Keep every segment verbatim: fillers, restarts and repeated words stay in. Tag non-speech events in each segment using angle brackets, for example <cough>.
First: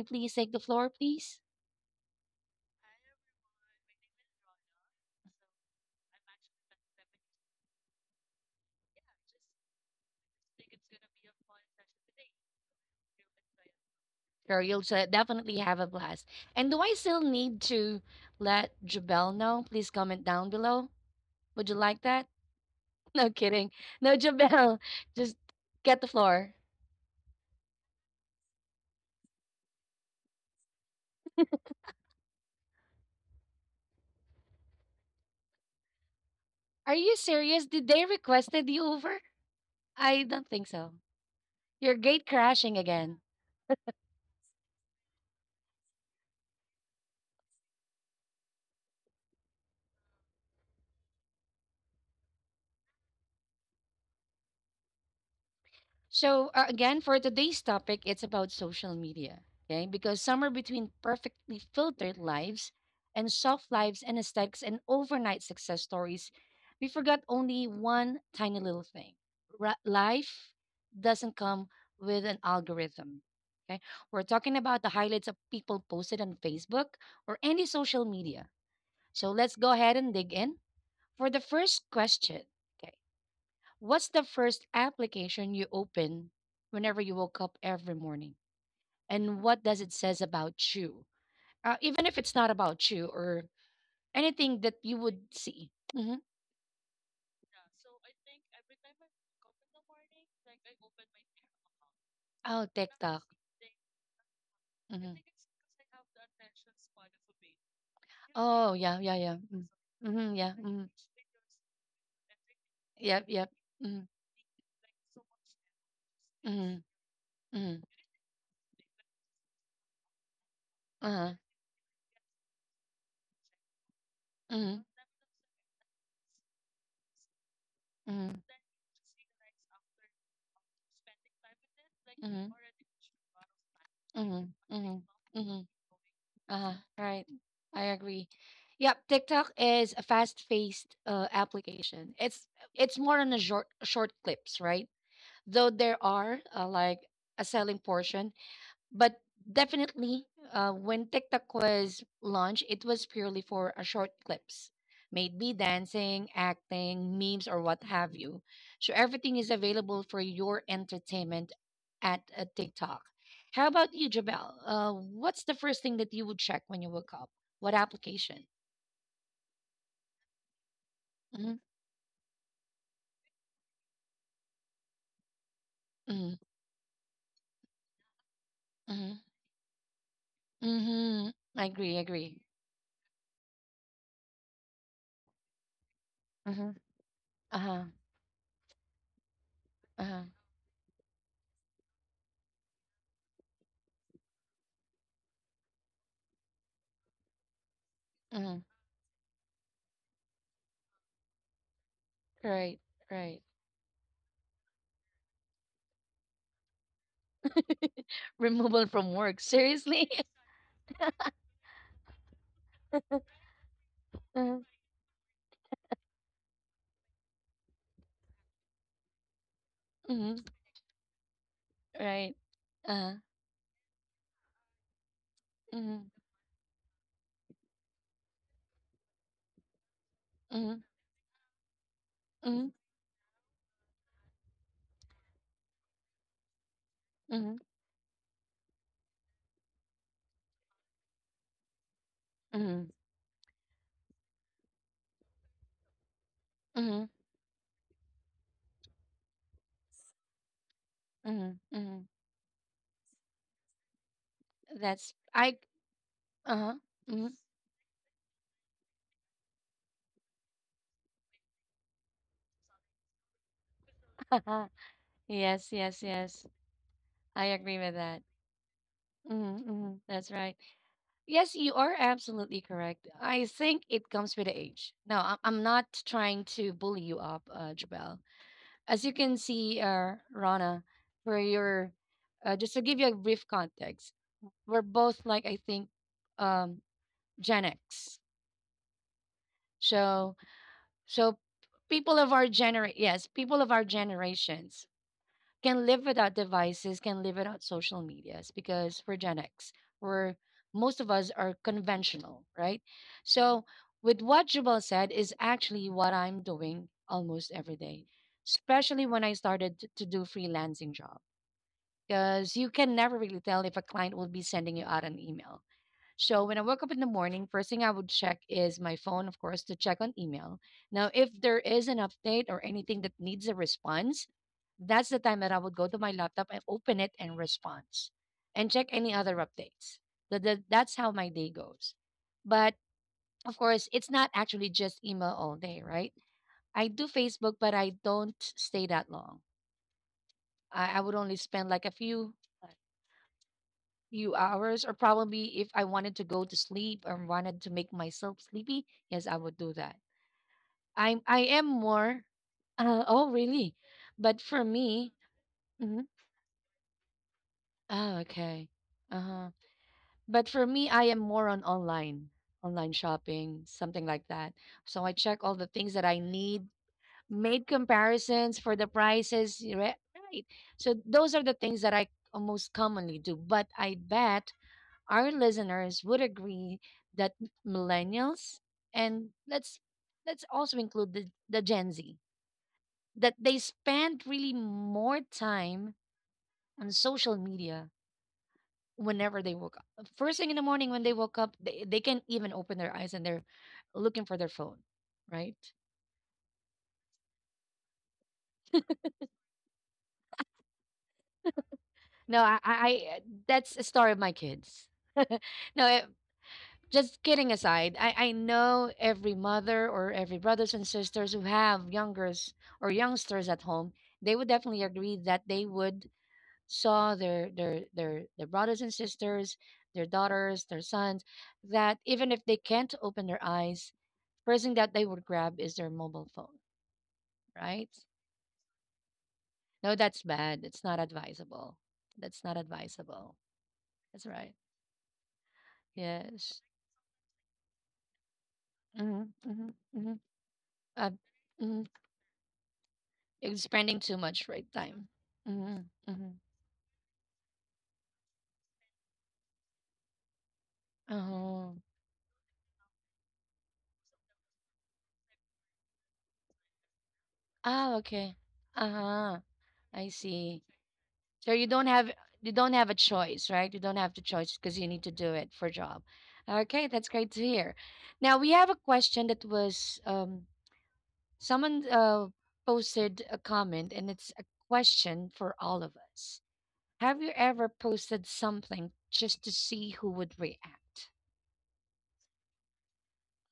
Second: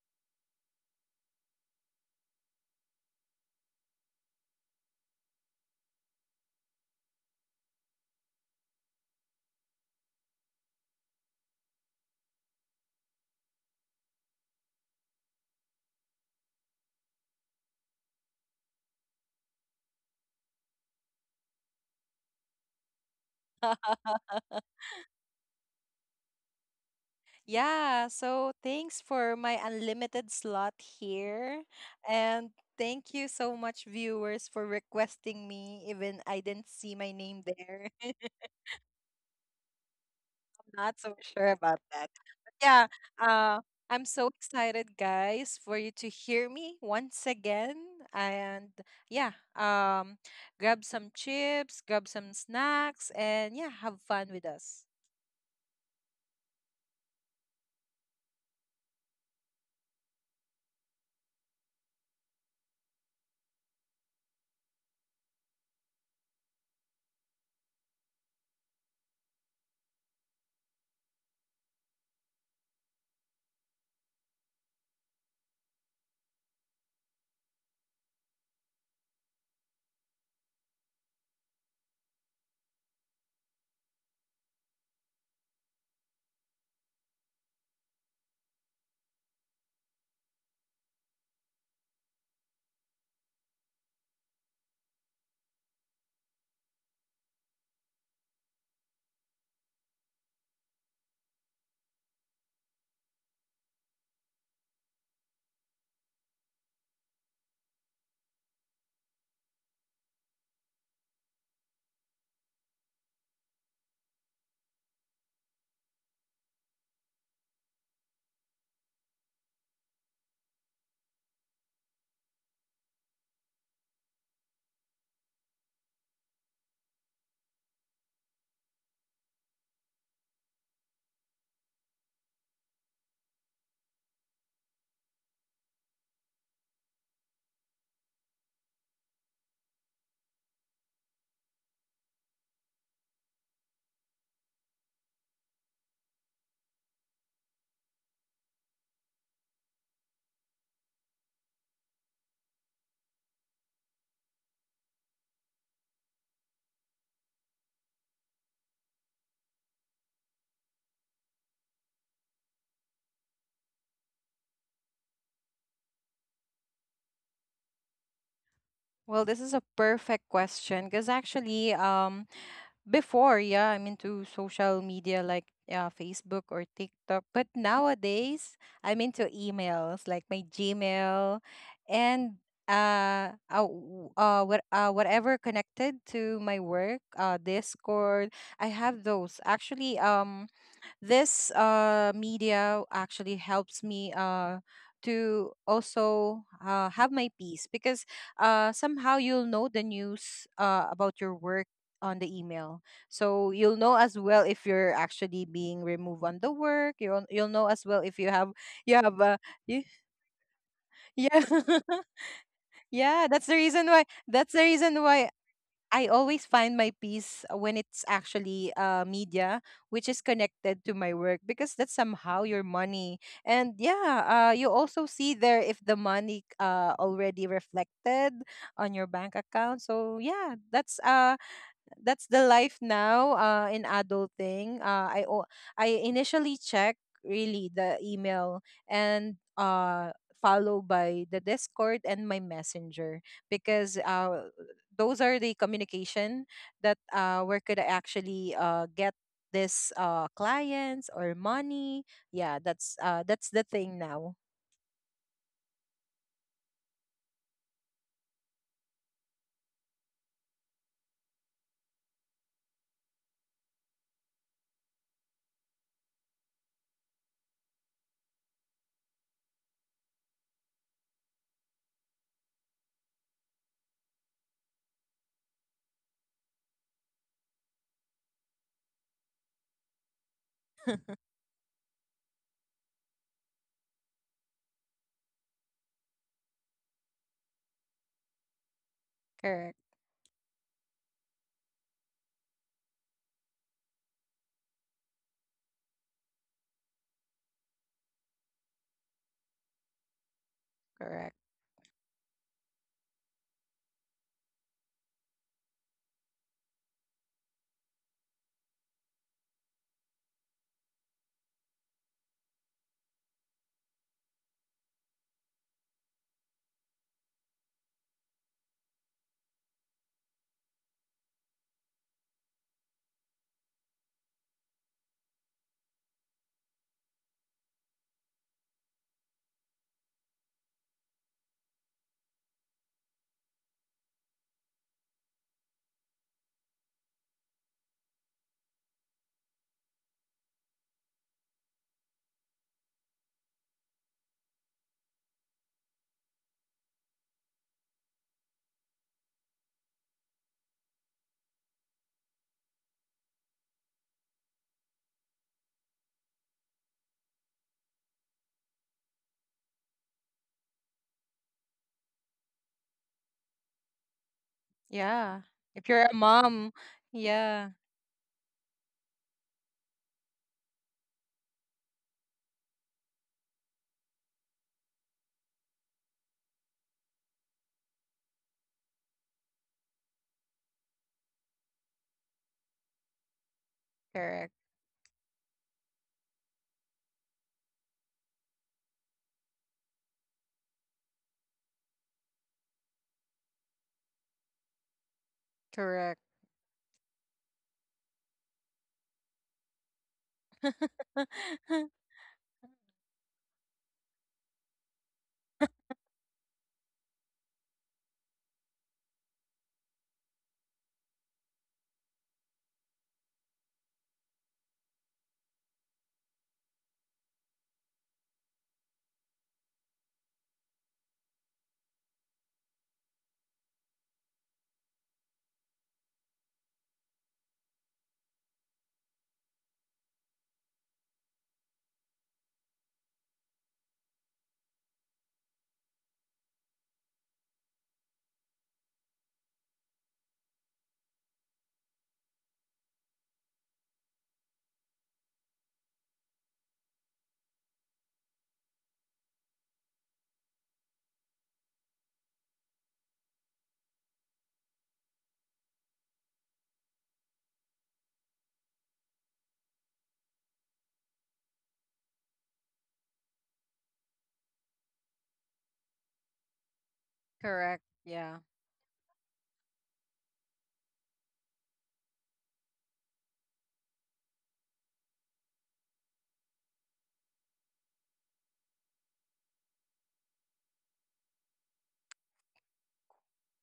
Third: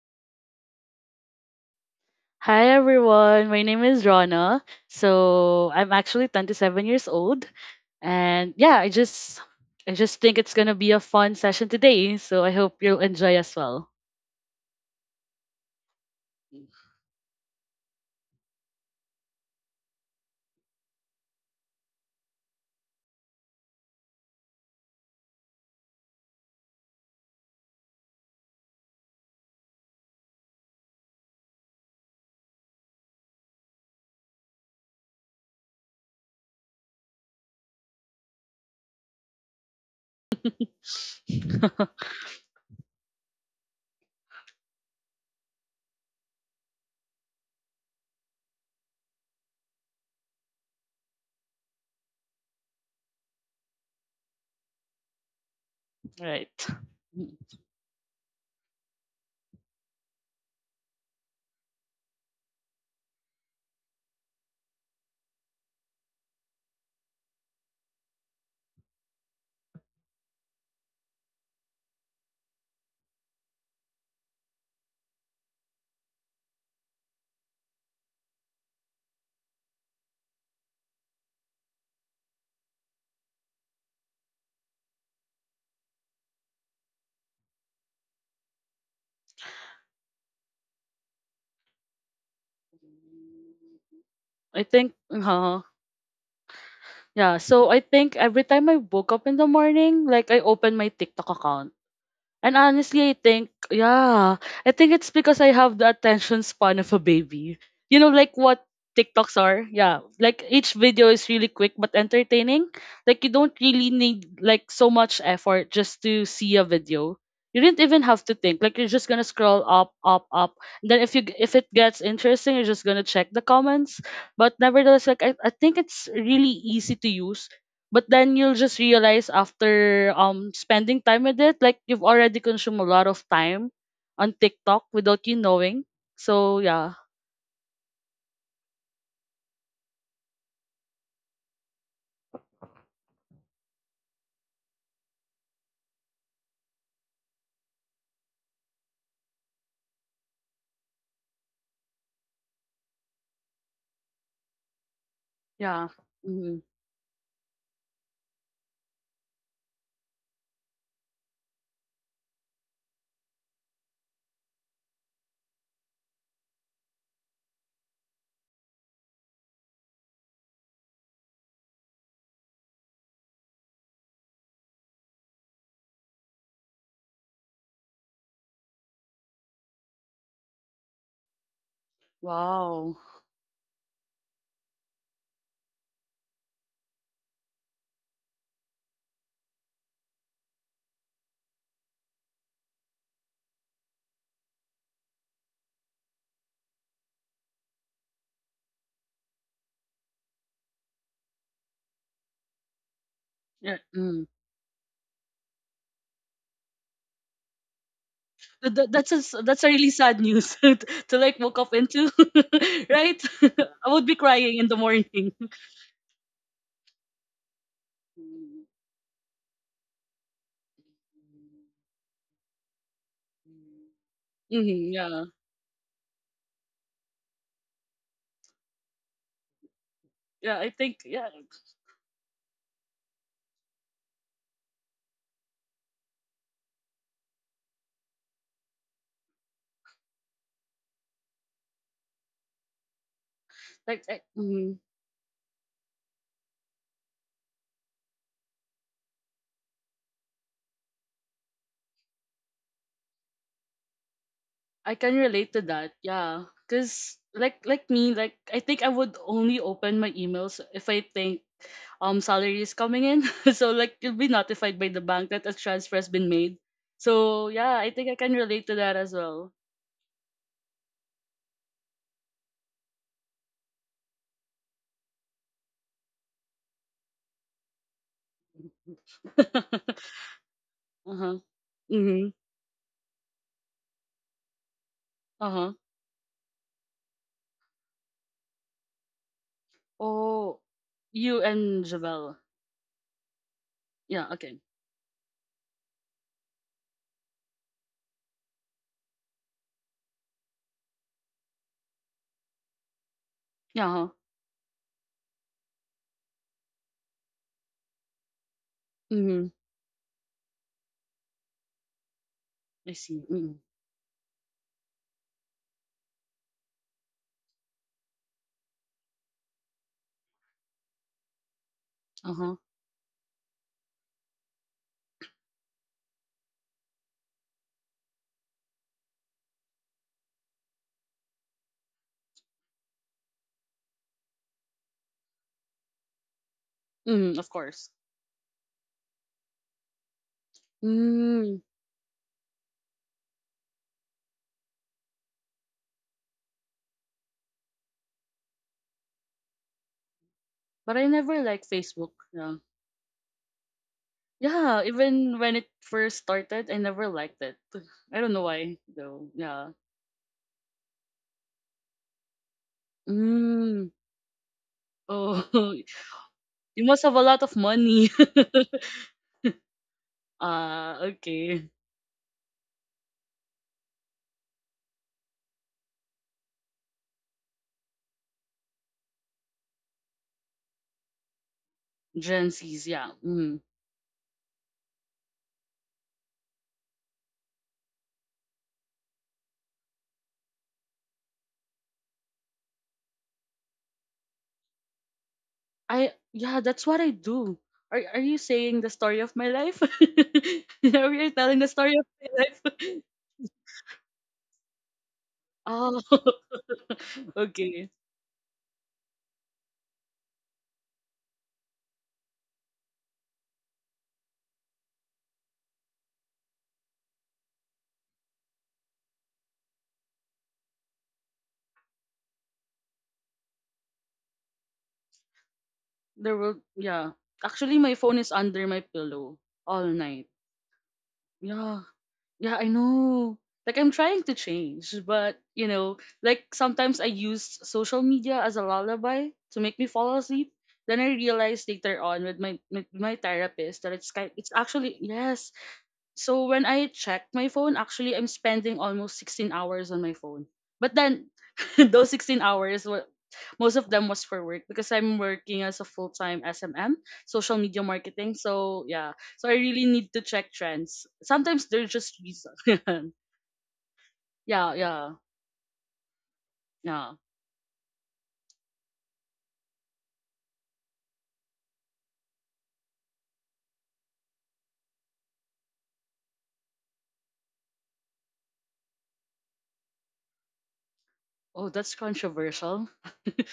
you please take the floor, please? Hi everyone, my name is Rana. So I'm actually twenty-seven years old, and yeah, I just I just think it's gonna be a fun session today. So I hope you'll enjoy as well. Girl, you'll se- definitely have a blast. And do I still need to let Jabel know? Please comment down below. Would you like that? <laughs> No kidding. <laughs> No, Jabel, just get the floor. Yeah, so thanks for my unlimited slot here. And thank you so much, viewers, for requesting me, even I didn't see Are my you name serious? there. Did they <laughs> requested you over? I don't think I'm so. not so sure about Your <laughs> that. gate But crashing yeah, again. uh, I'm so excited, guys, for you to hear me once again. And yeah, um, grab some chips, grab some snacks, and yeah, have fun with us. So, uh, Right. again, for today's topic, it's about social media. Okay. Because somewhere between perfectly filtered lives and soft lives and aesthetics and overnight success stories, we forgot only one tiny little thing. Ra- life doesn't come with an algorithm. Okay. We're talking about the highlights of people posted on Facebook or any social media. So, let's go ahead and dig in for the first question. Okay, what's the first application you open whenever you woke up every morning? And what does it says about you? Uh, even if it's not about you or anything I that think, you would uh, see. Mm-hmm. yeah. So I think every time I woke up in the morning, like I open my TikTok account. And Oh, honestly, I TikTok. think, yeah, I think it's Mm-hmm. because I have the attention span of a baby. You know, like what Oh, yeah, yeah, yeah. TikToks are? Mm. Yeah. Mm-hmm, Like yeah. each Mm-hmm. video is really quick but entertaining. Like Yep, you yep. don't really Mm-hmm. need like so much effort just to see a Mm-hmm. video. You Mm-hmm. didn't even have to think. Like you're just gonna scroll up, up, up. And then if you Uh-huh. if it gets interesting, you're just gonna check the comments. But Mm-hmm. nevertheless, like I, I think it's really easy to use, but then Mm-hmm. you'll just realize after um spending time with it, like you've already Mhm. consumed a lot of time on Mhm. TikTok Mhm. without you Mhm. knowing. So Uh-huh. yeah. Right. I agree. Yep, TikTok is a fast-paced uh, application. It's it's more on the short short clips, right? Though there are uh, like a selling portion but definitely, uh, when TikTok was launched, it was purely for a short clips, maybe Yeah. dancing, hmm acting, memes, or what have you. So everything is available for your entertainment at uh, TikTok. How about you, Jabel? Uh, what's the first thing that you would check when you woke up? What application? Well, this is a perfect question because Mm-hmm. actually, um, before, yeah, I'm into social media like uh, Mm-hmm. Facebook or TikTok. But nowadays, I'm Mm-hmm. into emails like my Mm-hmm. Gmail I agree. I agree. and wow. uh, uh, w- uh, what, uh whatever connected to my Mm-hmm. work, uh, Uh huh. Discord. I have those. Actually, Uh huh. um, this uh media actually helps me uh to also uh, have my peace because Mm-hmm. uh somehow you'll know the news uh about your work on the email, Right. so Right. you'll Yeah, know as mm. well if you're actually being removed on the work. You'll you'll know as well if you have Th- you Removal th- have That's from a, uh, s- work. that's a y- really Seriously. sad news <laughs> to, to yeah. like woke up <laughs> into. <laughs> Yeah, Right. that's the reason <laughs> I why would be that's the crying in the <laughs> reason why morning. I always find my peace when it's actually <laughs> uh, media, which is Mm-hmm. connected to my work, because that's somehow Right. your money. Uh-huh. And yeah, uh, you also Mm-hmm, see yeah. there if the Mhm. money uh, already reflected on your bank account. So yeah, yeah I Mhm. that's think uh, yeah that's the life Mhm. now uh in adulting. uh i o- I initially check Mhm. really the email and uh followed by the Discord and my Mhm. Messenger, because like I, uh mm-hmm. those are the communication that Mhm. uh where could I actually uh get this uh clients or Mhm. money. Mhm. Yeah, that's uh that's the thing now. I That's can relate I to that. Yeah, uh-huh. cause Mhm. like like me, like I think I would only open my emails if I think um salary is coming in. <laughs> So like you'll be notified <laughs> by the bank that a Yes, transfer has yes, been made. yes. So I yeah, I agree think with I can that. relate to that as well. Mhm. Mhm. That's right. Yes, you are absolutely correct. I think it comes with the age. No, I- I'm not trying to bully you up, uh, Jabel. As you can see, <laughs> uh, Rana, Uh huh. for your Mhm. uh, just to give you a brief context, we're both Uh like huh. I think um Gen X. Correct, So, Oh, you so and people Javel. of our gener yes, people of our Yeah. Okay. generations can live without devices, can live without social medias because we're Gen X. We're most of correct. us are conventional, right? So, Yeah. Uh-huh. with what Jubal said is actually what I'm doing almost every day, especially when I Mhm. started t- to do freelancing job. Because you I can see. never really Mm. tell if a client will be sending you out an email, so when I woke up in the morning, first thing I would check is my phone, of course, to check on email. Now, if there is an Uh huh. update or anything that needs a response, that's the time that I would go to my laptop and open it and respond and check any other updates. That, that, that's how my day goes. But of course, it's not actually just email all day, right? I do Mm. Of Facebook, but course. I don't stay that long. I, I would only Mm. spend like a few few hours, or probably if I wanted to go to sleep or wanted to make myself sleepy, yes, I would do that. But I I'm never I like am Facebook. more. Yeah. Uh, oh, really? But for Yeah, me, even when it mhm. first started, I never liked it. <sighs> <laughs> I Oh, don't know okay. why, Uh though. huh. Yeah. But for me, I am more on online, online shopping, Mm. something like that. So I Yeah. Oh, check all the If <laughs> you're things a that I mom, need, you must have a lot of yeah, made money. comparisons for the <laughs> prices, right? Right. So Ah, those are the okay. things that I most commonly do. But I bet our listeners would agree that m- millennials and let's let's also include the, the Gen Z Gen Zs, yeah. that Mm. they spend correct, really more time on social media whenever they woke up. First thing in the morning when they woke up, they, they can't even open their eyes and they're looking for their phone, right? correct. I Yeah, that's what I do. Are are you saying the story of my life? <laughs> Are you telling the <laughs> story of No, my I, I life? I- <laughs> that's a story of my kids. <laughs> No, Oh, eh, just <laughs> kidding okay. aside, I, I know every mother or every brothers and sisters who have youngers or youngsters at home, they would definitely agree that they would saw their their their their brothers and sisters, their daughters, their sons, that even if they can't open their eyes, first thing that they would grab is their mobile There phone, will yeah. Actually, right? my phone is under my pillow all No, that's night. bad. It's not advisable. Yeah. That's not Yeah, I advisable. know. Like I'm trying That's to right. change, but you know, like Yes. sometimes I use social media as a Mm-hmm, lullaby to mm-hmm, make me mm-hmm. fall asleep. Then uh, I realized mm-hmm. later on with my with my You're therapist that spending it's too kind much it's right actually time. yes, Mhm, mhm. so when I check my phone, actually I'm spending almost sixteen hours on my phone. But then Oh. <laughs> those sixteen hours were most of them was for work because I'm working as a full-time S M M, social media Ah, marketing. okay. So yeah, Uh-huh. so I really I need to check see. trends. So Sometimes you don't they're have just you reason. don't have a <laughs> choice, right? You don't have the choice Yeah, because you need to yeah, do it for job. Okay, that's yeah. great to Correct. hear. Yeah. Now we have a question that was um someone uh posted a comment and it's a question for all of us. Have you ever posted something just to see who would react? Oh, that's controversial.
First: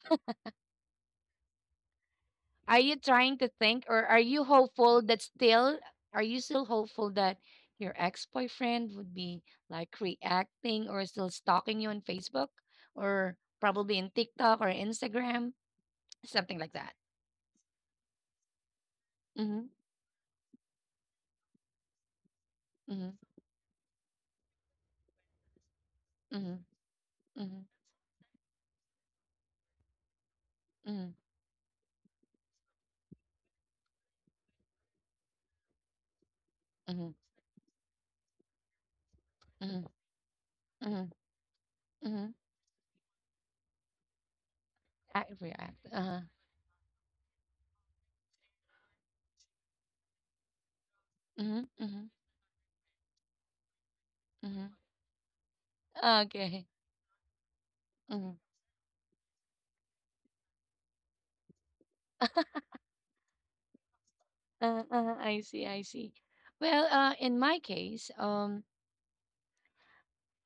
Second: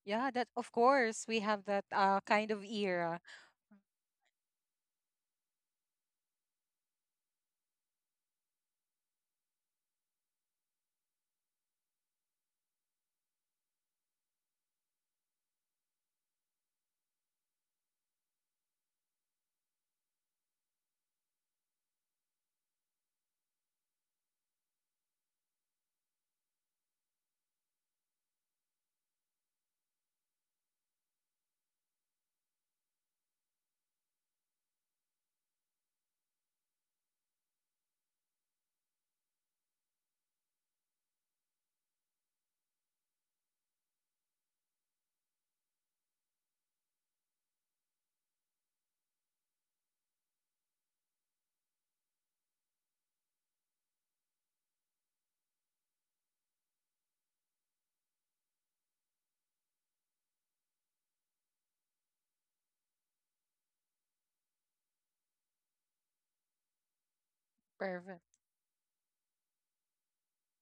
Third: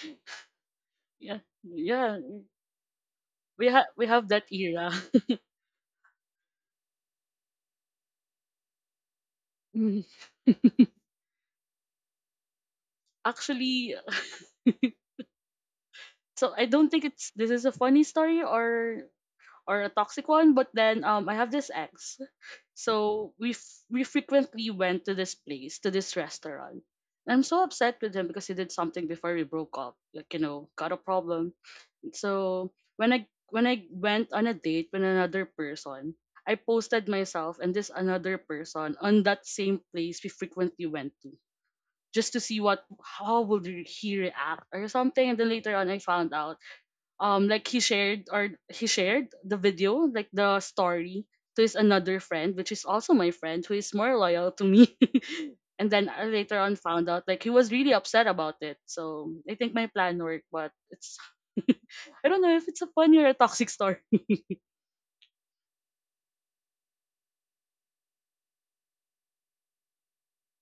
Yeah, that of course Yeah, we have that yeah. uh kind of Are you era. trying to We think have or we are have you that era. hopeful that still are you still hopeful that your ex-boyfriend would be like reacting <laughs> or still stalking you on Facebook or Actually, probably <laughs> in TikTok or Instagram, so something I like don't that? think it's this is a funny story or Mhm. or a toxic one. But then um, I have this ex, Mhm. so we f- we frequently went to this place, to this Mhm. restaurant. And I'm so Mhm. upset with him because he did something before we broke up. Like you know, got a Mhm. problem. So when I when I went on a date with another person, I posted Mhm. myself and this another person on that same Mhm. place we frequently went Mhm. to, just to Mhm. see what how would he react or something. And Act- then later React. on I Uh-huh. found out, um like he shared or he shared the video, like the story, to his Mhm. another Mhm. friend, which is also my friend who is more loyal to Mhm. me. <laughs> And then I later on Okay. found out like he was really upset Mhm. about it. So I think my plan worked, but it's <laughs> I don't know if it's a funny or a toxic story. Uh, uh, I see. I see. Well, uh, in my Perfect. case, um,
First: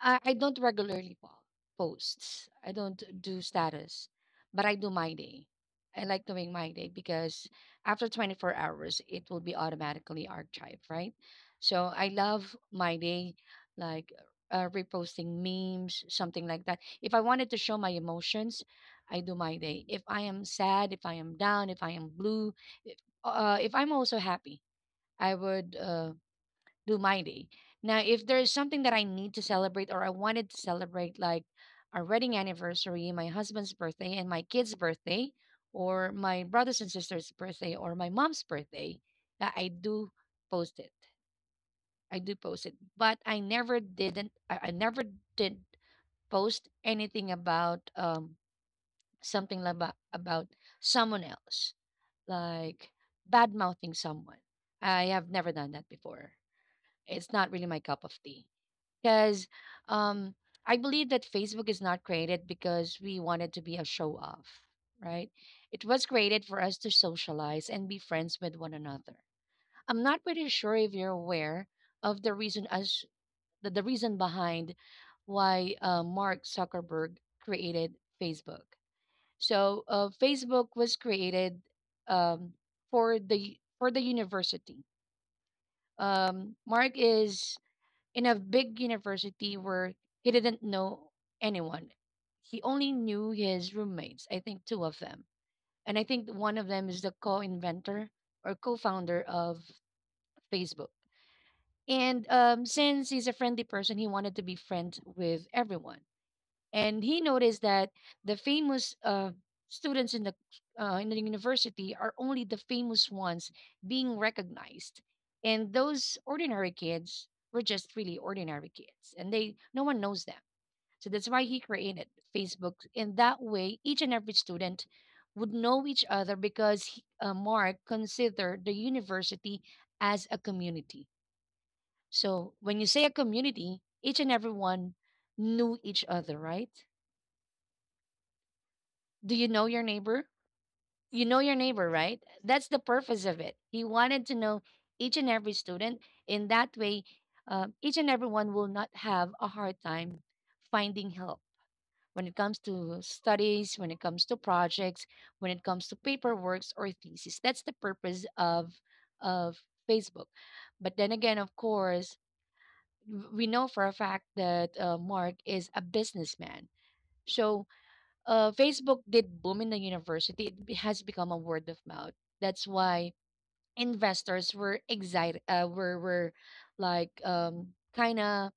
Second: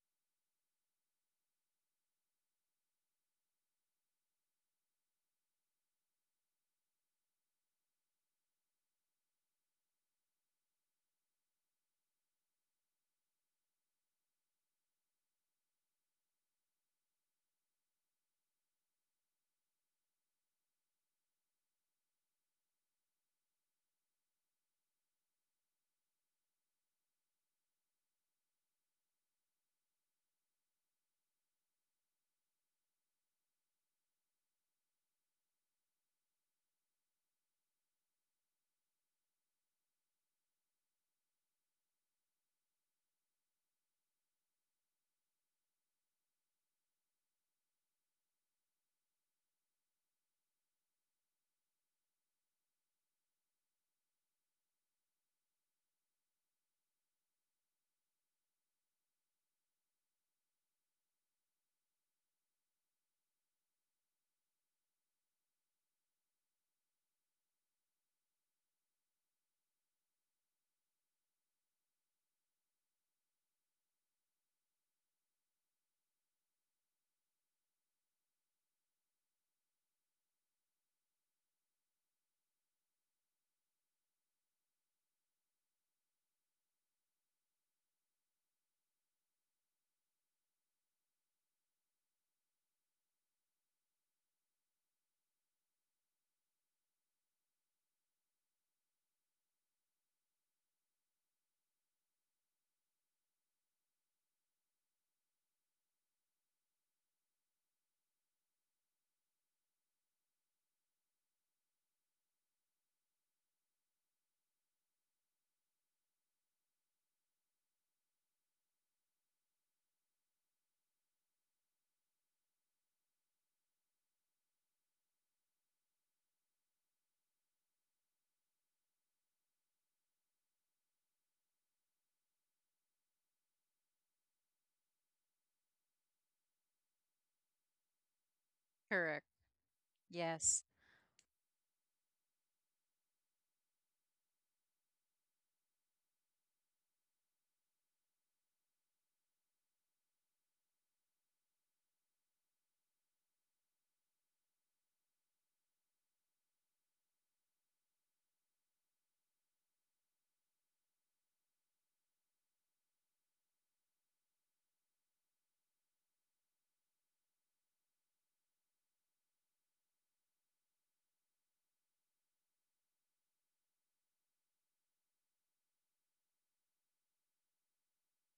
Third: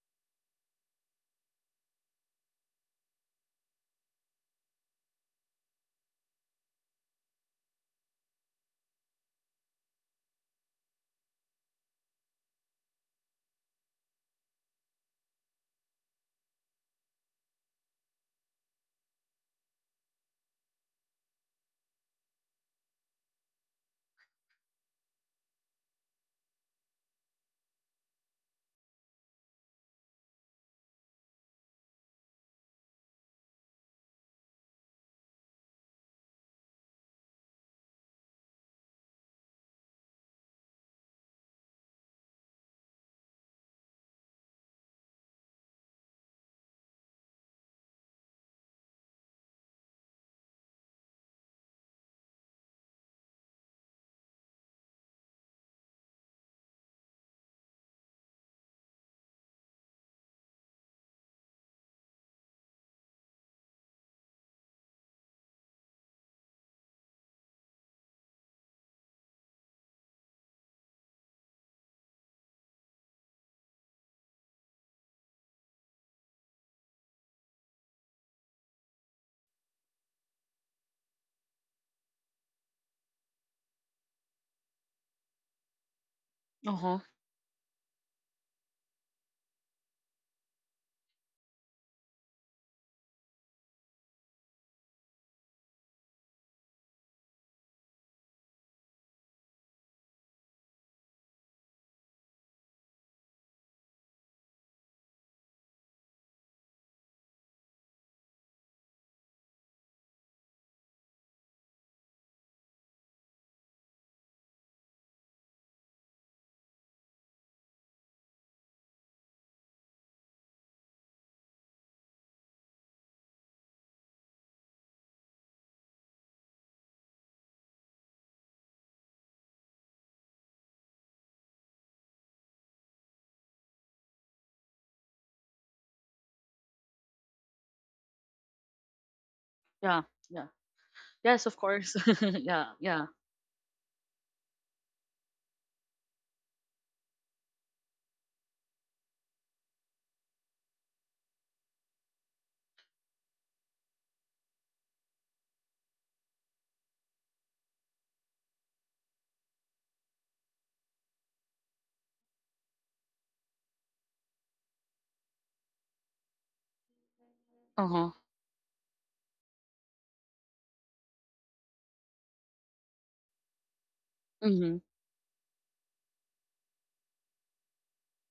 I, I don't regularly po- posts. I don't do status, but I do my day. I like doing my day because after twenty-four hours, it will be automatically archived, right? So I love my day, like uh, reposting memes, something like that. If I wanted to show my emotions, I do my day. If I am sad, if I am down, if I am blue, if, uh, if I'm also happy, I would. Uh, do my day. Now, if there is something that I need to celebrate or I wanted to celebrate, like our wedding anniversary, my husband's birthday, and my kid's birthday, or my brothers and sisters' birthday, or my mom's birthday, uh, I do post it. I do post it, but I never didn't. I, I never did post anything about um something about about someone else, like bad mouthing someone. I have never done that before. It's not really my cup of tea because um, I believe that Facebook is not created because we wanted to be a show off, right? It was created for us to socialize and be friends with one another. I'm not pretty sure if you're aware of the reason as the, the reason behind why uh, Mark Zuckerberg created Facebook. So uh, Facebook was created um, for the for the university. Um, Mark Uh-huh. is in a big university where he didn't know anyone. He only knew his roommates, I think two of them. And I think one of them is the co inventor or co founder of Facebook. And um, since he's a friendly person, he wanted to be friends with everyone and he noticed that the famous uh, students in the uh, in the university are only the famous ones being recognized and those ordinary kids were just really ordinary kids and they no one knows them, so that's why he created Facebook in that way each and every student would know each other because he- uh, Mark considered the university as a community. So when you say a community, each and everyone knew each other, right? Do Correct. you know your Yeah. neighbor? Yeah. Yes. You know your Yes of neighbor, course. right? <laughs> That's the Yeah, purpose yeah. of it. He wanted to know each and every student. In that way, uh, each and everyone will not have a hard time finding help when it comes to studies, when it comes to projects, when it comes to paperworks or thesis. That's the purpose of of Facebook. But then again, of course, w- we know for a fact that uh, Mark is a businessman. So Uh-huh. uh, Facebook did boom in the university. It be- has become a word of mouth. That's why investors were Mm-hmm. excited. Uh, were were like um kind of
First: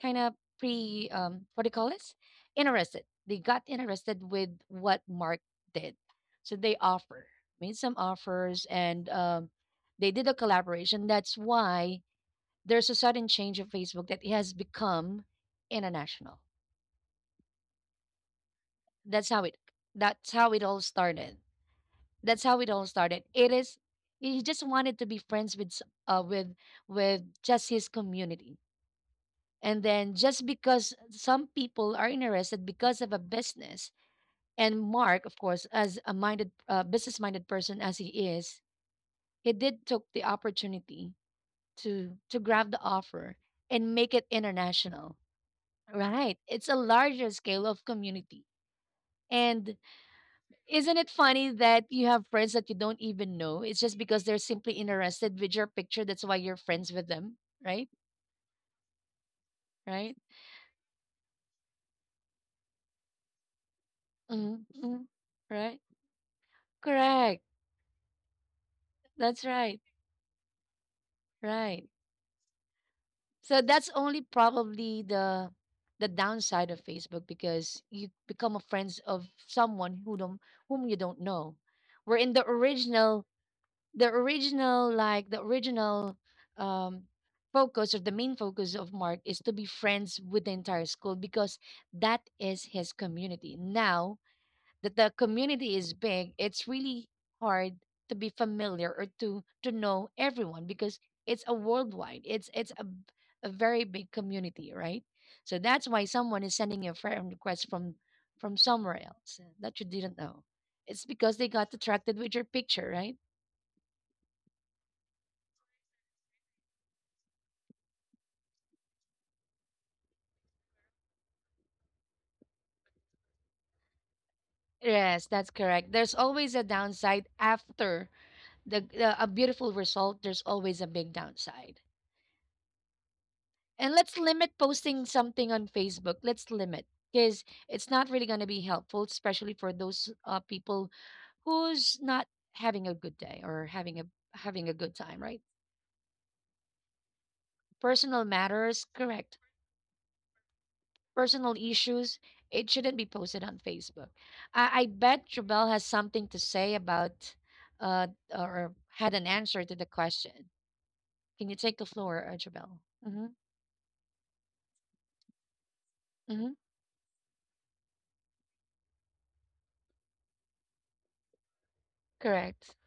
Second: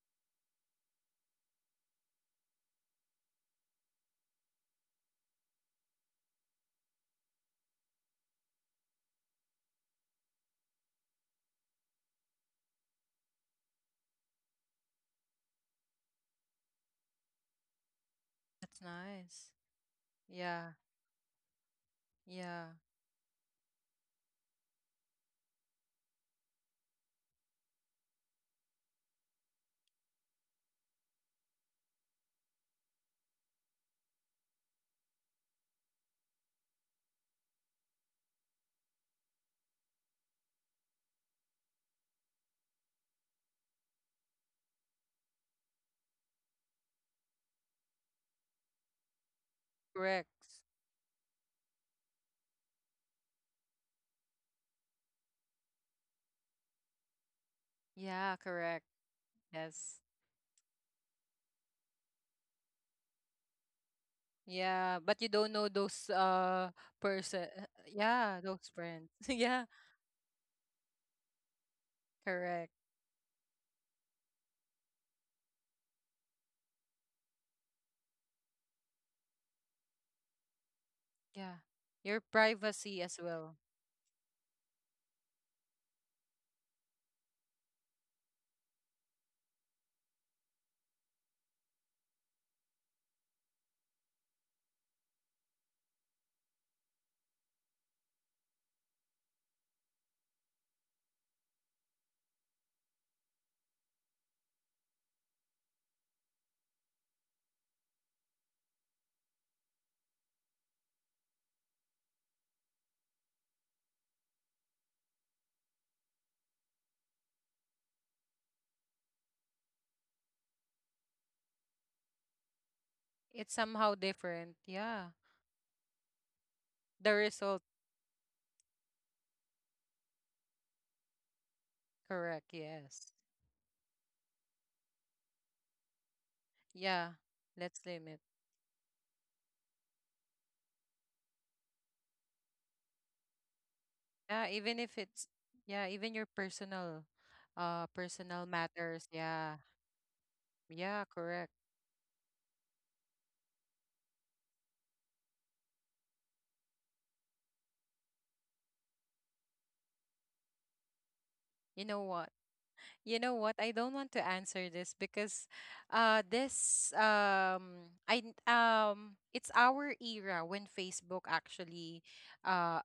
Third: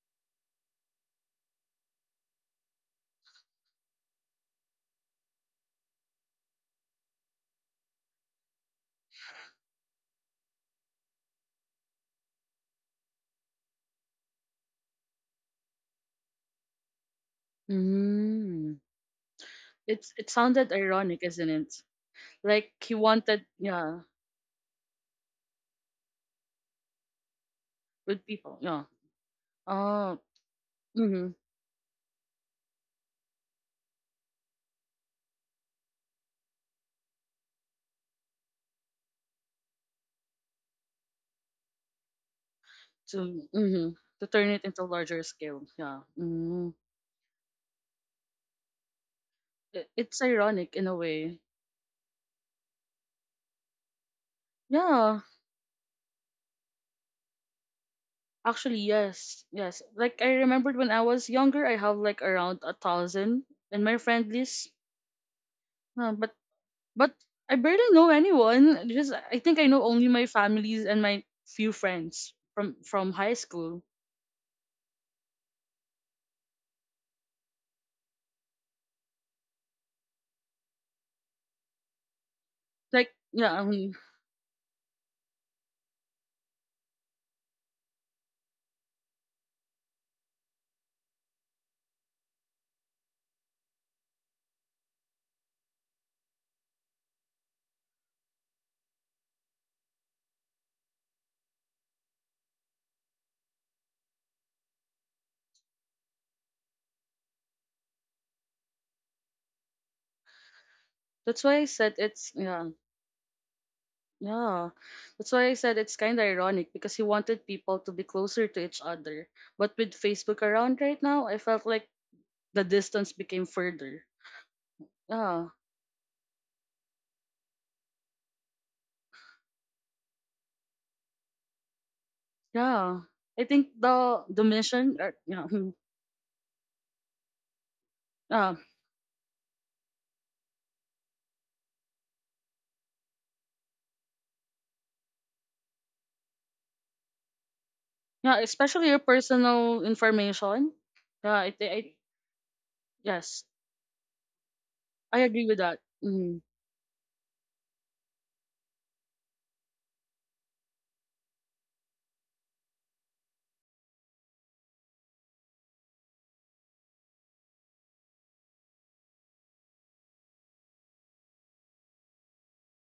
kind of pre um what do you call this? Interested. They got interested with what Mark did, so they offer made some offers and um they did a collaboration. That's why there's a sudden change of Facebook that it has become international. Mm. That's That's how nice. it. It's That's it how it Yeah. sounded all ironic, started. isn't it? That's how Yeah. it Like all he started. wanted, It is yeah, he just wanted to be friends with s- uh with with just his with people, community. yeah. And Oh. then just because Mhm. some people are interested because of a business. And Mark, of course, as a minded uh, business-minded person as he is, he did took the opportunity to to grab the offer To hmm. and make it To turn it into international. larger scale. Yeah. Right. It's a Mm. larger scale of community. And I- It's Correct. ironic in a isn't it way. funny that you have friends that you don't even know? It's just because they're simply Yeah. interested with your picture. That's why you're friends with them, right? Yeah, Actually, correct. yes, yes. Yes. Right? Like I remembered when I was younger, I have like around a thousand in my friend Mm-hmm. list. Yeah, Mm-hmm. but you don't know Right? Uh, those but uh but Correct. person. I uh, barely know Yeah, those anyone. Just friends. <laughs> I That's think I Yeah, know right. only my families and my few Right. friends from correct. from high So school. that's only probably the the downside of Facebook because you become a friends of someone who don't whom you don't know. Yeah. Where Your in the privacy Like as original yeah, well. I the original like the original um focus, or the main focus of Mark, is to be friends with the entire school, because that is his community. Now that the community is big, it's really hard to be familiar or to to know everyone, because it's a worldwide, it's it's a, b- a very big community, right? So that's why someone is sending a friend request from from somewhere else that you didn't know. It's because That's they why I got said attracted it's with your yeah. picture, right? Yeah, that's why I said it's kind of ironic because he wanted people to be closer to each other. But with Facebook around right now, I felt like the distance became It's somehow further. different. Yeah. Yes, Yeah, that's correct. There's always a The downside result, after the, the a beautiful result. There's always a big downside. correct. yeah. Yes. I think And let's the the limit mission, posting uh, yeah, something on hmm, Facebook. Let's limit, Yeah. because Let's it's not limit. really going to yeah, be helpful, especially for those uh, people who's not having a good day or having a Yeah, having a even good if time, it's right? yeah, even your personal uh Personal yeah, personal matters, especially your matters. correct. Yeah. personal information. Yeah, Yeah, I, correct. Personal thi- I issues, it shouldn't be Yes, posted on Facebook. I, I I bet agree with Jabel that. has something Mm, to say about, uh, or had an answer to the question. Can you take the You know floor, what? uh, Jabel? You Mm-hmm. know what? I don't want to answer this because uh Mm-hmm. this um I n- um it's our era when Facebook actually Correct. uh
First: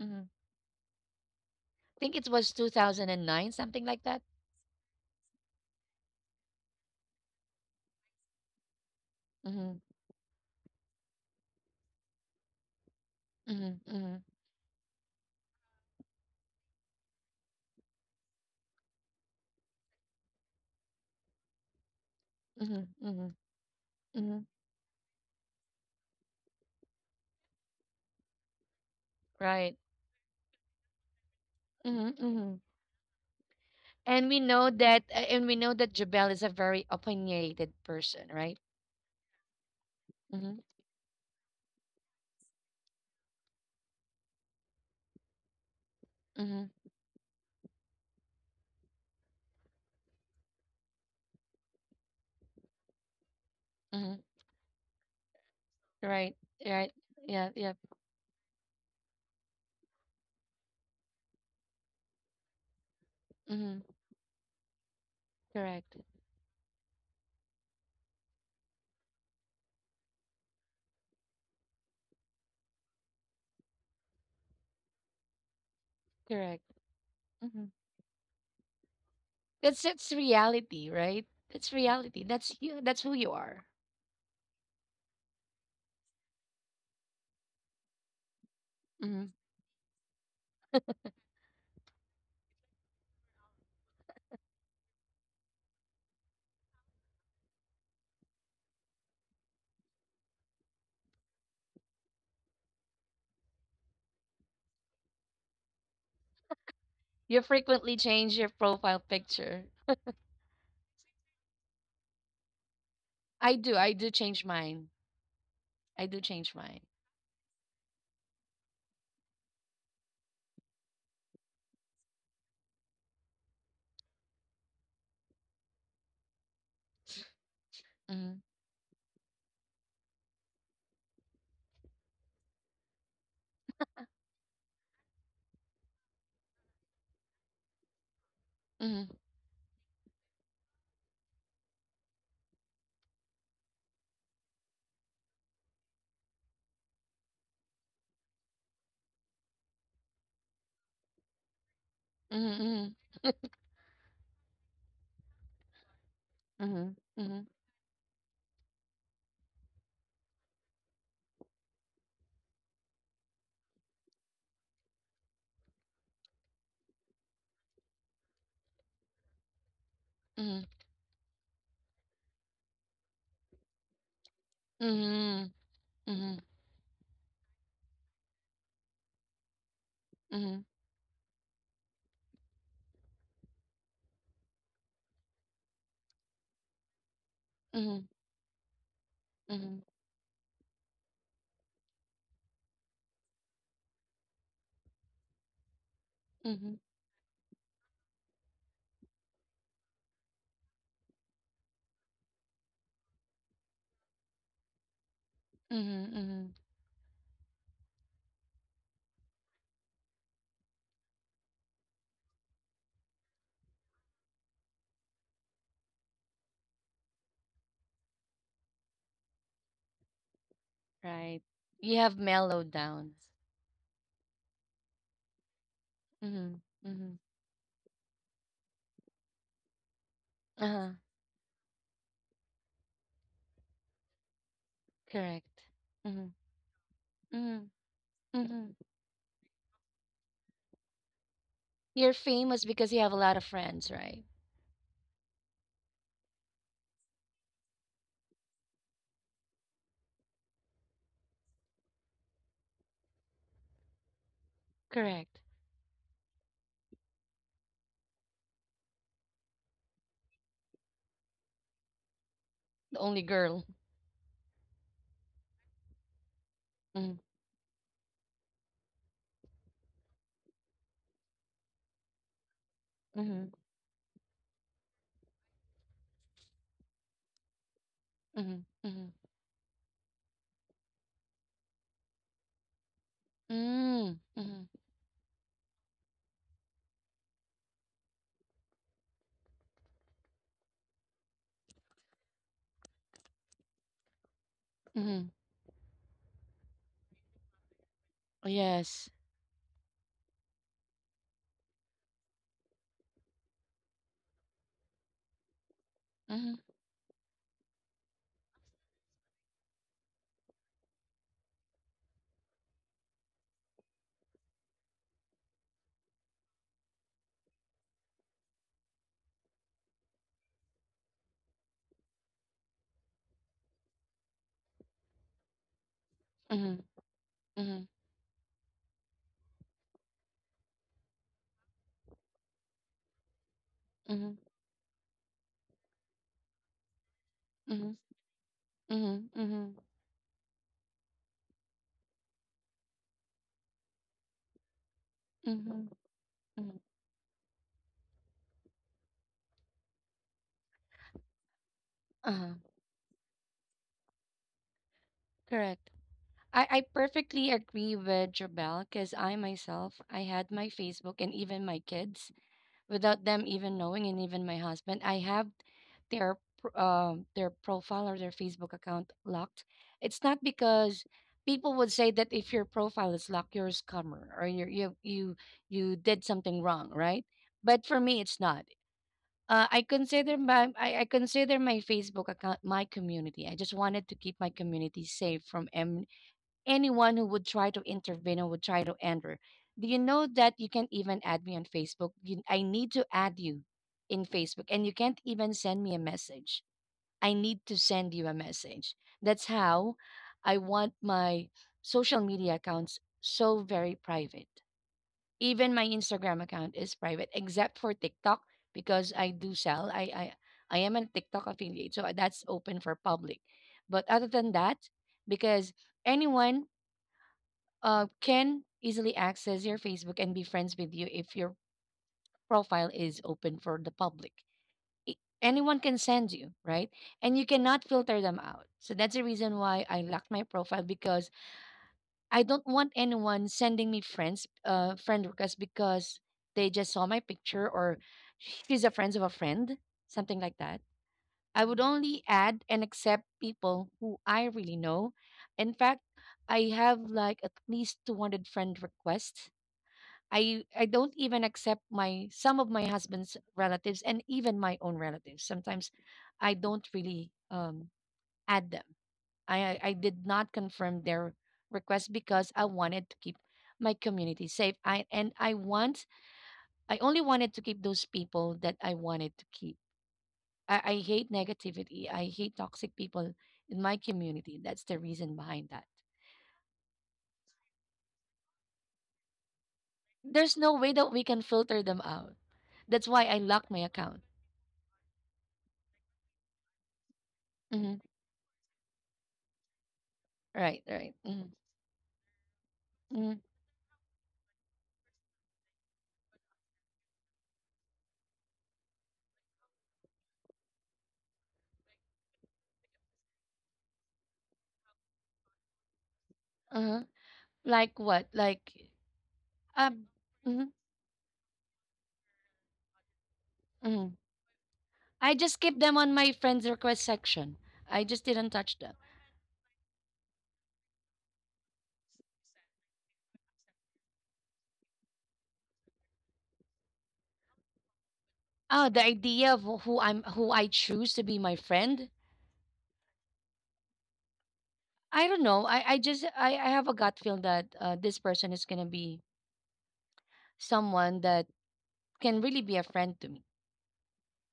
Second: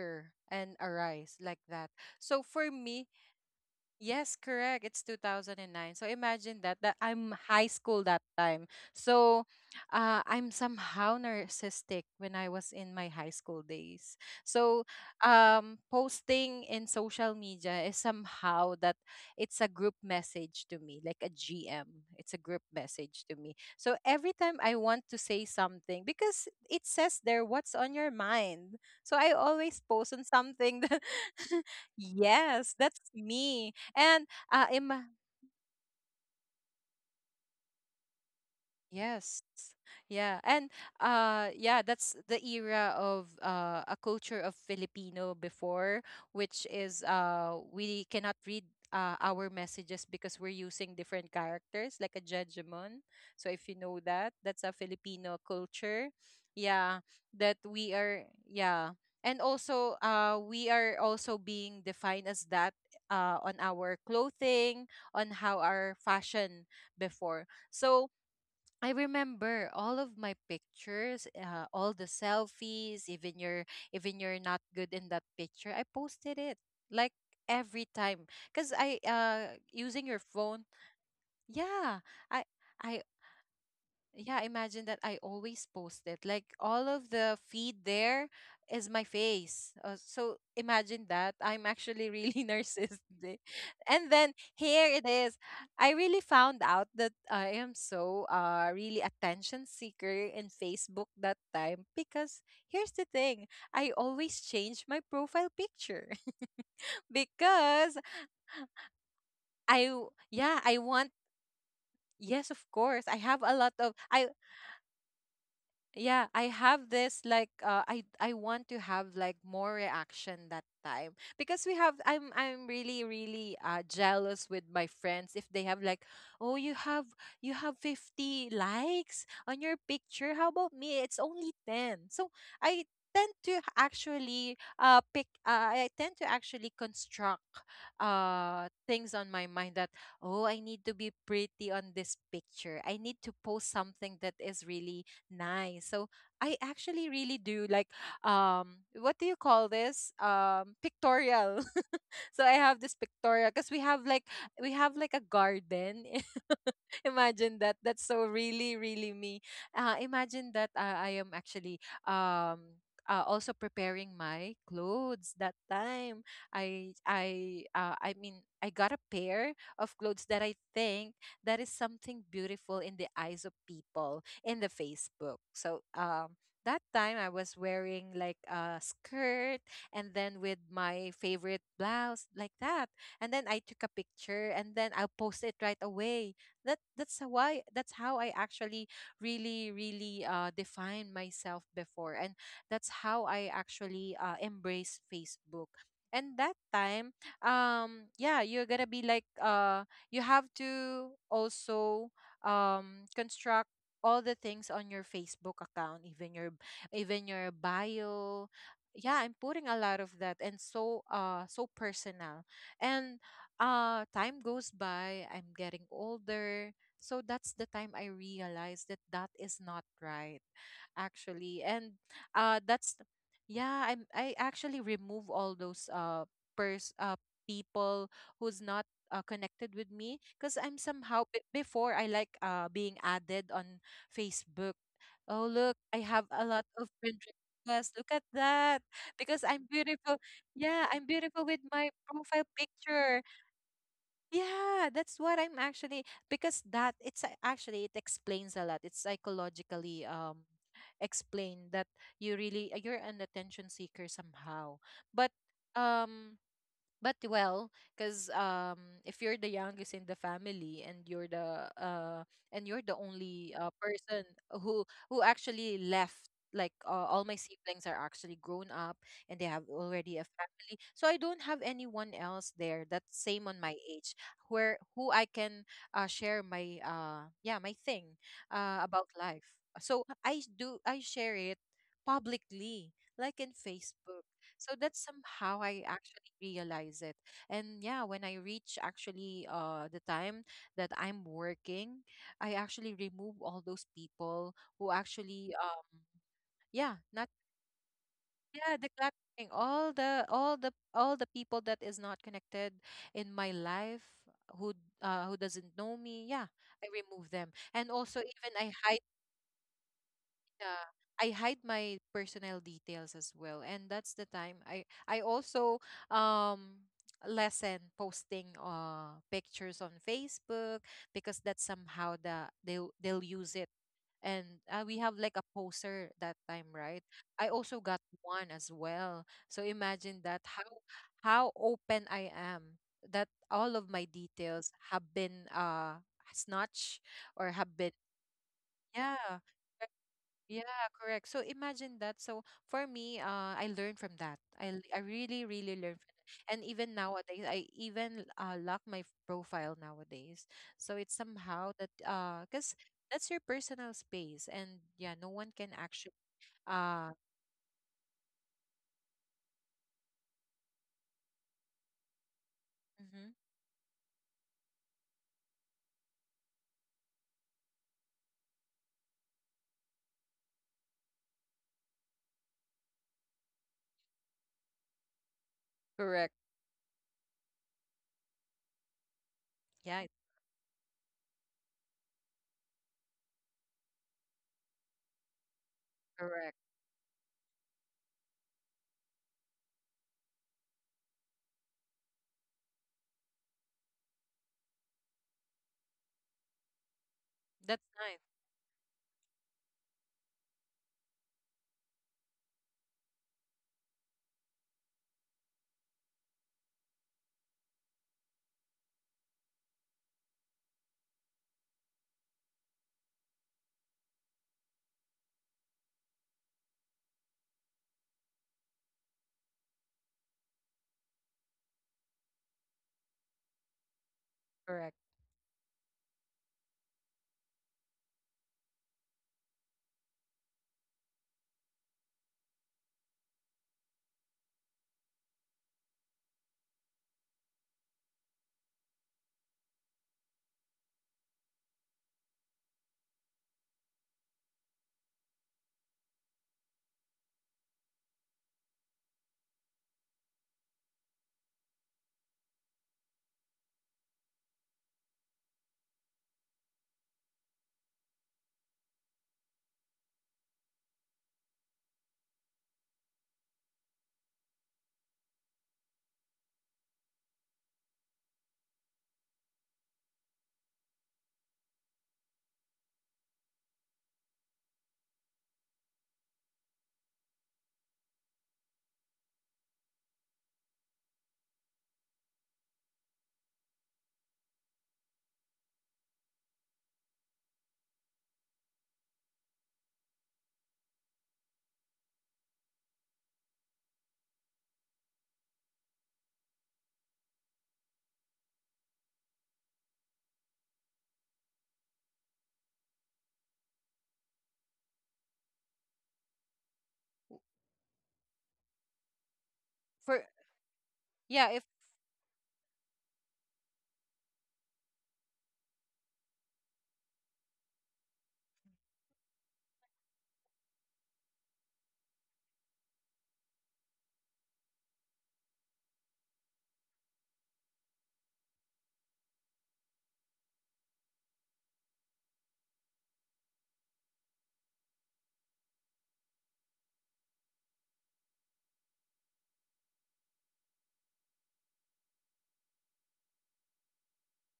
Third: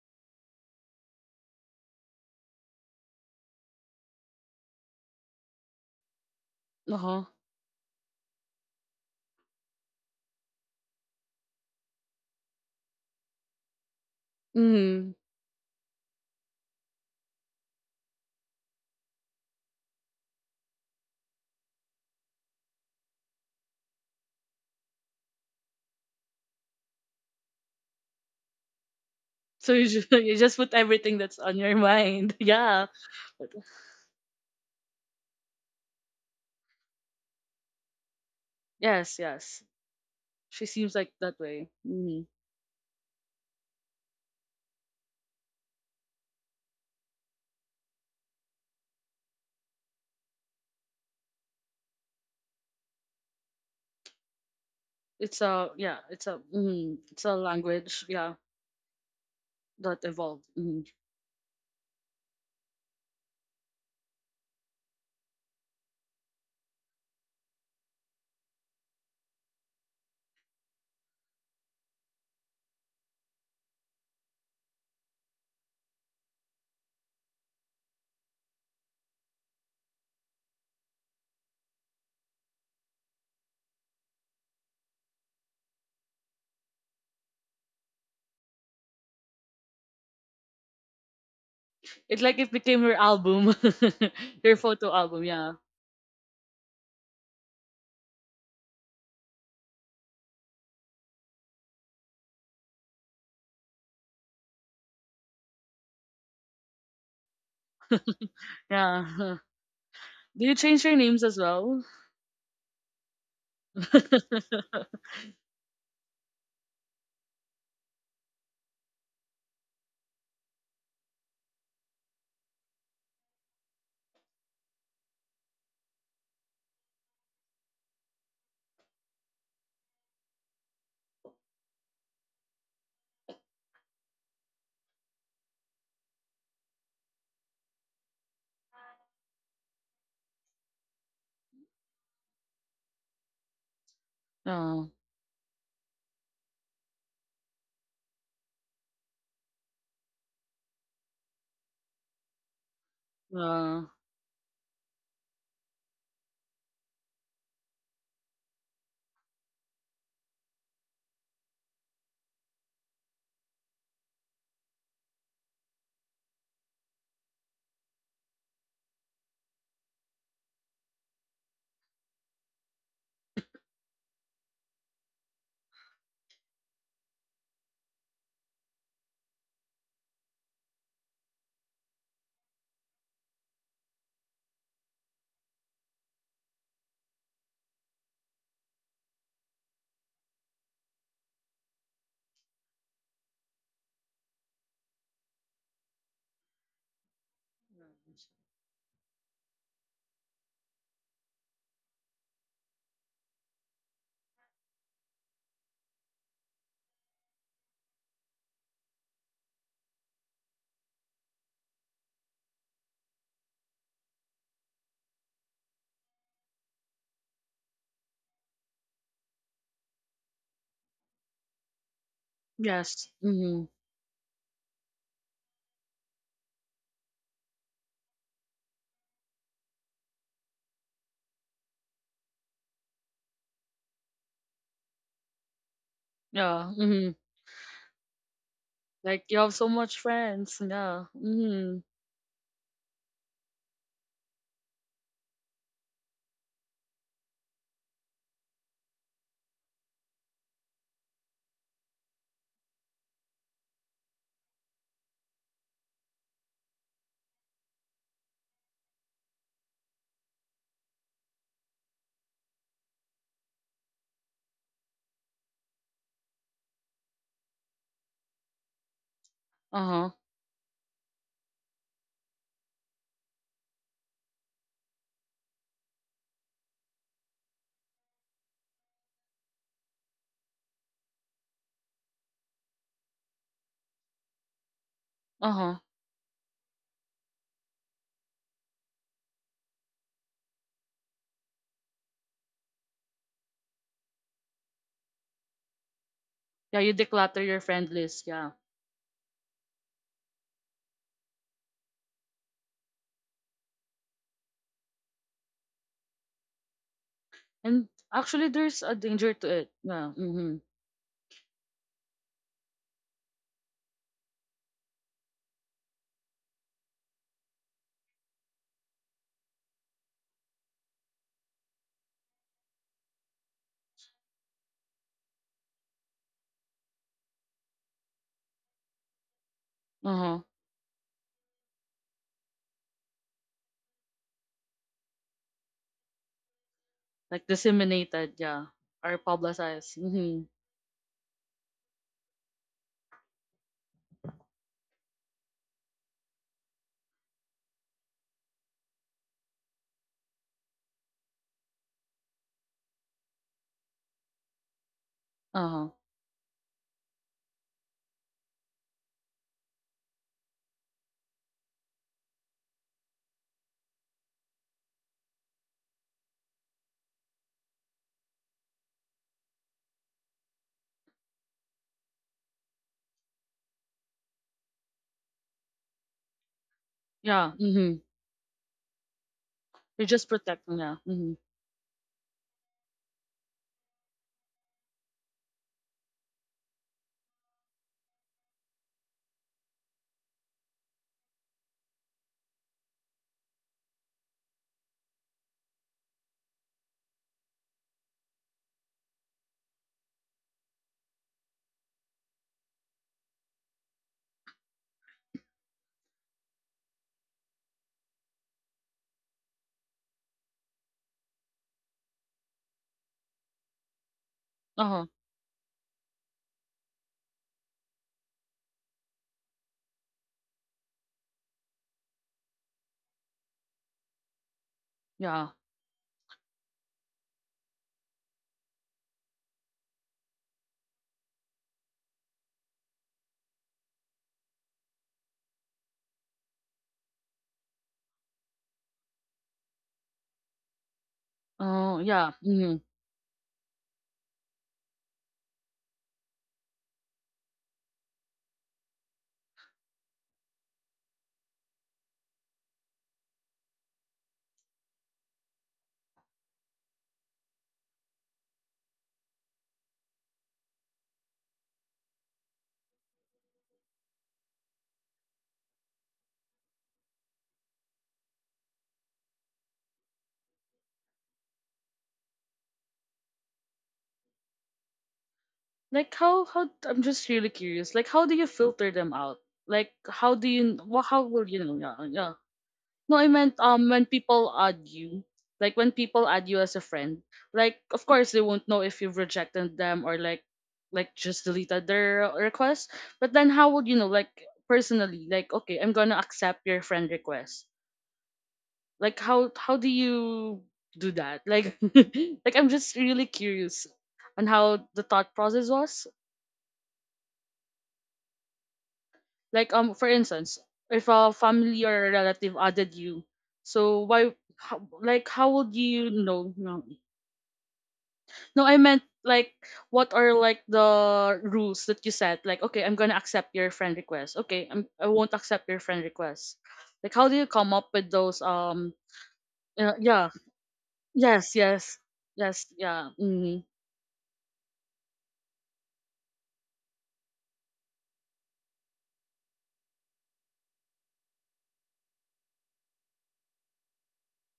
Mm-hmm. and arise like that. I think it So was for me, twenty oh nine, something like that. yes, correct. It's two thousand nine. So imagine that that uh huh. I'm high school that time. So Mm-hmm. uh, I'm somehow narcissistic when I was in my high school Mm-hmm. days. Mm-hmm. So Mm. um, posting in social media is somehow that it's a group message to me, like a G M. It's a group Mm-hmm. message to Mm-hmm. me. So every Mm-hmm. time I want to say something, because it says there what's on your mind. So I So always Right. you just, <laughs> post on you just put something that everything that's on your <laughs> mind. Mm-hmm. <laughs> Mm-hmm. yes, Yeah. that's me. And And we uh, know Im- that, uh, and we know that Jabel is a very opinionated person, right? Yes, yes. yes. Yeah. She Mm-hmm. And seems like that uh way. yeah, that's Mm-hmm. the era of uh a culture of Filipino before, which Mm-hmm. is uh we cannot read uh, our messages because we're using different characters like a judgment. So if you know Mm-hmm. that, that's a Filipino It's a yeah, culture. it's a Right. mm, Yeah, Right. it's a that Yeah. Yeah. we language, are yeah, yeah. And also that uh evolved. we Mm. are also being defined as that uh on Mm-hmm. our clothing, on how our Correct. fashion before. So I remember all of my pictures, uh, all the selfies, even your even you're not good in that picture. I posted it Correct. like Mm-hmm. every time because I uh That's using that's your phone. reality, right? That's Yeah, reality. I That's you. I That's who you are. yeah, imagine that I always post it like all of the feed there is my Mm-hmm. face, uh, so imagine that I'm actually It like really <laughs> it became your narcissistic. album, And then <laughs> your here photo it album. is, Yeah, I really found out that I am so uh really attention seeker in Facebook that time, because here's the thing: I always change my profile picture. <laughs> You Because frequently change your yeah. profile <laughs> picture. I w- Do you yeah, I change your want, names as well? yes, of course. I have a I lot do, of I do I change <laughs> mine. I Yeah, do I change have mine. this like uh, i i want to have like more reaction that time, because we have I'm I'm really really uh jealous with my friends if they have like, oh, you have you have fifty Mhm, likes on your picture, how about me, it's only ten. So I tend to actually uh pick uh, I tend to actually construct uh mhm, things on my mind that, oh, I need to be pretty on this picture, I need to post something that is No. really nice. So I actually really do like <sighs> um what do you call this? Um pictorial. <laughs> So I have mhm, this pictorial Uh, because we have like we have like a garden. mhm, <laughs> mhm, Imagine that. That's so really, really me. Uh imagine that uh, I am actually um uh, also preparing my clothes that time. I i uh, i mean, I got a pair of clothes that I mhm, think that is something beautiful in the eyes of people in the mhm, Facebook. So mhm, um that time I was wearing like a skirt and then mhm, with my favorite blouse, like that. And then I took a picture and then I'll post it right away. That that's why that's mhm, how I actually really, mhm, really uh defined myself before. And that's how I actually uh embrace Facebook. And that mhm, time, um, yeah, you're gonna be like uh you have to also um construct all the things on your Facebook account, mhm, even your mhm. even your bio. Yeah, I'm putting a lot of that and so uh so personal. And uh time goes by, I'm getting older. So that's the time I realized that that is not right Right. actually. And You have uh mellow that's yes. downs. Mm-hmm. yeah, I'm I actually remove all those uh Mm-hmm. pers uh Mm-hmm. people who's not uh, connected with me, because I'm Uh-huh. somehow b- before I like uh being added on Facebook. Oh, Correct. look, I have Mm-hmm. a lot Yeah. of friend Mm-hmm. Mm-hmm. requests. Look at Mm-hmm. that. Like you Because have I'm so much beautiful. friends. Yeah, I'm Yeah. beautiful with Mm-hmm. my You're profile famous because you have a picture. lot of friends, right? Yeah, that's what I'm actually, because that it's a- actually it explains a lot. It's psychologically um explained that you really you're an attention seeker somehow. But Correct. um but well, because um if you're the youngest in the family and you're the uh and you're the The only only girl. uh, person who who actually left, like uh, Mm-hmm. all my siblings are actually grown up and they have Uh-huh. already a family, so I don't have anyone else there that's same Mm-hmm. on my age where who I can uh, share my uh yeah my thing Mm-hmm. uh, about Mm-hmm. life. So I do, I share it publicly, like in Mm, Facebook. mm-hmm. So that's somehow Uh-huh. I actually realize it. And yeah, when I reach actually uh the time that I'm working, I actually remove all those people who Mm-hmm. actually um Yeah, you yeah, not declutter your friend list. Yeah. yeah, the Yes. cluttering, all the all the all the people that is not connected in my life who uh who doesn't know me. Yeah, Mm-hmm. I remove them. And And also even actually I there's a danger to it. Yeah. Mm-hmm. yeah, I hide my personal details as well. And that's the time i i also um lessen posting uh pictures on Facebook, because that's somehow the they'll they'll use it. And uh, we have like a poster that time, Mm-hmm. right? I also Mm-hmm. got one as well, so imagine that Uh-huh. how how open I am, that all of my Mm-hmm. details have been uh snatched Like or have been, Mm-hmm. disseminated, yeah, or Mhm, yeah. mhm, publicized. Mm-hmm. Yeah, correct. So imagine that. So for me, uh, I learned from that. I l- I really really mhm, learned from that. And mhm. even nowadays, I even uh, lock my f- profile nowadays. So it's somehow that uh, Uh-huh. cause that's your personal space, and yeah, no one can Uh huh. Correct. actually I, I uh, perfectly agree with Jabel because I myself, I had my Facebook, and even my kids hmm without them even knowing, and even my husband, I have their pr- um their profile or their Facebook account locked. It's not because people would say that if your profile is locked, you're a scammer or you you you you did correct. something wrong, right? Yeah. But Mm-hmm. for me, it's not. Uh, I Yeah, You're it's just consider my protecting. I, Yeah. I Mm-hmm. consider my Facebook account my community. I just wanted to keep my community safe from em- correct. anyone who would try to intervene or would try to enter. Do you know that you can't even add me on Facebook? You, I need to add you in Facebook, and you can't even send me a message. I need to That's send nice. you a message. That's how I want my social media accounts so very private. Even my Instagram account is private, except for TikTok because I do sell. I I I am a TikTok affiliate, so uh, that's open for public. But other than Uh that, huh. because anyone uh, can easily access your Facebook and be friends with you if your profile is open for the public. Correct. I- Yeah. Anyone can send you, right? And you cannot filter them out. So that's the reason why I locked my profile, because I don't want anyone sending me friends, uh, friend requests because they just saw my picture, or she's a friend of a friend, something like that. I would Oh only yeah. add Mm-hmm. and accept people who I really know. In fact, I have like at least two hundred friend requests. I I don't even accept my some of my husband's relatives and even my own relatives. Sometimes I don't really um add them. I I did not confirm their request because I wanted to keep my community safe. I and I want I only wanted to keep those people that I wanted to keep. I, I hate negativity. I hate toxic people in my community. That's the reason behind that. Like how how I'm just really curious. Like how do you filter them out? Like how do There's no you? way wha- that we How can will you know? filter Yeah. them Yeah. out. That's No, why I I meant locked my um when account. people add you, like when people add you as a friend, like Hmm. of course they won't know if you've rejected them or like Right, right. like just Mm-hmm. deleted their request. But Mm-hmm. then how would you know like personally like, okay, I'm going to accept your friend request. Like how how do you do that? Like <laughs> like I'm just really curious on how the thought process was. Uh-huh. Like what? Like Like um um. for For instance, Mm-hmm. if a yeah, if family or a relative added you, so Mm-hmm. why how, like I how just would keep them you on my know? friends No, request section. I just didn't No, touch I them. meant like what are like the rules that you set? Like, okay, I'm gonna accept your friend request. Okay, I'm I won't accept your friend request. Like, how do you come up with those? Oh, Um, the idea of wh- yeah, who I'm yeah, who I choose to be yes, my yes, friend. yes, yeah. Mm-hmm. I don't know. I, I just I, I have a gut feel that uh, this person is gonna be someone that can really be a friend to me.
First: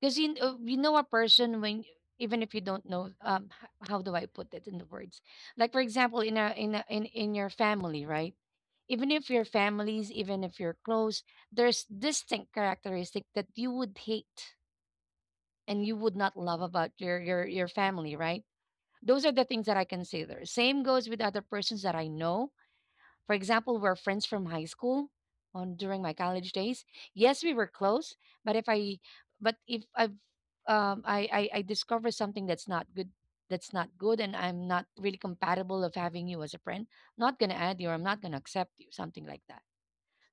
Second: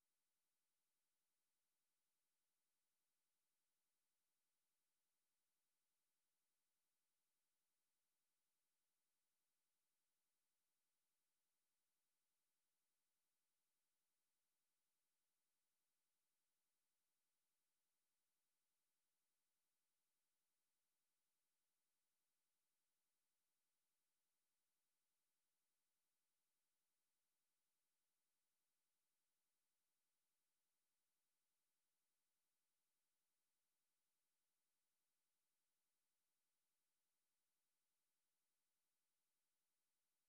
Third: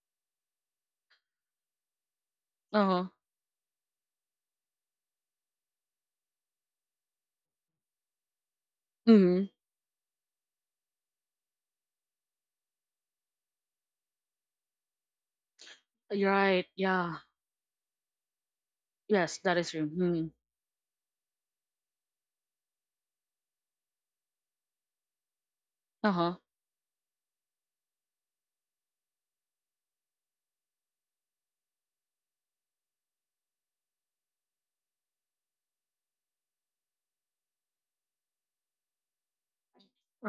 Because you kn- uh, you know a person when even if you Uh don't huh. know, um h- how do I put it in the words? Like for example in a in a, in in your family, right? Even if Mm-hmm. your families, even if you're close, there's distinct characteristic that you would hate and you would You're not love right. about Yeah. your your your family, right? Those are Yes, the that things is that I true. Mm-hmm. consider. Same goes with other persons that I know. For example, we're friends from high school on during my Uh huh. college days. Yes, we were close, but if I but if I've um I, I, I discover something that's not good, that's not good and I'm not really compatible of having you as a friend, I'm not gonna add you, or I'm not gonna accept you, something like that.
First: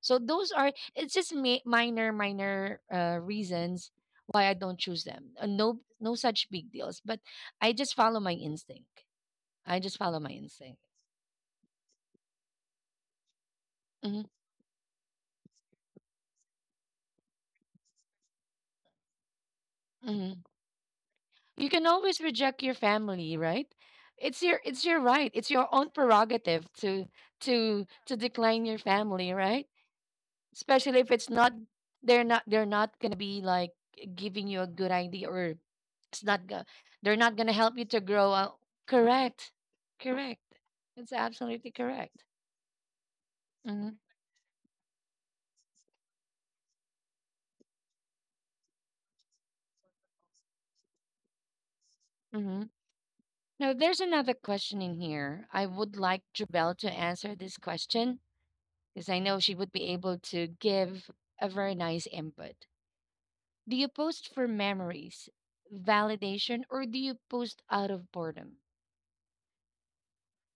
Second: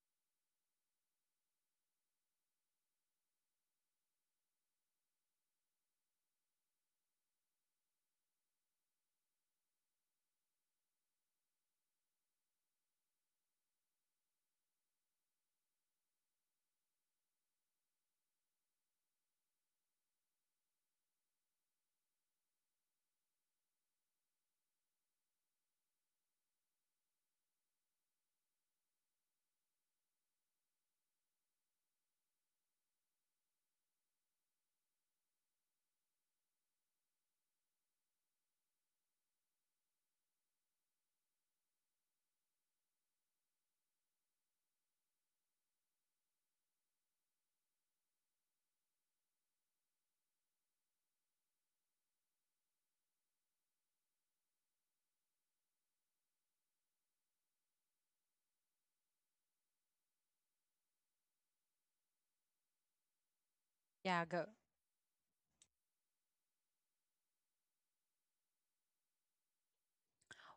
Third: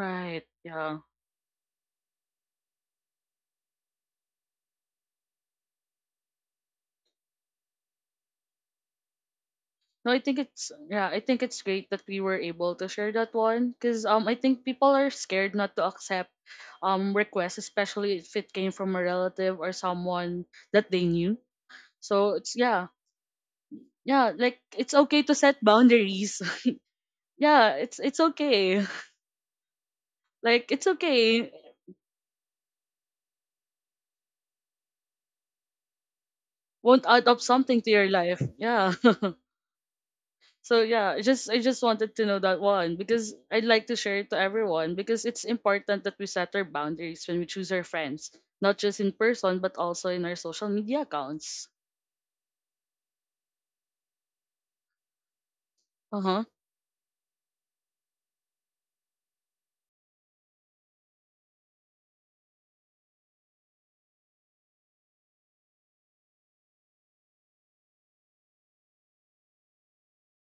So those are, Yeah. it's just ma- minor minor uh, reasons why I don't choose them. Uh, no no such big deals, but I just follow my instinct. I just No, follow I my think it's instinct. yeah, I think it's great that we were able to share that one because Hmm. um I think people are scared not to accept um requests, especially if it came from a relative or Hmm. someone that they knew. You can always So it's reject your yeah. family, right? Yeah, It's like your it's it's your okay right. to It's set your own boundaries. prerogative <laughs> to Yeah, to it's to it's decline your okay. <laughs> family, right? Like it's Especially if it's not, okay. they're not, they're not gonna be like giving you a good idea, or it's not go- Won't they're add not up gonna help something you to to your grow life. up. Yeah. <laughs> Correct, correct. So yeah, It's I just I absolutely just wanted correct. to know that one because I'd like to Hmm. share it to everyone because it's important that we set our boundaries when we choose our friends, not just in person but also in our social media accounts. Hmm. Now there's another question in here. I would Uh like huh. Jubel to answer this question because I know she would be able to give a very nice input. Do you yeah, post go. for memories, validation, or do you post out of boredom?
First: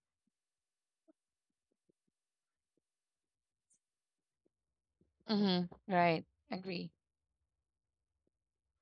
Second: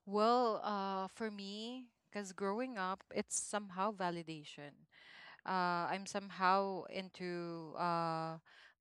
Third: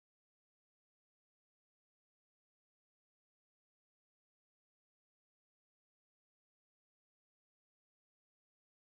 Well, uh, for me, because growing up, it's somehow validation. Hmm. uh, I'm Right. somehow Agree. into uh,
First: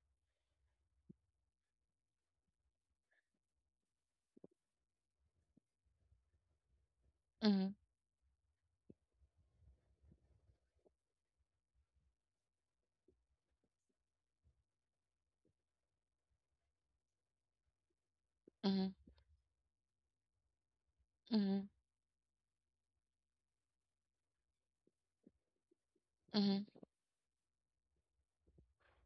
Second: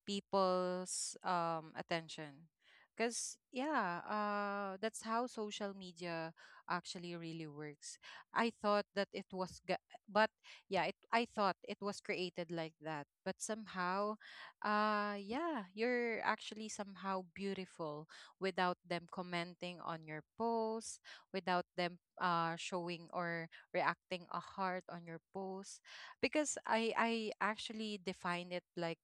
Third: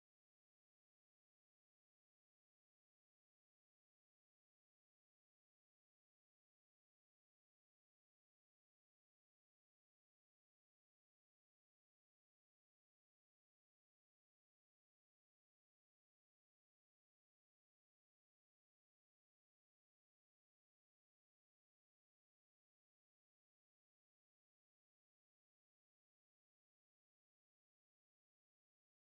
people's um, attention. Because, yeah, uh, that's how social media actually really Mm-hmm. works. I thought that it was, ga- but yeah, it, I thought it was created like that. But somehow, uh, yeah, you're actually somehow beautiful without Mm-hmm. them commenting on your posts, without Mhm, them uh, showing or reacting a heart on your post, because mhm, I I actually define it like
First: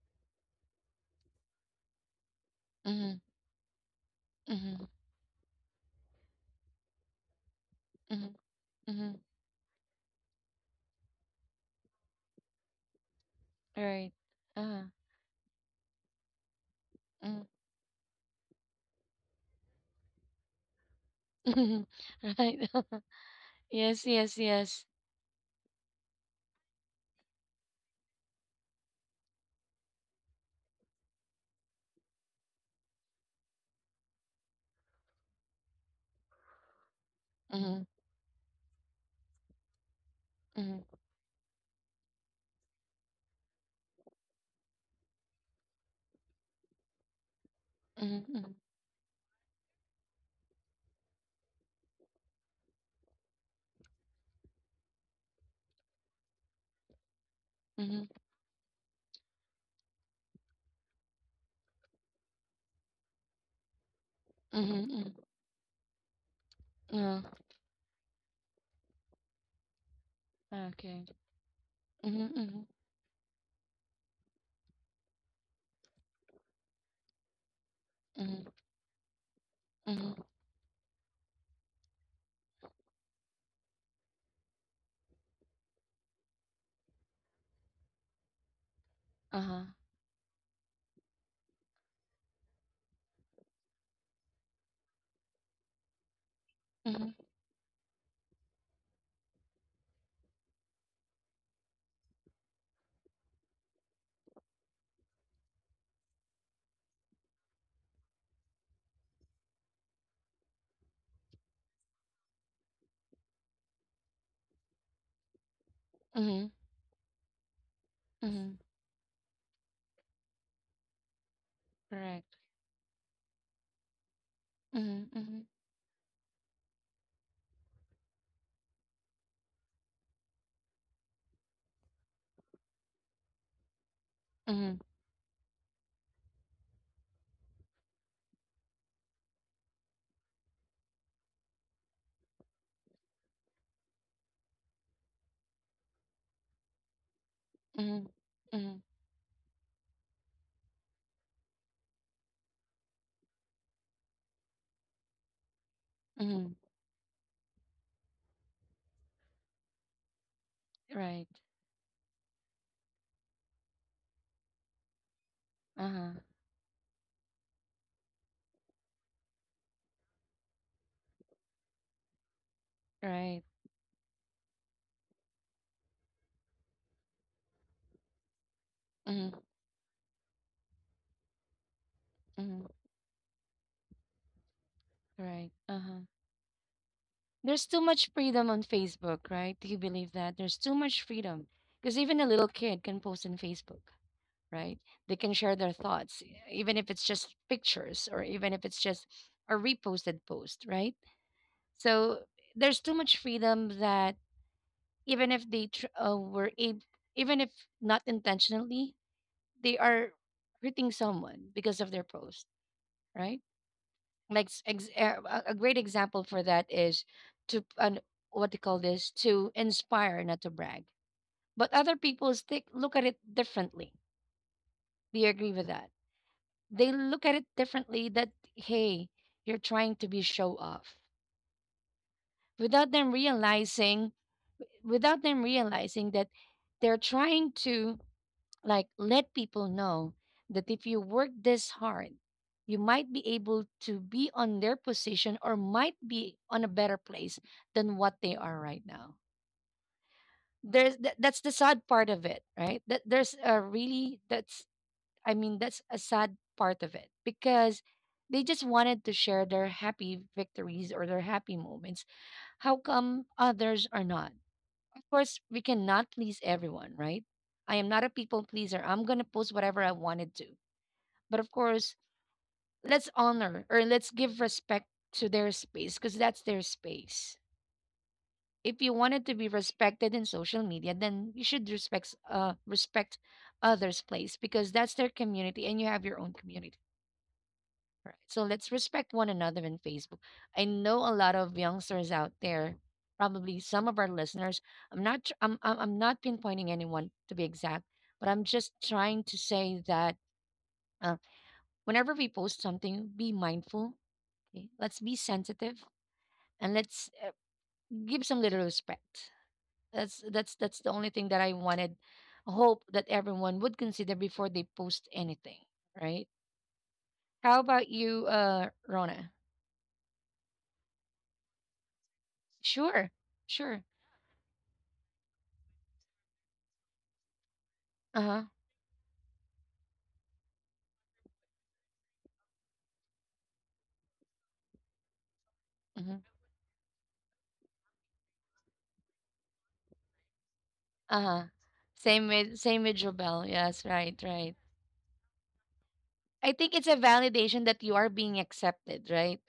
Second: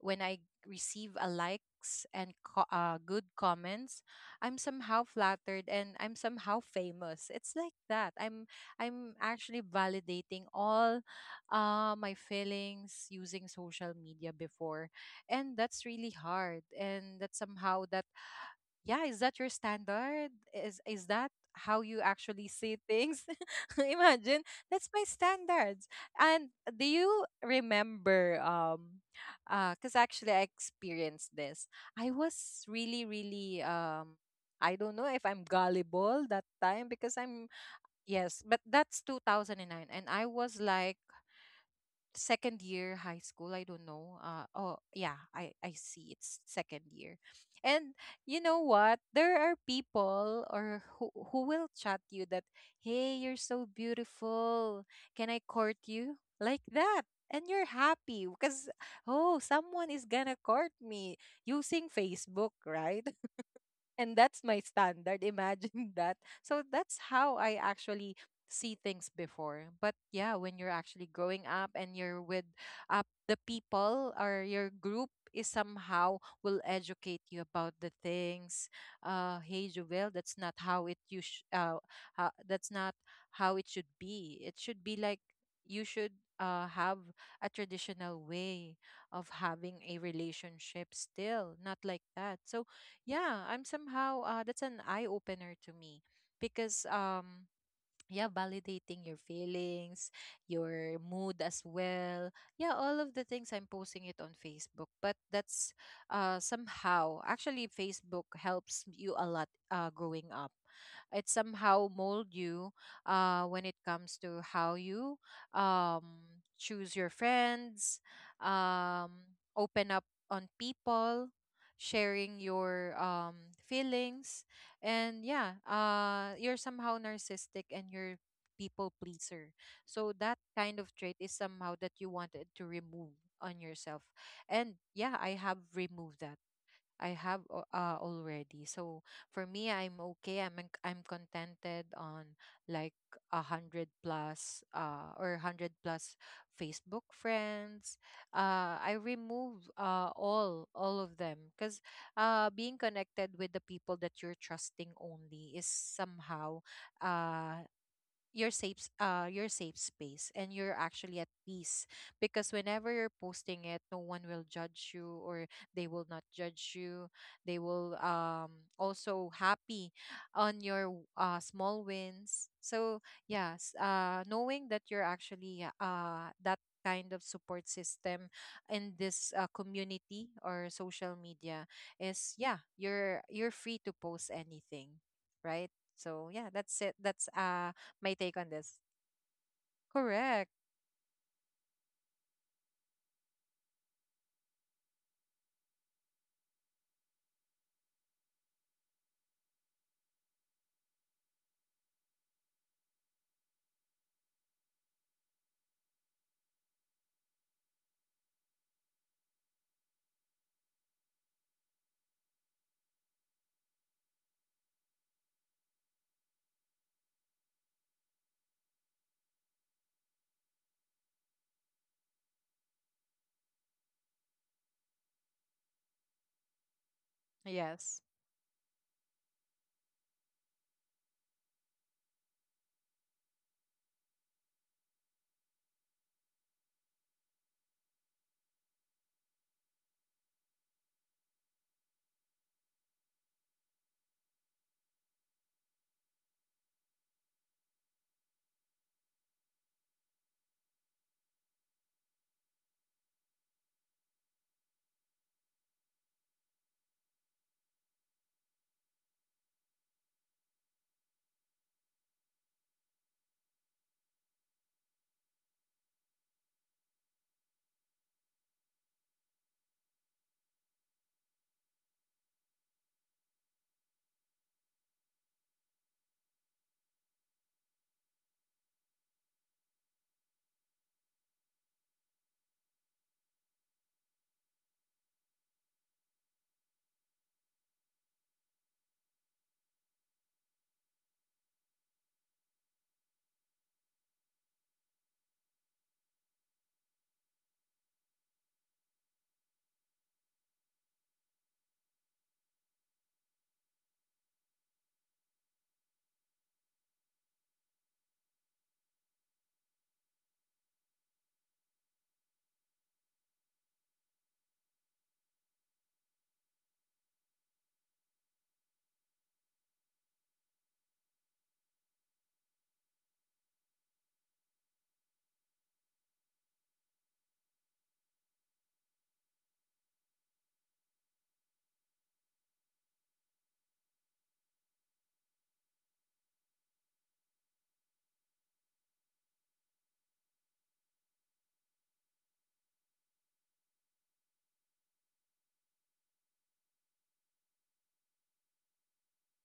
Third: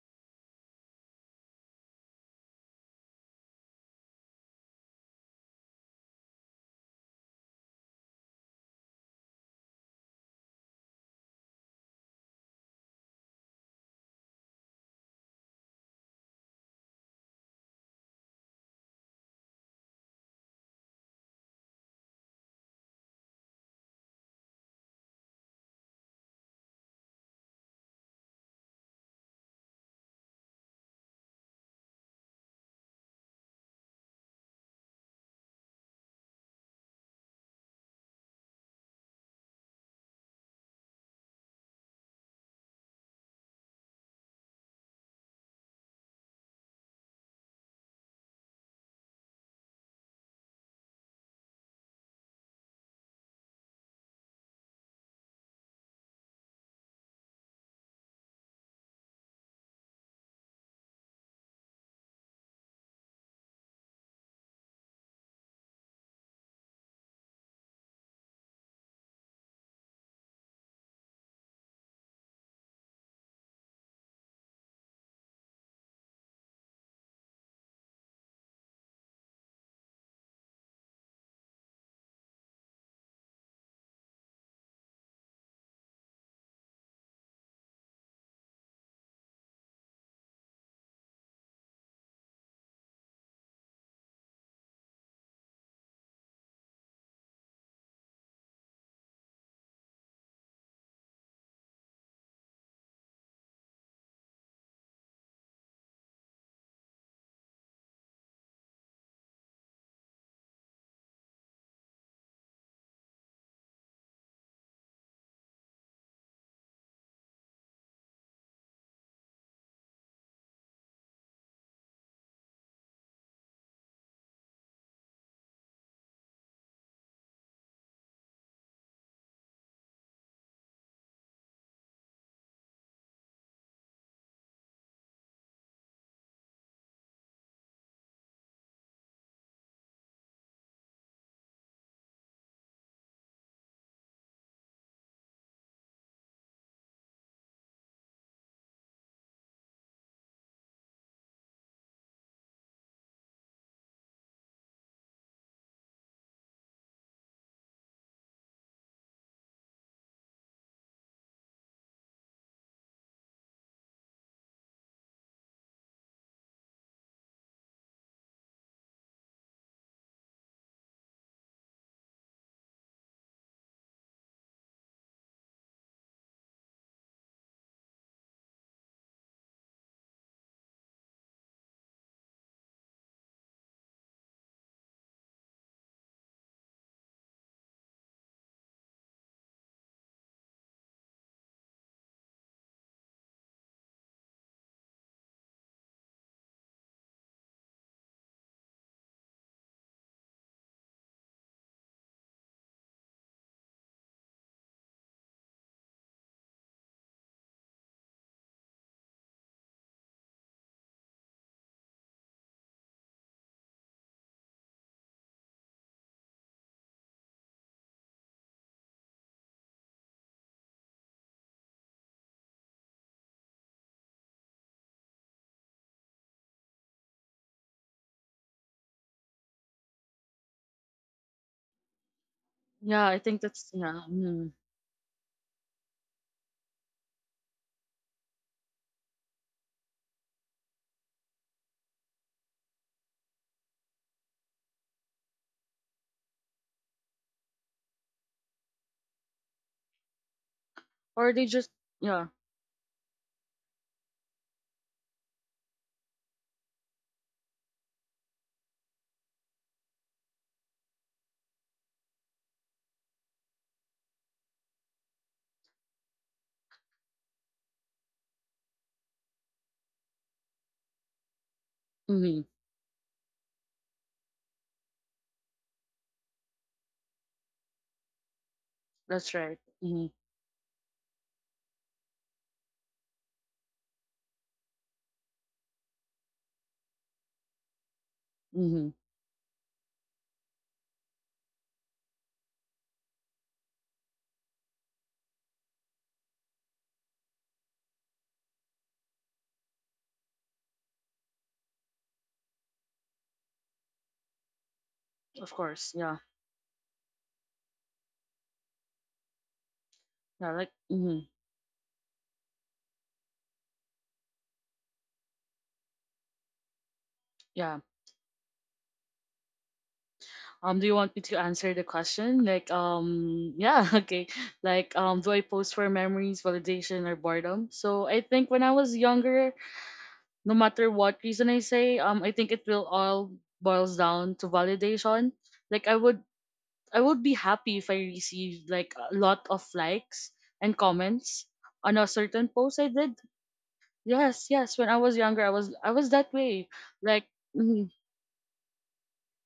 when I receive a likes and co- uh, mhm, good comments, I'm mhm, somehow flattered and I'm somehow famous. It's like that. mhm, I'm I'm mhm. actually validating all uh, my feelings using social Right. media Uh-huh. before, and that's really hard. And that Mhm. somehow that, yeah, is that your standard, is is that how Mhm. you <laughs> actually Right. see <laughs> things? <laughs> Yes, yes, Imagine, yes. that's my standards. And do you remember um uh because actually I experienced this, I was really really um I don't know if I'm gullible that time because I'm, Mhm, yes, but that's two thousand nine, and I was mhm, like second year high school, I don't know, uh oh yeah, i i see, it's second year. And mhm, you mhm, know what, there are people or who, who will chat you that, hey, you're so beautiful, can I court you, like that. And you're mhm, happy because, oh, someone is gonna court me using Facebook, right? And that's my mhm, standard. Imagine <laughs> that. So that's mhm. how I actually see things before. But yeah, when Uh, you're okay. actually growing up and you're Mhm, with mhm, uh, the people or your group is somehow will educate you about the mhm, things. Uh, hey Jovel, mhm. that's not how it you sh- uh, ho- that's not how it should be. It should be like you should uh, have a traditional way of Uh-huh. having a relationship still, not like that. So yeah, I'm somehow uh, that's an eye opener to me because Mhm, um yeah, validating your feelings, your mood as well. Yeah, all of the things I'm posting it on Facebook. But that's uh somehow actually Facebook helps you a lot uh growing up. It somehow mold you uh when it comes to how you um mhm, choose your friends, mhm. um open up on people, Correct. sharing your um feelings. Mhm, And mhm, yeah, uh you're somehow narcissistic and you're people pleaser, so that kind of trait is somehow that you wanted to remove on yourself. And mhm, yeah, I have removed that. I have al- uh, already. So for me, I'm okay. I'm en- I'm contented on like a hundred plus uh or hundred plus Facebook friends. mhm, Uh, mhm, I remove uh all all of them because uh being connected with the people that you're trusting only is mhm. somehow uh your safe s- uh your safe space, and you're actually Right. at peace because whenever you're posting it, no one will judge you, or they will Uh-huh. not judge you. They will um also happy on your w- uh small wins. So Right. yes, uh knowing that you're actually uh that kind of support system in this Mhm, uh, community or social media is, yeah, mhm. you're you're free to post anything, Right. right? Uh-huh. So yeah, that's it. that's There's uh too much my take on freedom on this. Facebook, right? Do you believe that? Correct. There's too much freedom because even a little kid can post on Facebook, right? They can share their thoughts, e, even if it's just pictures, or even if it's just a reposted post, right? So there's too much freedom that, even if they tr- uh, were able, even if not intentionally, they are hurting someone because of their post, right? Like s- ex- er, a a great example for that is to an what do you call this, to inspire, not to brag, but other people stick look at it differently. Do you agree with that? They look at it Yes. differently, that, hey, you're trying to be show off, without Yeah, them I think that's yeah. realizing, Mhm. without them realizing that they're trying to, like, let people know that if you work this hard, you might be able to be on their position, or might be on a better place than what they are right now. There's th- Or That's they the just sad part yeah. of it, right? That there's a really that's I mean, that's a sad part of it because they just wanted to share their happy victories or their happy moments. How come others are not? Of course, we cannot please everyone, right? I am not a people pleaser. I'm going to post whatever I wanted to. But of course, Mm-hmm. let's honor, or let's give respect to their space, because that's their space. If you That's wanted to be right. Mm-hmm. respected in social media, then you should respect uh respect others' place, because that's their community and you have your own community. Right. So let's Mm-hmm. respect one another in Facebook. I know a lot of youngsters out there, probably some of our listeners. I'm not tr- I'm I'm I'm not pinpointing anyone to be exact, but I'm just trying to say that, uh, whenever we post something, be mindful. Okay, let's be Of sensitive course. Yeah. and let's, uh, give some little respect. That's Yeah. that's Like that's the only mm-hmm. thing that I wanted. Hope that everyone would consider before they post anything, right? How Yeah. about you, uh, Rona? Um. Do you want me to answer the question? Like Sure, um. sure. Yeah. <laughs> Okay, like um do I post for memories, validation, or boredom? So Uh I huh. think when I was younger, no matter what reason I say, um, I think it will all boils down to validation. Like I Hmm. would, I would be happy if I received like a lot of likes and Uh huh. comments on a Same certain with post same I with did. Jobel. Yes, right, Yes, right. yes. When I was younger, I was, I was that I way. think it's a Like, validation that mm, you are being accepted, right?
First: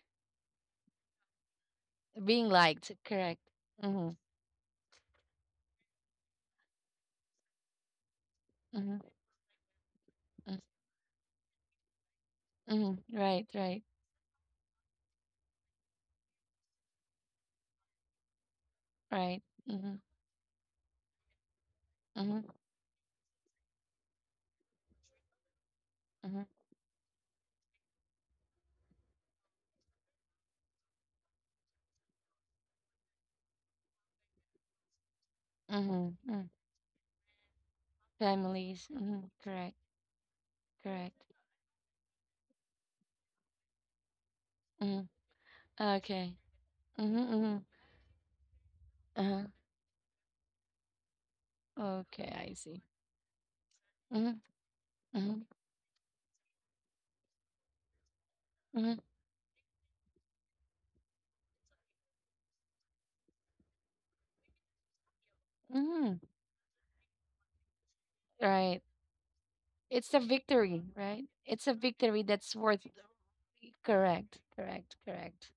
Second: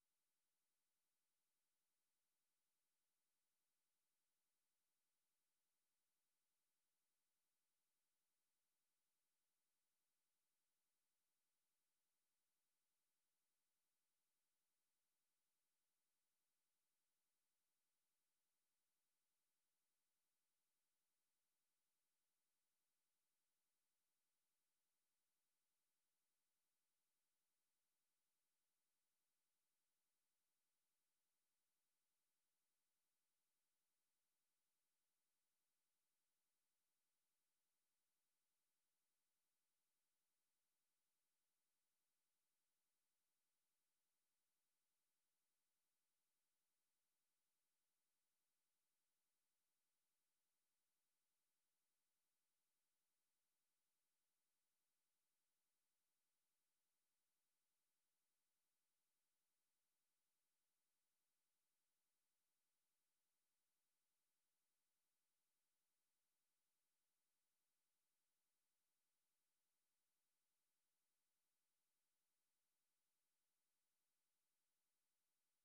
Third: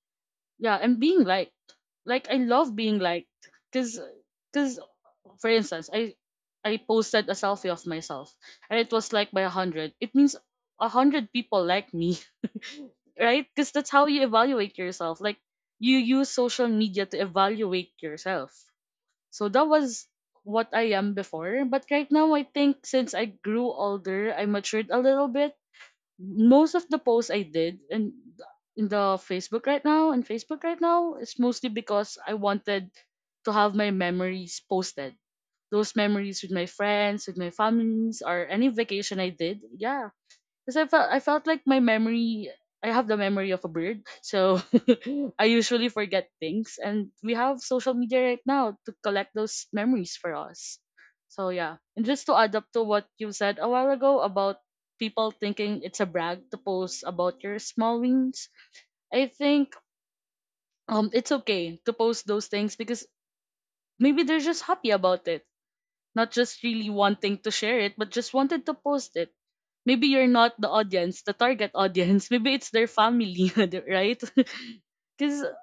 yeah, and being liked. Like I Being love liked, being liked, correct? cause, Mm-hmm. cause for instance, I I posted a selfie of myself and it Mm-hmm. was liked by a hundred. It means a hundred people like me, <laughs> Mm-hmm. right? Right, Because right, that's how you evaluate yourself. Like you use social media to evaluate yourself. right. So that Mm-hmm. was what I am before. But right now, I Mm-hmm. think since I grew older, I matured a little bit. Mm-hmm. Most of the posts I did in in the Facebook right now and Facebook right now is mostly because I wanted to have my memories posted, those Mm-hmm. memories with Mm-hmm. my friends, with my families, or any Families. vacation I Mm-hmm. did. Correct. Yeah, because I felt I Correct. felt like my memory. I have the memory of a bird, so Mm. <laughs> I usually forget Okay. things. And we Mm-hmm, mm-hmm. have social media right now to collect Uh-huh. those memories for us. So yeah, and just to Okay, add I up to see. what you said a while ago Mm-hmm, about people mm-hmm, thinking it's a brag to post about your small wins, mm-hmm. I think um it's okay to post those things because maybe they're just happy about it, Mm, not just really wanting to share it, but just wanted to right. post it. Maybe It's a you're not the victory, audience, the right? target It's a audience. <laughs> victory Maybe that's it's their worth family, <laughs> right? correct, correct, <laughs> Because correct.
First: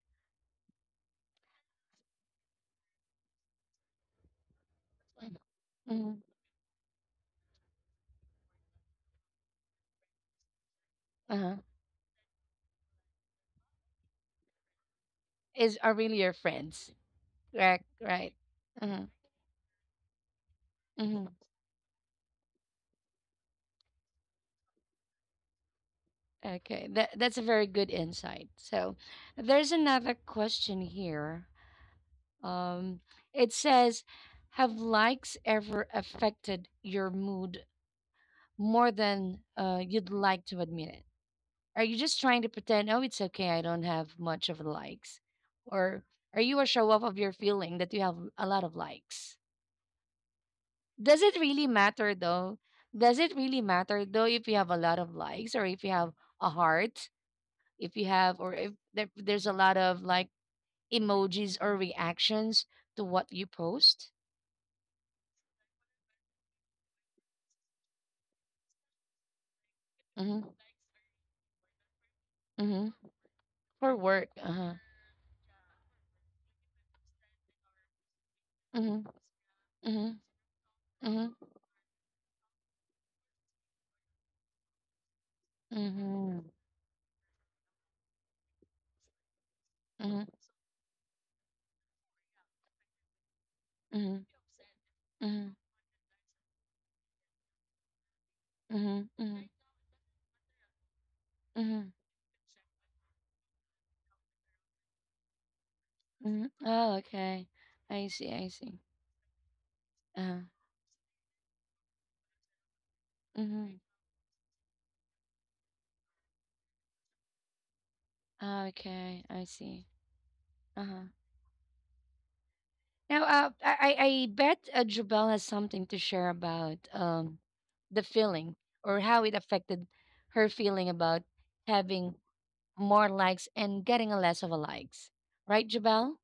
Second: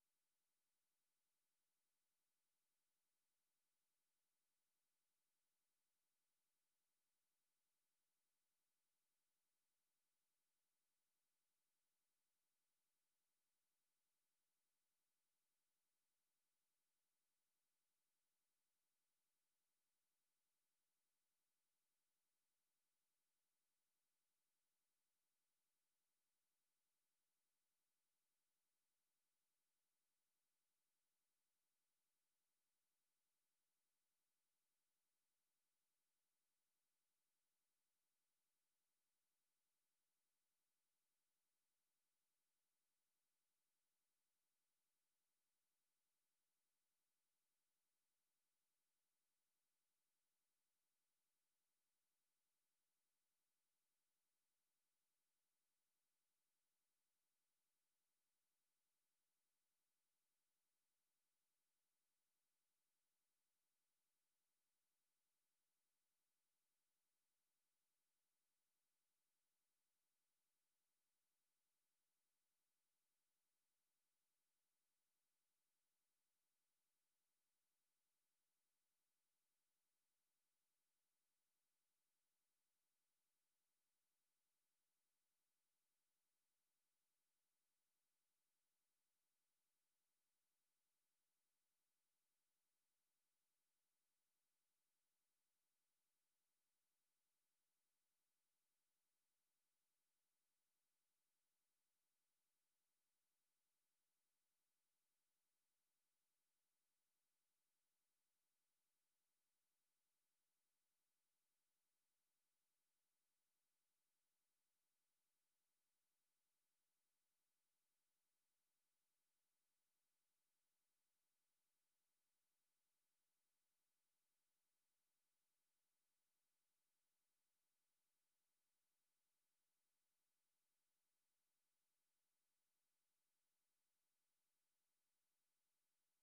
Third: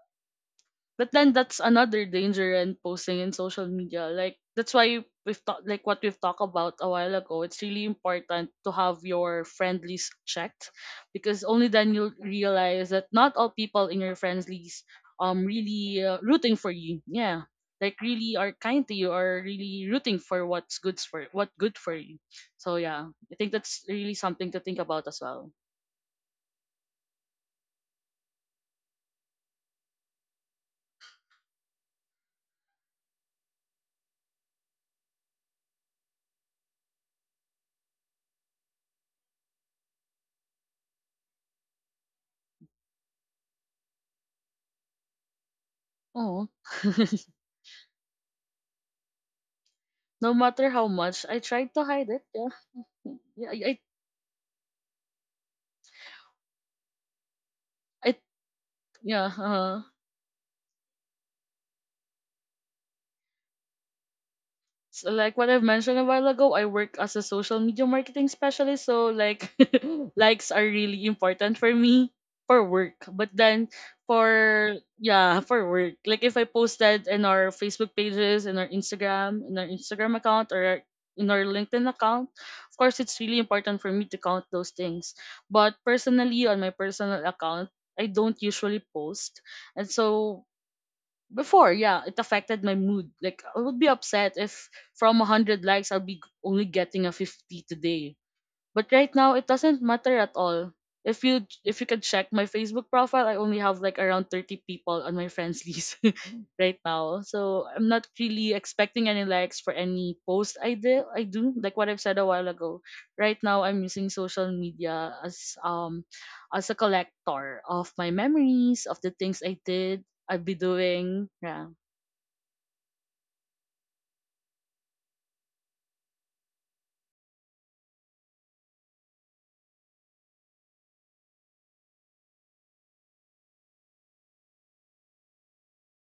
but then that's another danger in posting in social media. Like that's why Mm, we've talked, like what we've mhm, talked about a while ago. It's really important to have your friend list checked, because uh-huh. only then you'll realize that not all people in your friends list um Is are really uh, really your rooting for friends. you. Yeah. Correct, Like right. really are kind to Uh-huh. you or really rooting for what's good Hmm. for, what good for you. So yeah, I think that's really something to think about as well. Okay. That that's a very good insight. So there's another question here. Um, it says, "Have likes ever affected your mood more than uh, you'd like to admit it? Are you just trying to pretend? Oh, it's okay. I don't have much of likes, or are Oh, you a show off of your feeling that you have a lot of likes? <laughs> no matter how Does much it I really tried to hide matter it, though? Does it yeah, really yeah, I, matter though if you have a lot of likes or if you have a heart, if you I I have or if there, Yeah. there's a lot Uh, of like emojis or reactions to what you post?" so like what I've mentioned a while ago, I work as a social media marketing specialist. So like <laughs> Mm-hmm. likes are really important for me for Mm-hmm. work. But then For work. Uh-huh. for yeah, for work. Like if I posted in our Facebook pages, in our Mm-hmm. Instagram, in our Mm-hmm. Instagram account, or Mm-hmm. in our LinkedIn account, of course it's really important for me to count those things. But Mm-hmm. personally on my personal account, I don't usually post. And Mm-hmm. so before, yeah, it affected my mood. Like I would be Mm-hmm. upset if from Mm-hmm. one hundred likes I'll be only getting a fifty today, but Mm-hmm. right now Mm-hmm. it doesn't matter at all. If you if you Mm-hmm. can check my Facebook profile, I only have like around thirty people on my friends list <laughs> Mm-hmm. right Oh, now. okay. So I'm not I see. I really see. expecting any likes for any Uh-huh. post I did I do, like what I've said a while ago. Right now Mm-hmm. I'm using social media as um as a collector of my Oh, memories, of the okay. I things I see. did, I'd be Uh-huh. doing. Yeah. Now, uh, I, I I bet uh, Jubel has something to share about um, the feeling or how it affected her feeling about having more likes and getting a less of a likes. Right, Jubel?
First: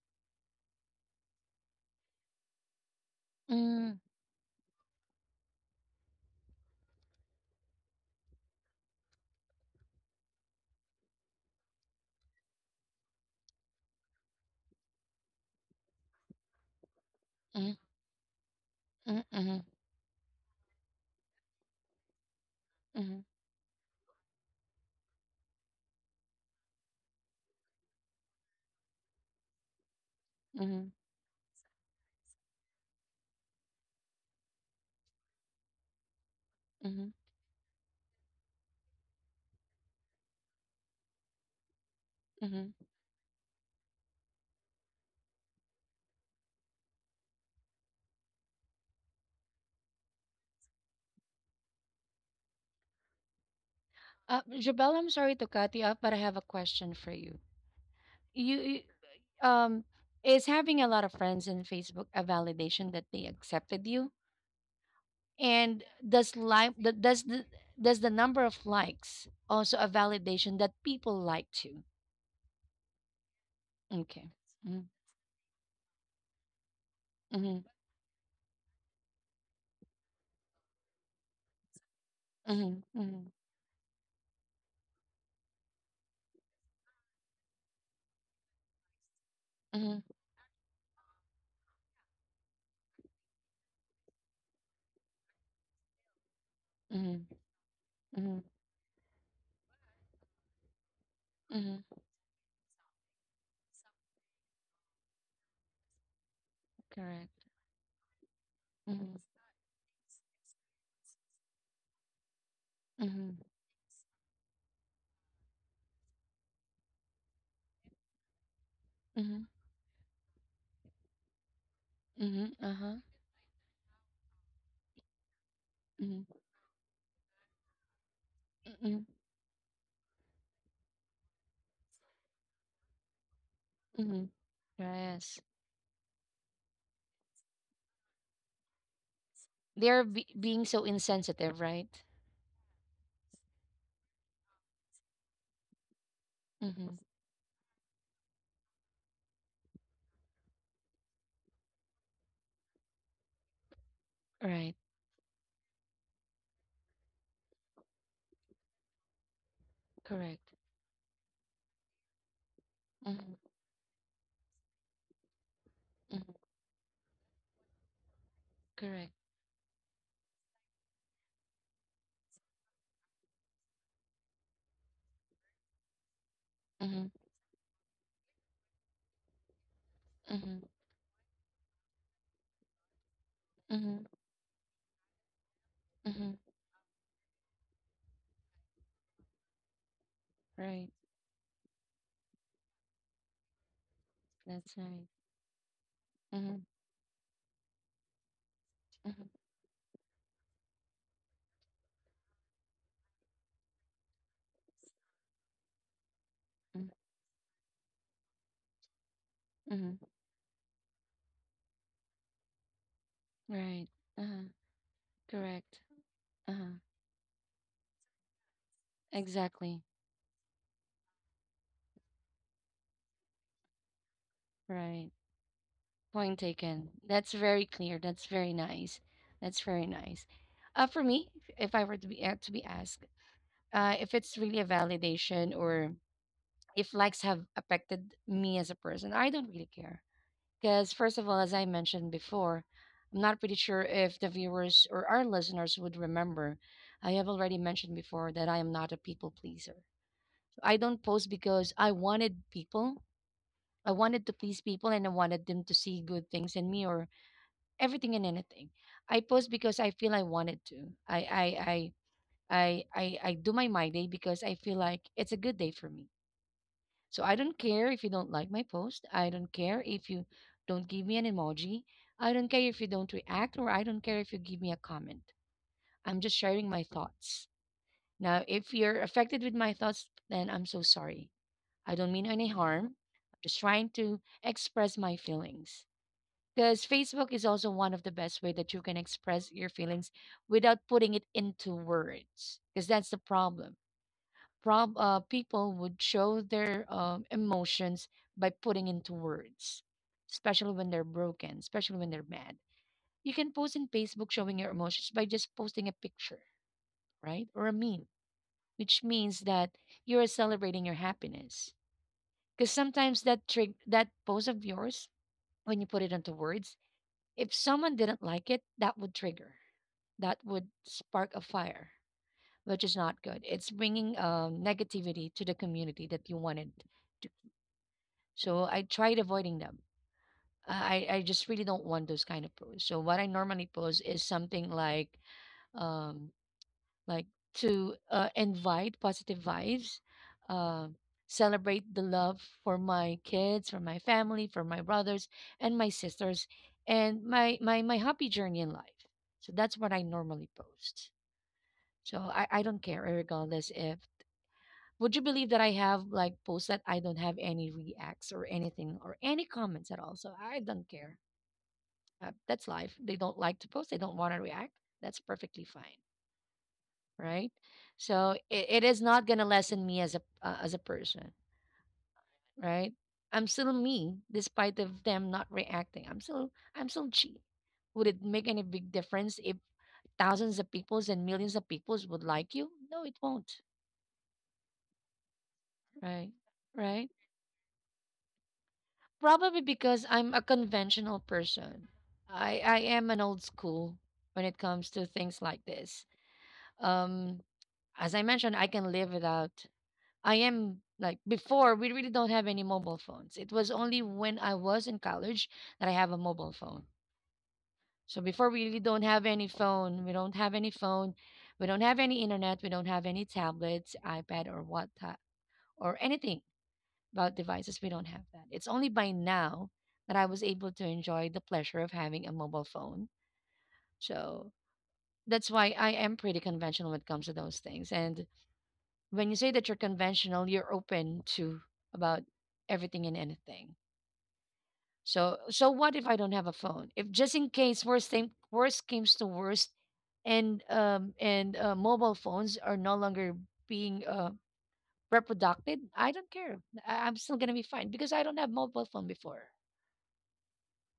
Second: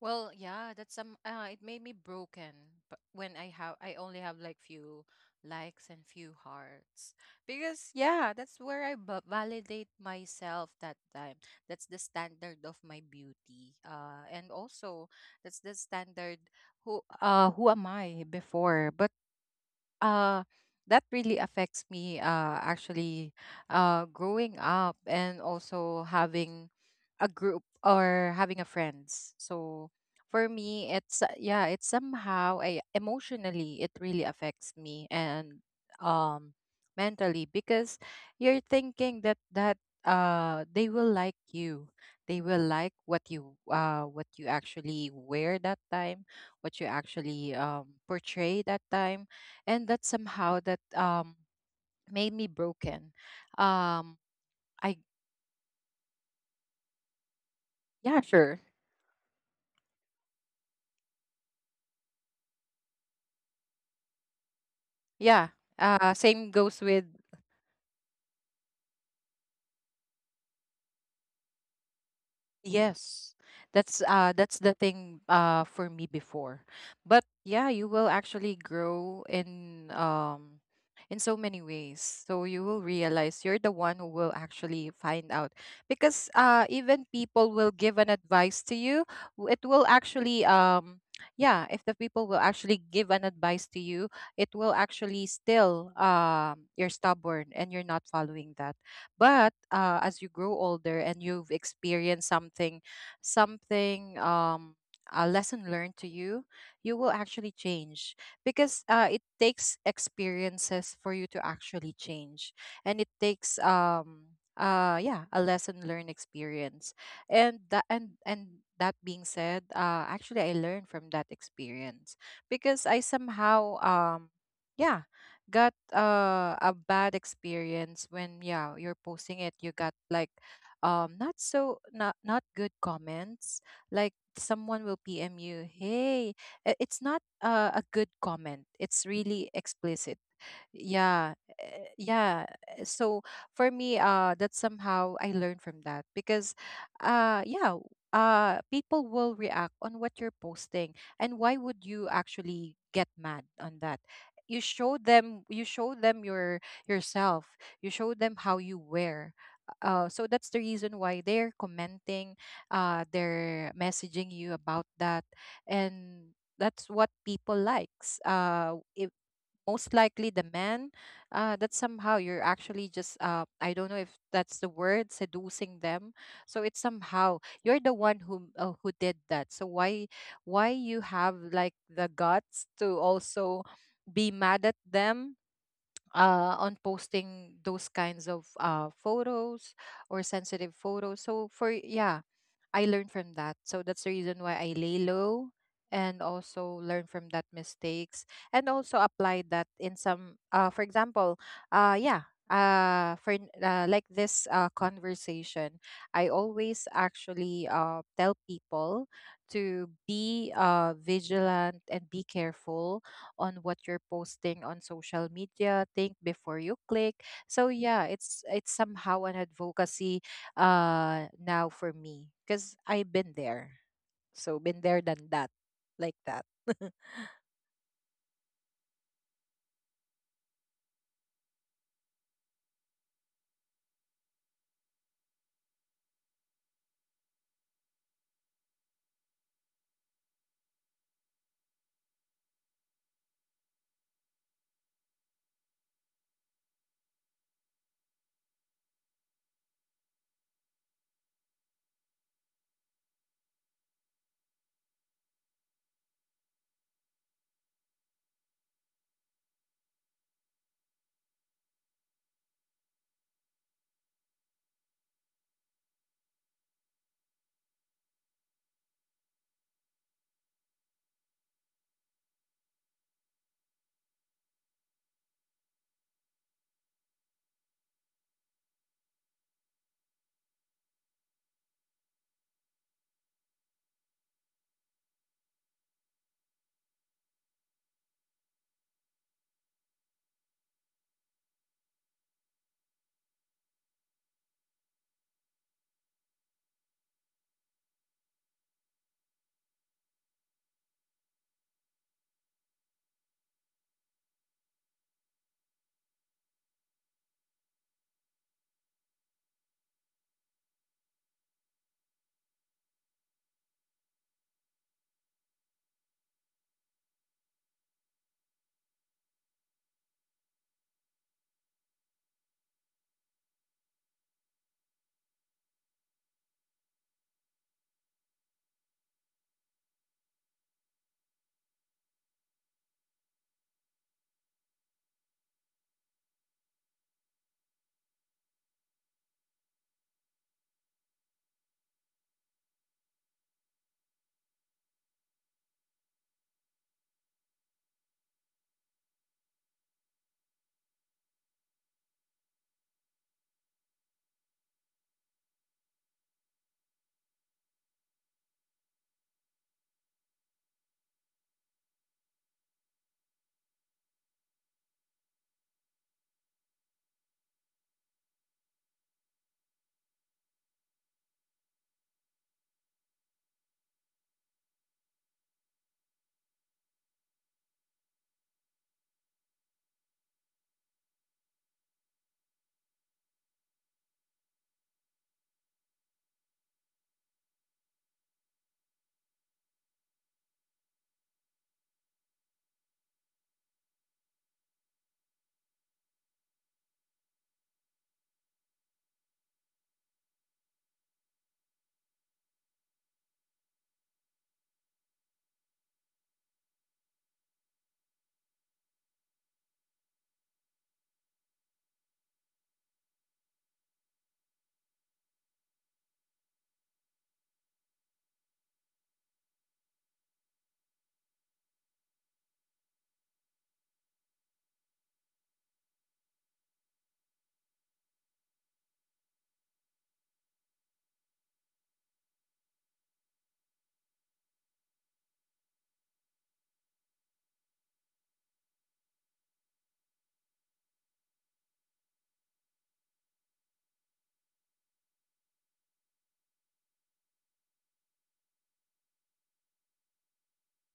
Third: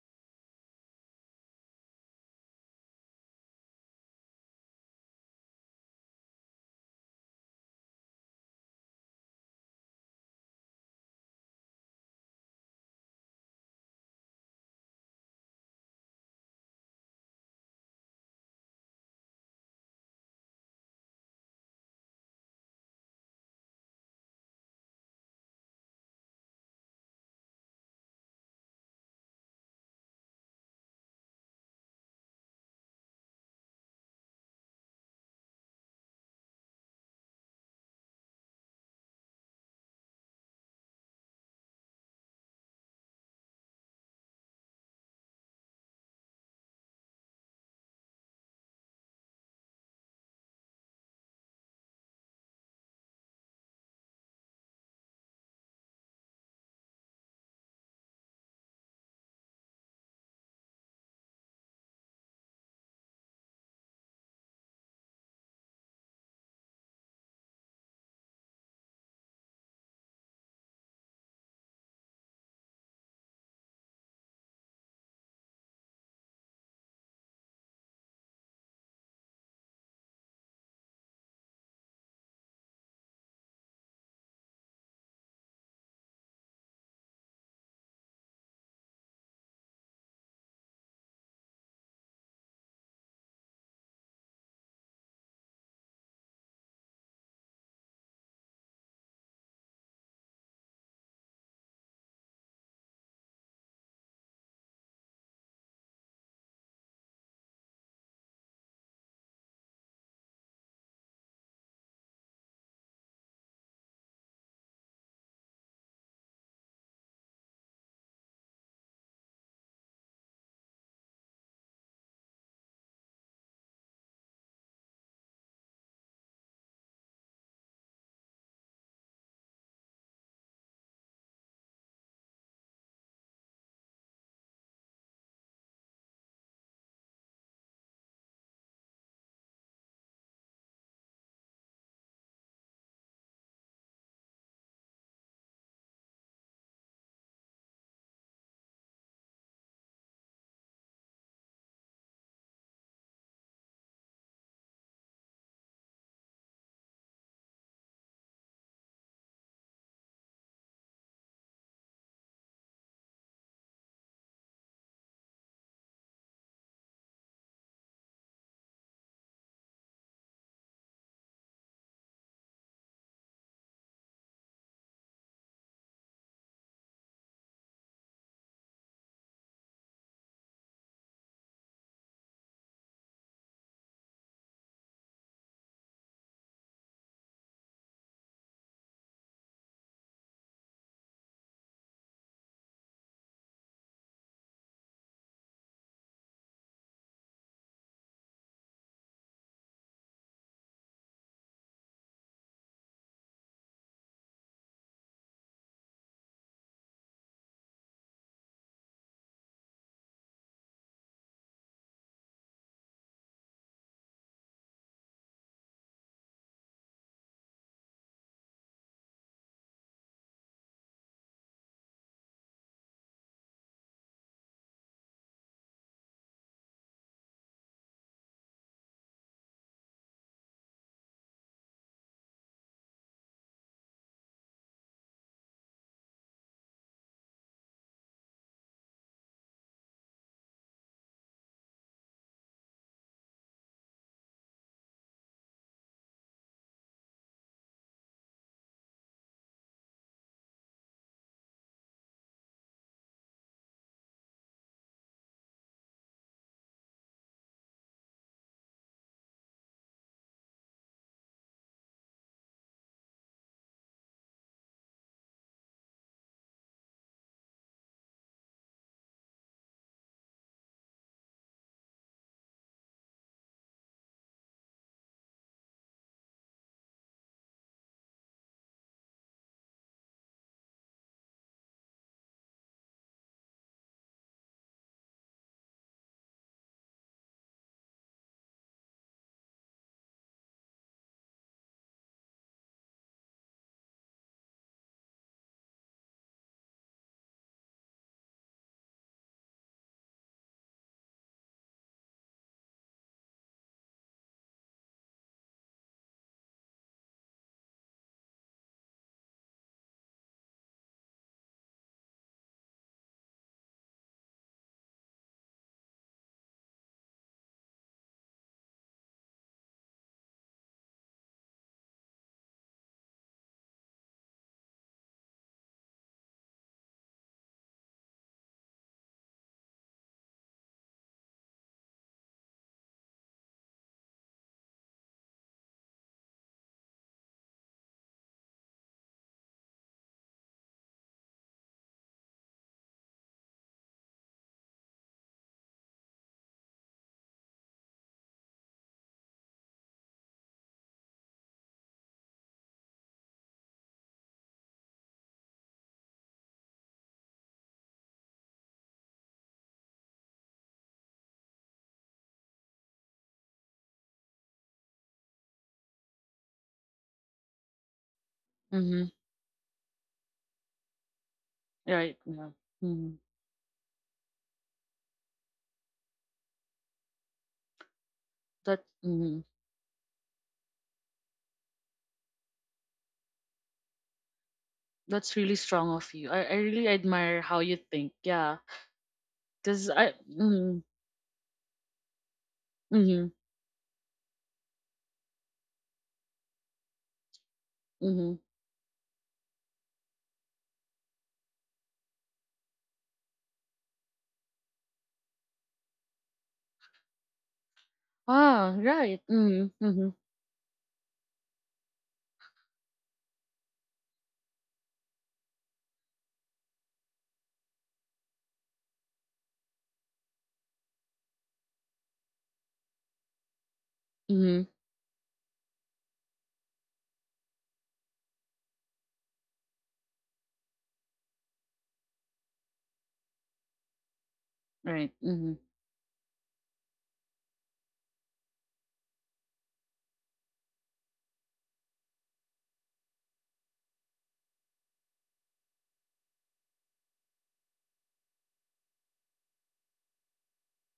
Well, yeah, that's some. Uh, it made me broken, but when I have, I Mm, only have like few likes and few hearts because yeah, that's where I b validate myself that time. That's the standard of my beauty. Uh, and also that's the standard who uh who mm, am I before. But mm, mm, uh that really affects me uh mm, actually uh growing up and also having a group or having a friends. So for mm, me it's, uh, yeah, it's somehow I, emotionally it really affects me and um mm, mentally because you're thinking that that uh they will like you, they will mm. like what you uh what you actually wear that time, what you actually um portray that time. And that somehow that um made me broken. um Uh, Jubel, I'm I, sorry to cut you off, but I have a question for you. yeah, You, sure, you um, is having a lot of friends in Facebook a validation that they accepted you? yeah. And does uh Same like th- goes does with the does the number of likes also a validation that people like you? yes. That's Okay. uh that's Mm-hmm. the thing, uh for me before. But Mm-hmm. yeah, you will actually grow in um in so many ways. So Mm-hmm. you will Mm-hmm. realize you're the one who will actually find out because uh even people will give an advice to you, w- it Mm-hmm. will actually um yeah, if the people will actually give an advice to you, it will actually still um you're Mm-hmm. stubborn and you're not Mm-hmm. following that. But uh, as you grow older and you've Mm-hmm. experienced something, something, um, a lesson learned to you, you will Correct. actually change because Mm-hmm. uh, it takes experiences for you to actually change, and it Mm-hmm. takes um uh yeah, a lesson learned experience, and that and and that being Mm-hmm. said, uh, actually I learned from that experience Mm-hmm. Uh-huh. because I somehow um yeah, got Mm-hmm. uh, a bad experience when, yeah, Mm-hmm. you're posting it, you got like um not so, not not good comments, Mm-hmm. like someone will Yes. PM you, hey, i- it's not uh, a good comment, it's really They're explicit. be- being so Yeah. insensitive, right? Eh, yeah. Eh, so for me, uh that somehow I learned from that because Mm-hmm. uh yeah, uh people will react on what you're posting. And why would you actually get mad on that? you Right. Show them you show them your yourself, you show them how you wear, uh, so Correct. that's the reason why they're commenting, uh, Mm-hmm. they're messaging you about that. And Mm-hmm. that's what people likes, uh, if, Correct. most likely the man, uh, that somehow you're actually just, uh, I don't know if that's the word, seducing them. So it's Mm-hmm. somehow you're the one who uh, who did that, so why Mm-hmm. why you have like the guts to also Mm-hmm. be mad at them, Mm-hmm. uh, on posting those kinds of, uh, photos or sensitive Right. photos. So for yeah, I learned from that. So that's the reason why That's I right. lay low and Mm-hmm. also learn from that mistakes, and also Mm-hmm. apply that in some, uh for example, uh yeah, uh for n- uh, like this uh conversation, I always actually uh tell people to Mm-hmm. be uh vigilant and be careful on what Right. you're Uh-huh. posting on social Correct. media, think before you Uh-huh. click. So yeah, it's it's somehow an Exactly. advocacy uh now for me because I've been there. So been there Right. than that. Like Point that. <laughs> taken. That's very clear. That's very nice. That's very nice. Uh, for me, if if I were to be uh, to be asked, uh, if it's really a validation or if likes have affected me as a person, I don't really care. Because first of all, as I mentioned before, I'm not pretty sure if the viewers or our listeners would remember. I have already mentioned before that I am not a people pleaser. So, I don't post because I wanted people I wanted to please people and I wanted them to see good things in me or everything and anything. I post because I feel I wanted to. I I I I I, I do my my day because I feel like it's a good day for me. So I don't care if you don't like my post. I don't care if you don't give me an emoji. I don't care if you don't react or I don't care if you give me a comment. I'm just sharing my thoughts. Now, if you're affected with my thoughts, then I'm so sorry. I don't mean any harm. I'm just trying to express my feelings. Because Facebook is also one of the best way that you can express your feelings without putting it into words. Because that's the problem. Prob uh, People would show their um, emotions by putting into words, especially when they're broken, especially when they're mad. You can post in Facebook showing your emotions by just posting a picture, right? Or a meme, which means that you are celebrating your happiness. Because sometimes that trick, that post of yours, when you put it into words, if someone didn't like it, that would trigger, that would spark a fire, which is not good. It's bringing um, negativity to the community that you wanted to. So I tried avoiding them. I, I just really don't want those kind of posts. So what I normally post is something like um, like to uh, invite positive vibes, uh, celebrate the love for my kids, for my family, for my brothers and my sisters, and my my my happy journey in life. So that's what I normally post. So I I don't care regardless if would you believe that I have like posts that I don't have any reacts or anything or any comments at all? So I don't care. Uh, that's life. They don't like to post. They don't want to react. That's perfectly fine, right? So it, it is Mm-hmm. not gonna lessen me as a uh, as a person, Right. Yeah. right? Mm-hmm. I'm still me, despite of them not reacting. I'm still I'm still chi. Would it make any That big difference mm-hmm, if thousands of peoples and millions of peoples would like you? No, it won't, that's really strong of right? you. I, I really Right? admire how you think. Yeah. Probably Because because I, I'm a mm, conventional person. I I am an mm-hmm, old school when it comes to things like this. Um, as I mm-hmm. mentioned, I can live without. I am like before we really don't have any mobile phones. It was only when I was in college that I have a mobile phone. So before we Ah, really don't right. have any Mm-hmm, phone, mm-hmm, we don't have any phone, we don't have any internet, we don't have any tablets, iPad or what ta- or anything about devices. We don't have that. It's only by now that I was able to enjoy the pleasure of having a mobile phone. So mm-hmm. that's why I am pretty conventional when it comes to those things. And when you say that you're conventional, you're open to about everything and anything. Right. So Mm-hmm. so what if I don't have a phone? If just in case worst thing worst comes to worst, and um and uh, mobile phones are no longer being uh reproducted, I don't care. I, I'm still gonna be fine because I don't have mobile phone before,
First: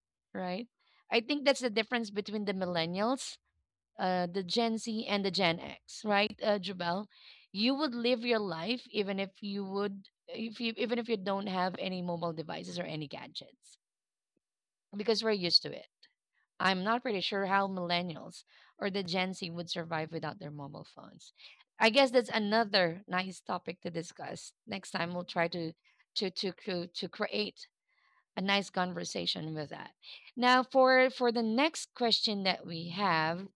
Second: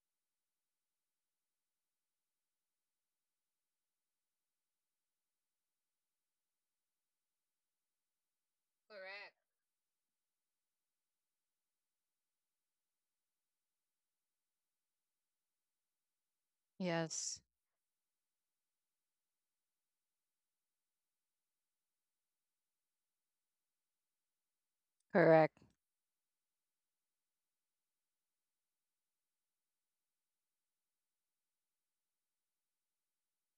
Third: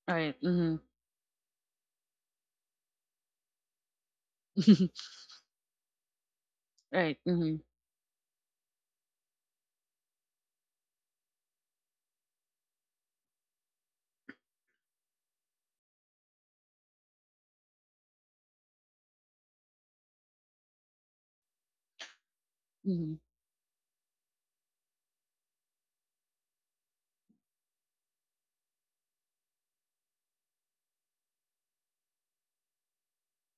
Right. right? Mm-hmm. I think that's the difference between the millennials uh, the Gen Z <laughs> and the Gen X, right, uh, Jubel? right. Mm-hmm. You would live your life even if Correct. you would, if you even if you don't have any mobile devices or any gadgets, because we're used to it. I'm not pretty Yes. sure how millennials or the Gen Z would survive without their mobile phones. I guess that's another Mm-hmm. nice topic to discuss. Next time we'll try Correct. to to to to, to create a nice conversation with that. Now for for the next question that we have,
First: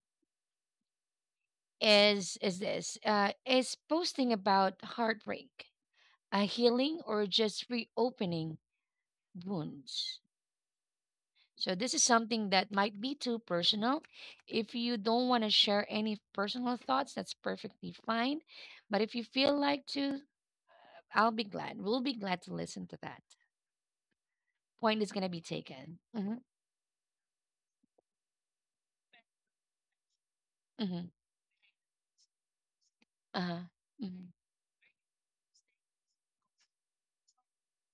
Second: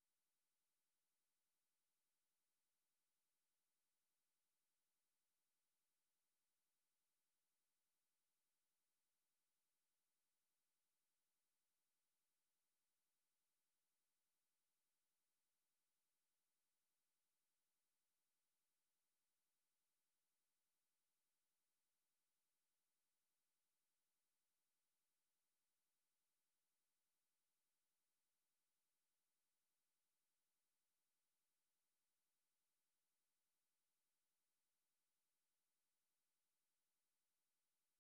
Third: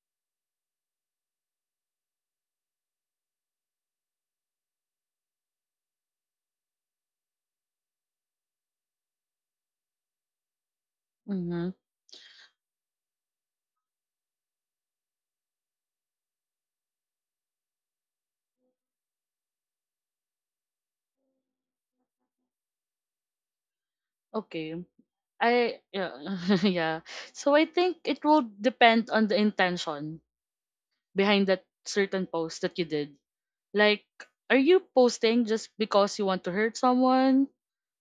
is is this uh, is posting about heartbreak, a healing, or just reopening wounds. Mm-hmm. So this is something that might be too personal. If you don't want to share any personal thoughts, that's perfectly fine. But if you feel like to, I'll be glad. We'll be glad to listen to that. Okay. Point is gonna be I taken. yeah Mm-hmm, <laughs> yeah. So I think it will depend on the intention mm-hmm, behind that certain post that you did. uh-huh, Like, mm-hmm, are you posting just because you want to hurt someone?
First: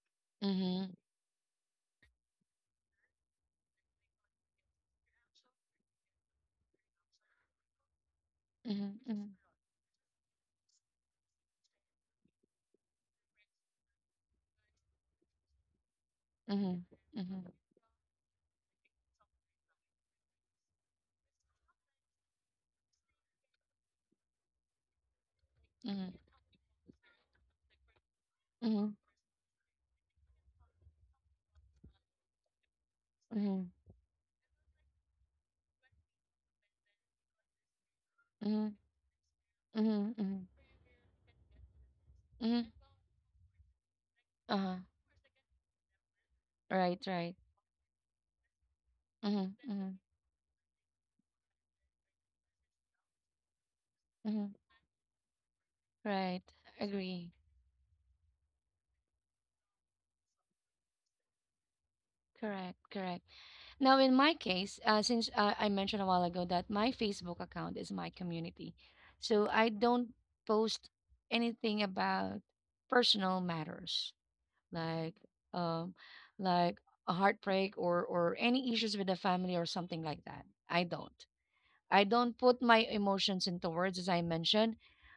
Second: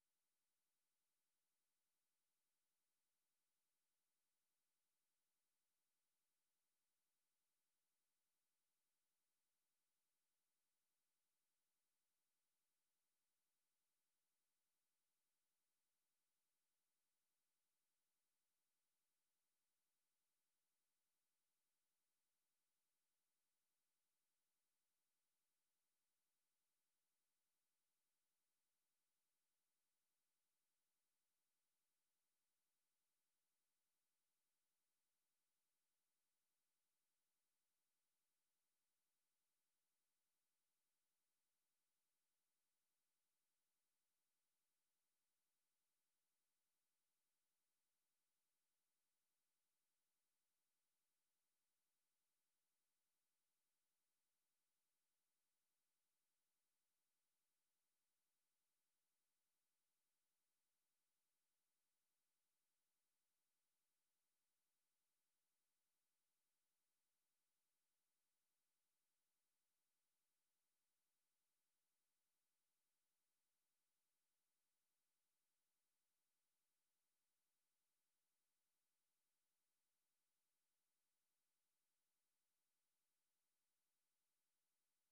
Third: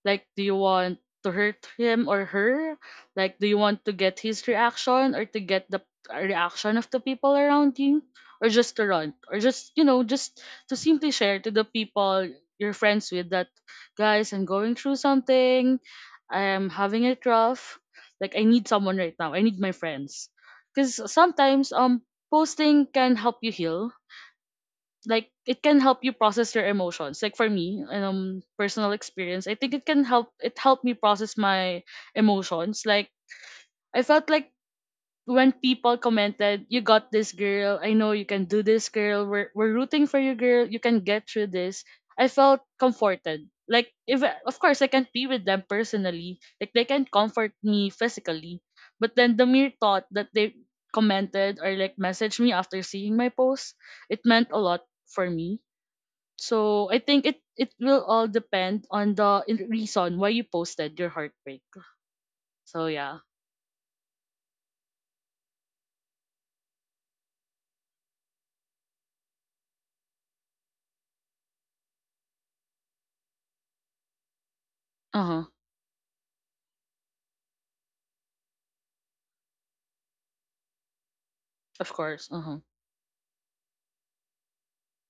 Like, do you mm-hmm, want to hurt him or her? Like, do you want to get his reaction or to get the uh, reaction of the people around you? Or just to run? mm-hmm, Or just, you know, just to simply share to the people you're friends with that, guys, I'm going through something. I'm mm-hmm, having it mm-hmm, rough. Like, I need someone right now. I need my friends. Because sometimes, um, posting can help you heal, like it can help you mm-hmm, process your emotions. Like for me, um mm-hmm, personal experience, I think it can help, it helped me process my emotions. Like mm-hmm, I felt like when people commented, "You got this, girl. I know you can mm-hmm, do mm-hmm, this, girl. We're, we're rooting for you, mm-hmm, girl. You can get through this." I felt mm-hmm, comforted. Like, if of uh-huh. course I can't be with them personally, like they Right, can right. comfort me physically, but then Mm-hmm, the mere mm-hmm, thought that they commented or like messaged me after seeing my post, it meant a mm-hmm. lot for me. Right. So I think Agree. it, it will all depend on the in- reason why you posted your heartbreak. Correct, So yeah. correct. Now, in my case, uh, since uh, I mentioned a while ago that my Facebook account is my community, so I don't post anything about personal matters like Uh huh. um, like a heartbreak or or any issues with the family or something like that. I don't. Of I course. don't Uh put huh. my emotions into words, as I mentioned.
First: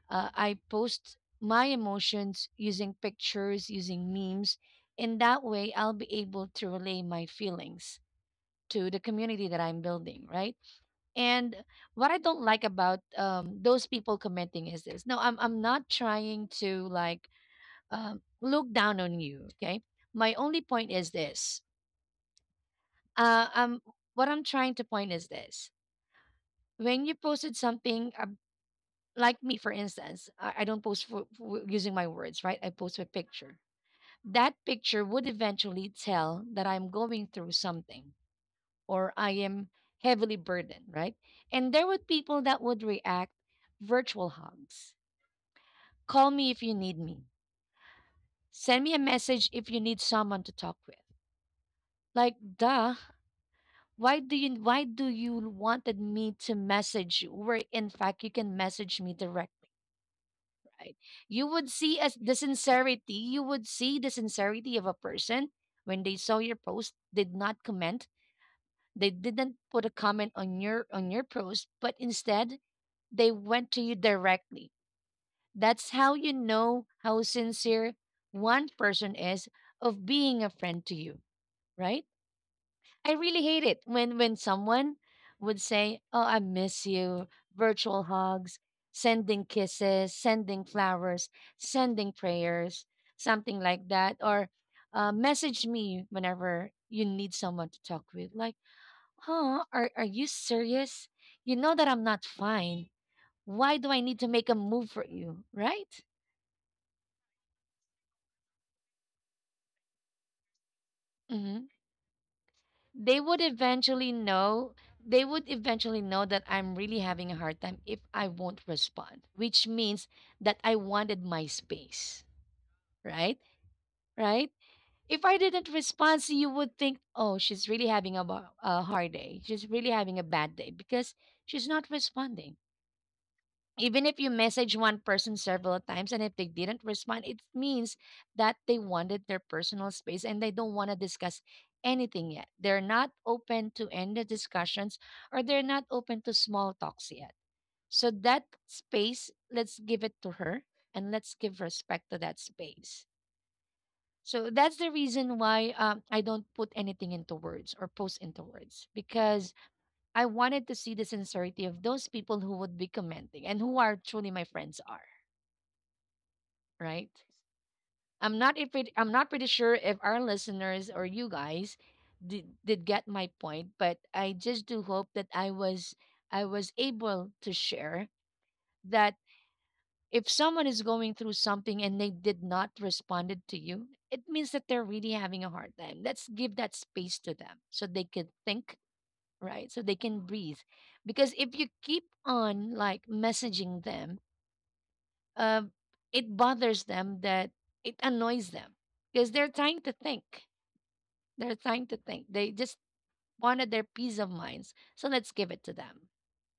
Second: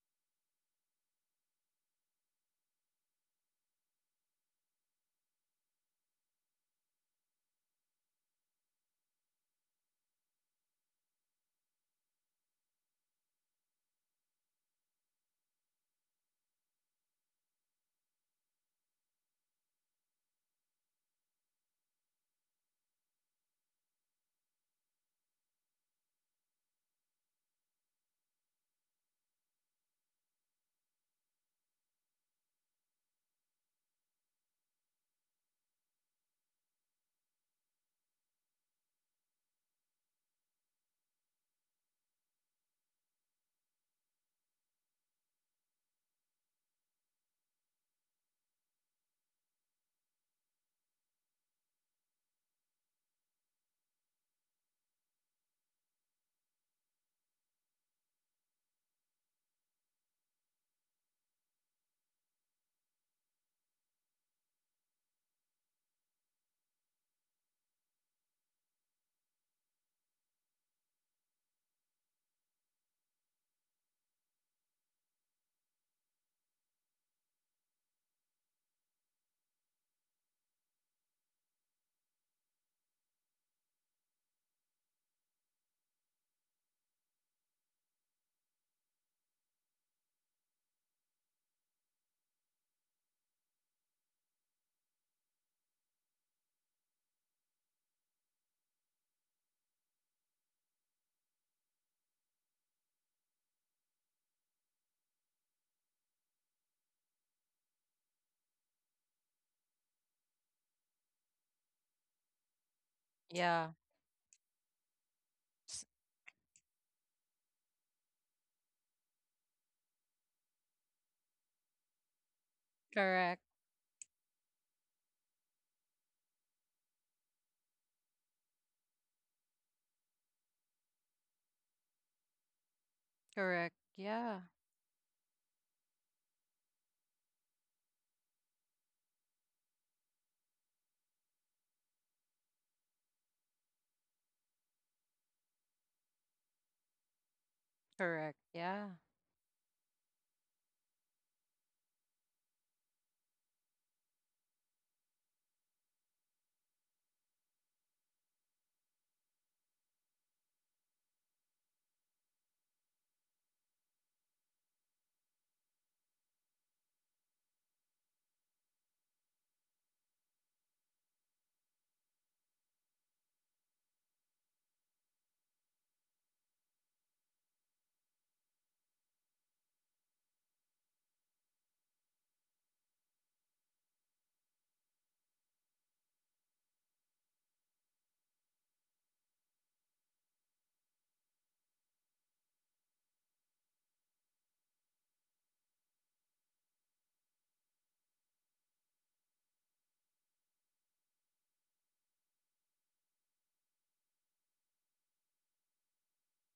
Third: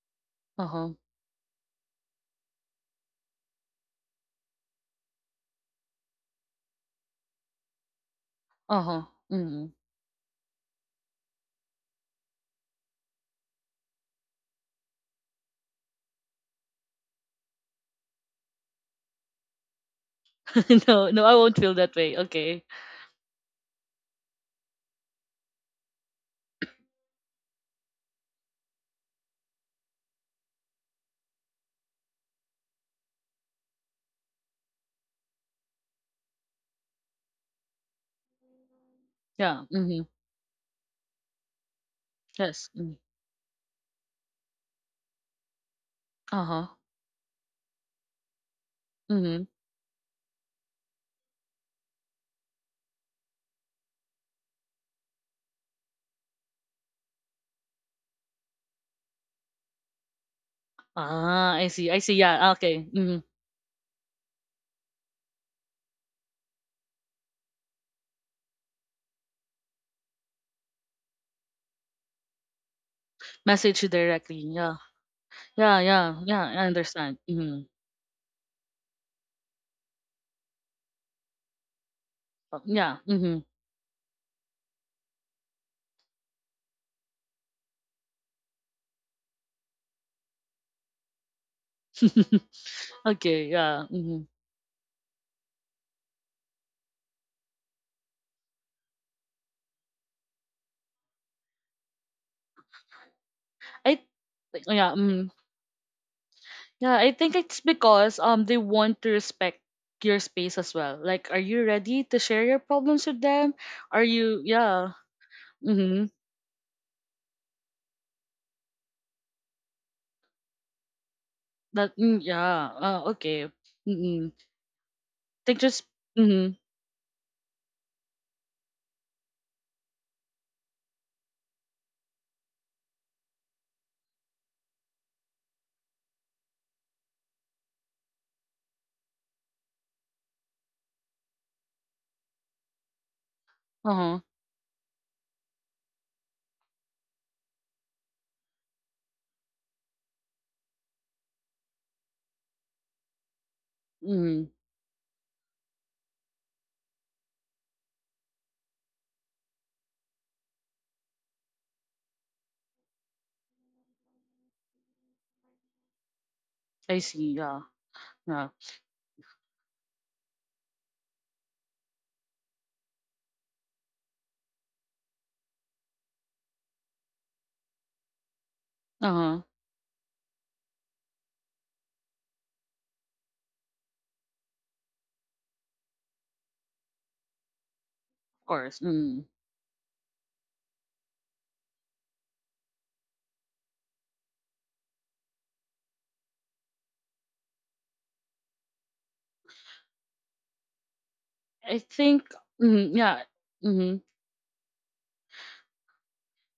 Uh, I Uh huh. post my emotions using pictures, using memes, in that way I'll be able to relay my feelings Uh to the huh. community that Mm-hmm. I'm building, right? And what I don't like about um, those people commenting is this. No, I'm I'm not trying to like um, look down on you. Okay, my only <laughs> point is No, no, I won't this. feel that way. Okay. Uh, um, what I'm trying to point is this. When you posted something uh, like me, for instance, I, I don't post for, for using my words, right? I post a picture. That picture would eventually tell that I'm going through something or I Yeah. am Mm-hmm. heavily burdened, right? And there would people that Yes. would Mm. react virtual hugs. Call Uh me if you huh. need me. Send me a Mm-hmm. message if you need someone to talk with. Like, duh. Why do you why do you wanted me to message you? Where in fact you can message me directly, right? You Ah, I would see. I see see. as the Yeah. Okay. sincerity, Mm-hmm. you would see the sincerity of a person when they saw your post, did not comment, they didn't put a comment on your on your post, but instead they went to Message you you directly. directly. Yeah. Yeah. That's how Yeah. you Yeah. I know understand. how Mm-hmm. sincere one person is of being a friend to you, right? Yeah. I Mm-hmm. really hate it when when someone would say, "Oh, I miss you." Virtual hugs, sending kisses, sending flowers, sending prayers, <laughs> Okay. something Yeah. like that, Mm-hmm. or uh, message me whenever you need someone to talk with. Like, huh? Are are you serious? You know that I'm not fine. Why do I I. need to make a Like, move yeah. for Mm. you, right? Yeah, I think it's because um they want to respect your space as well. Like, are you Mm-hmm. ready to share your problems they with would them? Yeah. Are eventually you know yeah. they would S- eventually Mm-hmm. know that I'm really having a hard time if I won't respond, which means that I wanted my That space. mm, yeah. Uh, right. Correct. okay. Mm-hmm. Right. If I Think didn't just respond, so you mm-hmm. would think, oh, she's really having a, ba- a hard day, she's really having a bad day because she's not responding. Correct. Even if you Yeah. message one person several times and if they didn't respond, it means that they wanted their personal space and they don't want to discuss anything yet. They're not open to end the Uh-huh. discussions or they're not open to small talks yet. So Correct. that Yeah. space, let's give it to her, and let's give respect to that space. Mm-hmm. So that's the reason why um, I don't put anything into words or post into words, because I wanted to see the sincerity of those people who would be commenting and who are truly my friends are. I Right? see, yeah. I'm Yeah. not, if it, I'm not pretty sure if our listeners or you guys did did get my point, but I just do hope that I was I was able to share that Uh-huh. if someone is going through something and they did not responded to you, it means that they're really having a hard time. Let's give that space to them so they can Of think, course. Mm. right? So they can breathe. Because if you keep on like messaging them, uh, it bothers them, that it annoys them, because they're trying to think. They're I trying to think. think They just mm, yeah. wanted their Mm-hmm. peace of minds. So let's give it to them.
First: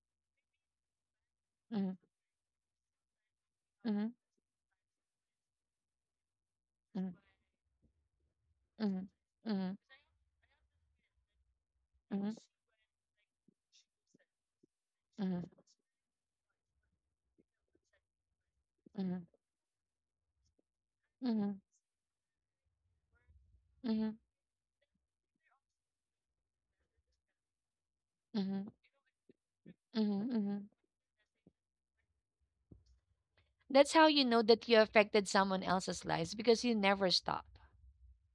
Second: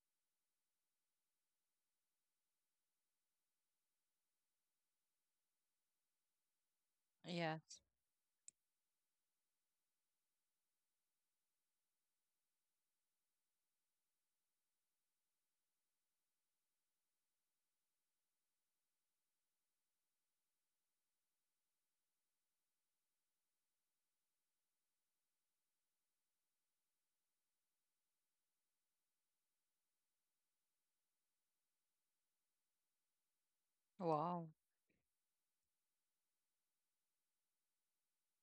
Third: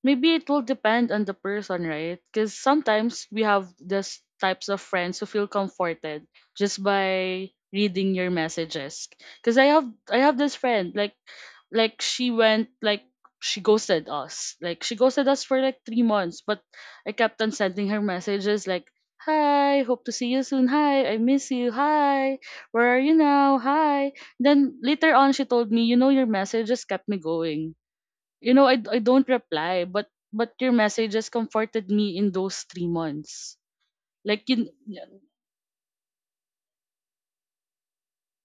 Maybe it will depend on the person, Mhm, right? Because sometimes we have mhm, this types of friends who feel comforted just mhm, by Yes. reading your messages. mhm, Because I have I have this friend, like like she mhm, went like she ghosted us, like she ghosted us mhm, for like three months, but I kept on sending her messages like. mhm, Hi, hope to see you soon. Hi, I miss mhm, you. Hi, where are you now? mhm, Hi. mhm, Then later on, she told me, you know, your messages kept me going. You know, mhm, I I don't reply, but mhm, but your mhm. messages comforted me in those three months. That's how you Like know Wow. you, that you yeah, affected someone else's lives, because you never stop,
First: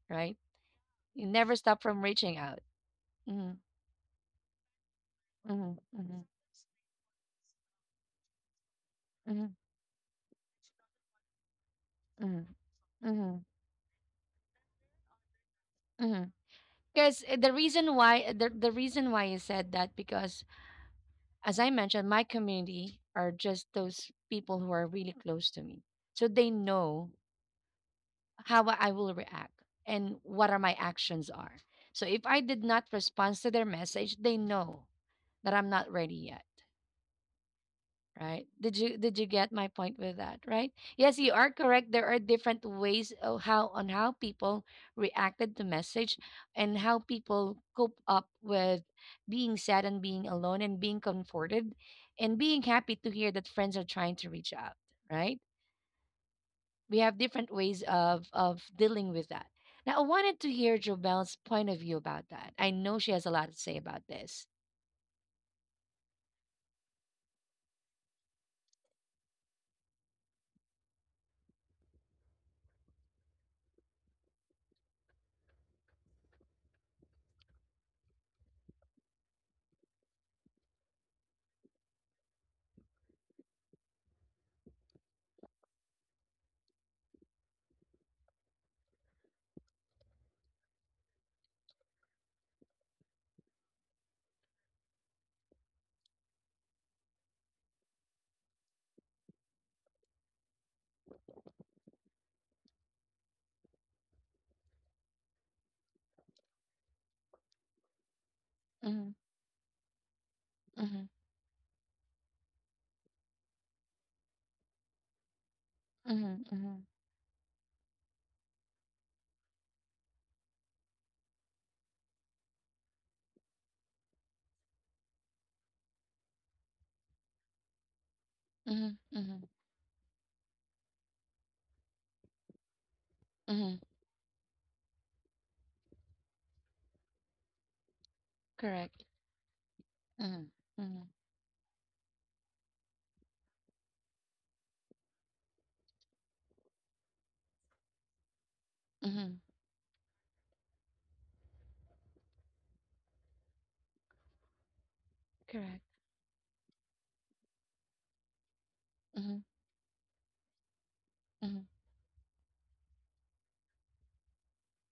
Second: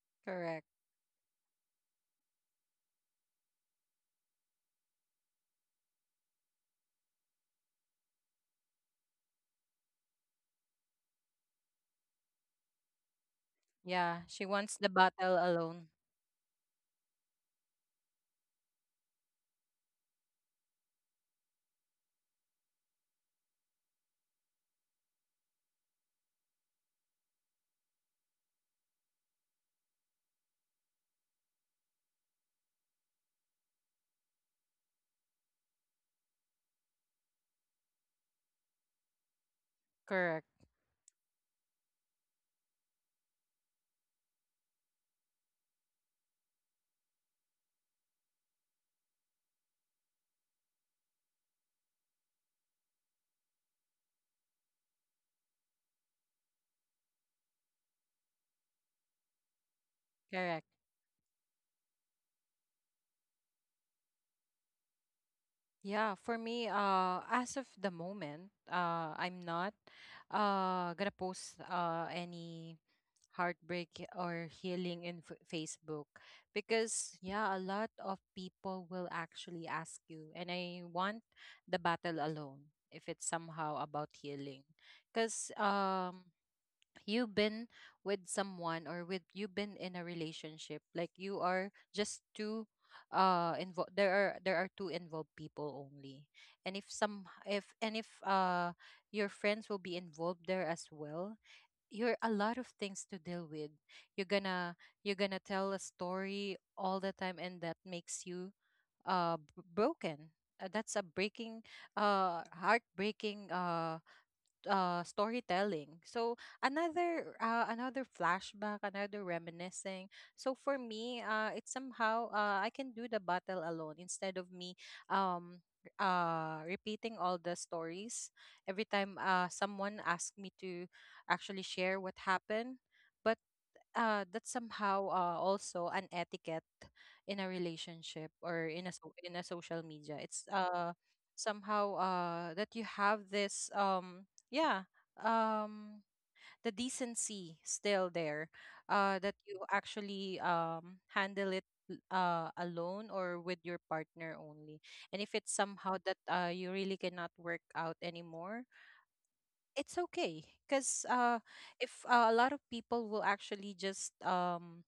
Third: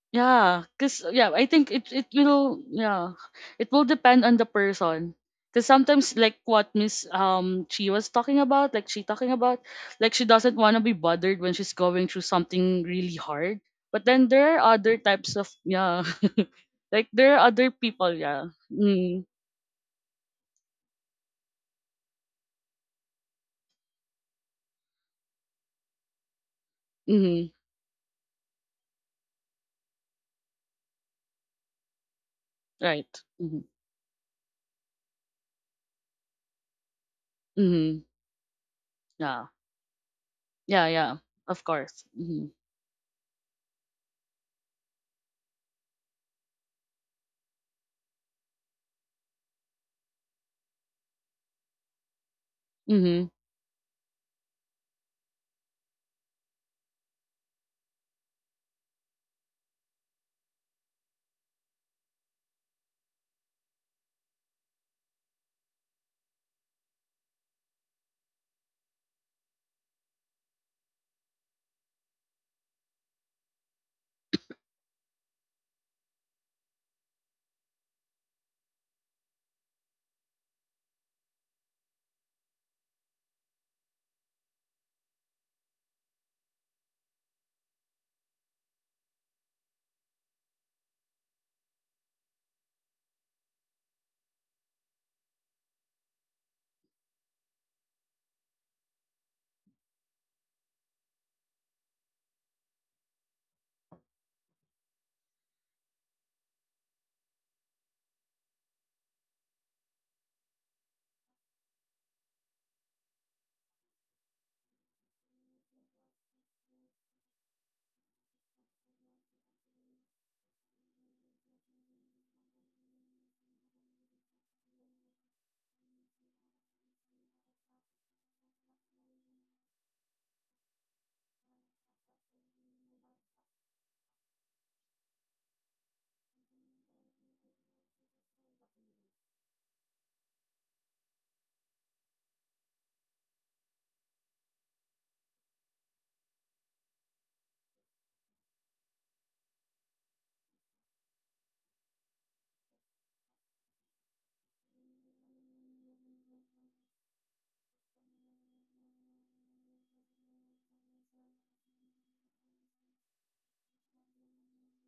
right? Correct. yeah, cause You yeah, I never think stop it from it reaching out. will yeah, Mm-hmm, it will depend on the person. Cause mm-hmm, sometimes mm-hmm, like what Miss um she was talking about, like she talking mm-hmm, about, like she doesn't want to be bothered when she's going through mm-hmm, something really hard. But Yeah. then She there are wants the other battle types of alone. yeah, mm-hmm, <laughs> like because there are the other reason people why yeah. the, the reason Mm, why I said that, because as I mentioned, my community are just those people who are really close to me, so they know mm-hmm, how I will react and what are my actions are. So if I did not right. respond to Mm-hmm, their message, they know that I'm not ready yet. mm-hmm, Right. Did you did you yeah. get my point with that, Correct. right? Yeah, yeah. Yes, you are Of correct. course. There are Mhm. different ways of how on how people reacted to message and how people cope up with being sad and being alone and being comforted and being happy to Mhm. hear that friends are trying to reach out, right? We have different ways of of dealing with that. Now, I wanted to Correct. hear Jobel's point of view about that. I know she has a lot to say about this. Yeah, for me, uh, as of the moment, uh, I'm not uh gonna post uh any heartbreak or healing in F- Facebook because yeah, a lot of people will actually ask you, and I want the battle alone if it's somehow about healing, because um you've been with someone, or with, you've been in a relationship, like, you are just two uh involved, there are, there are two involved people only. And if some, if, and if uh your friends will be involved there as well, you're a lot of things to deal with, you're gonna you're gonna tell a story all the time, and that makes you Mm-hmm, uh b- broken. Uh, that's mm-hmm, a breaking uh heartbreaking uh uh storytelling, so mm-hmm, mm-hmm, another, uh, another flashback, another reminiscing. So for me, uh it's somehow, uh I can do the battle alone instead of me um uh repeating all the stories every time mm-hmm, uh someone asks me to actually share what happened. But mm-hmm. uh that's somehow, uh also an etiquette in a relationship or in a, Correct. so in a social media, it's Mhm, uh mhm, somehow uh that you have this um yeah, um, the decency still there, uh that mhm. you actually um handle it l- uh alone or with your partner only. And if it's Correct. somehow that uh you really cannot work out anymore, Mhm, it's okay because uh mhm, if, uh, a lot of people will actually just um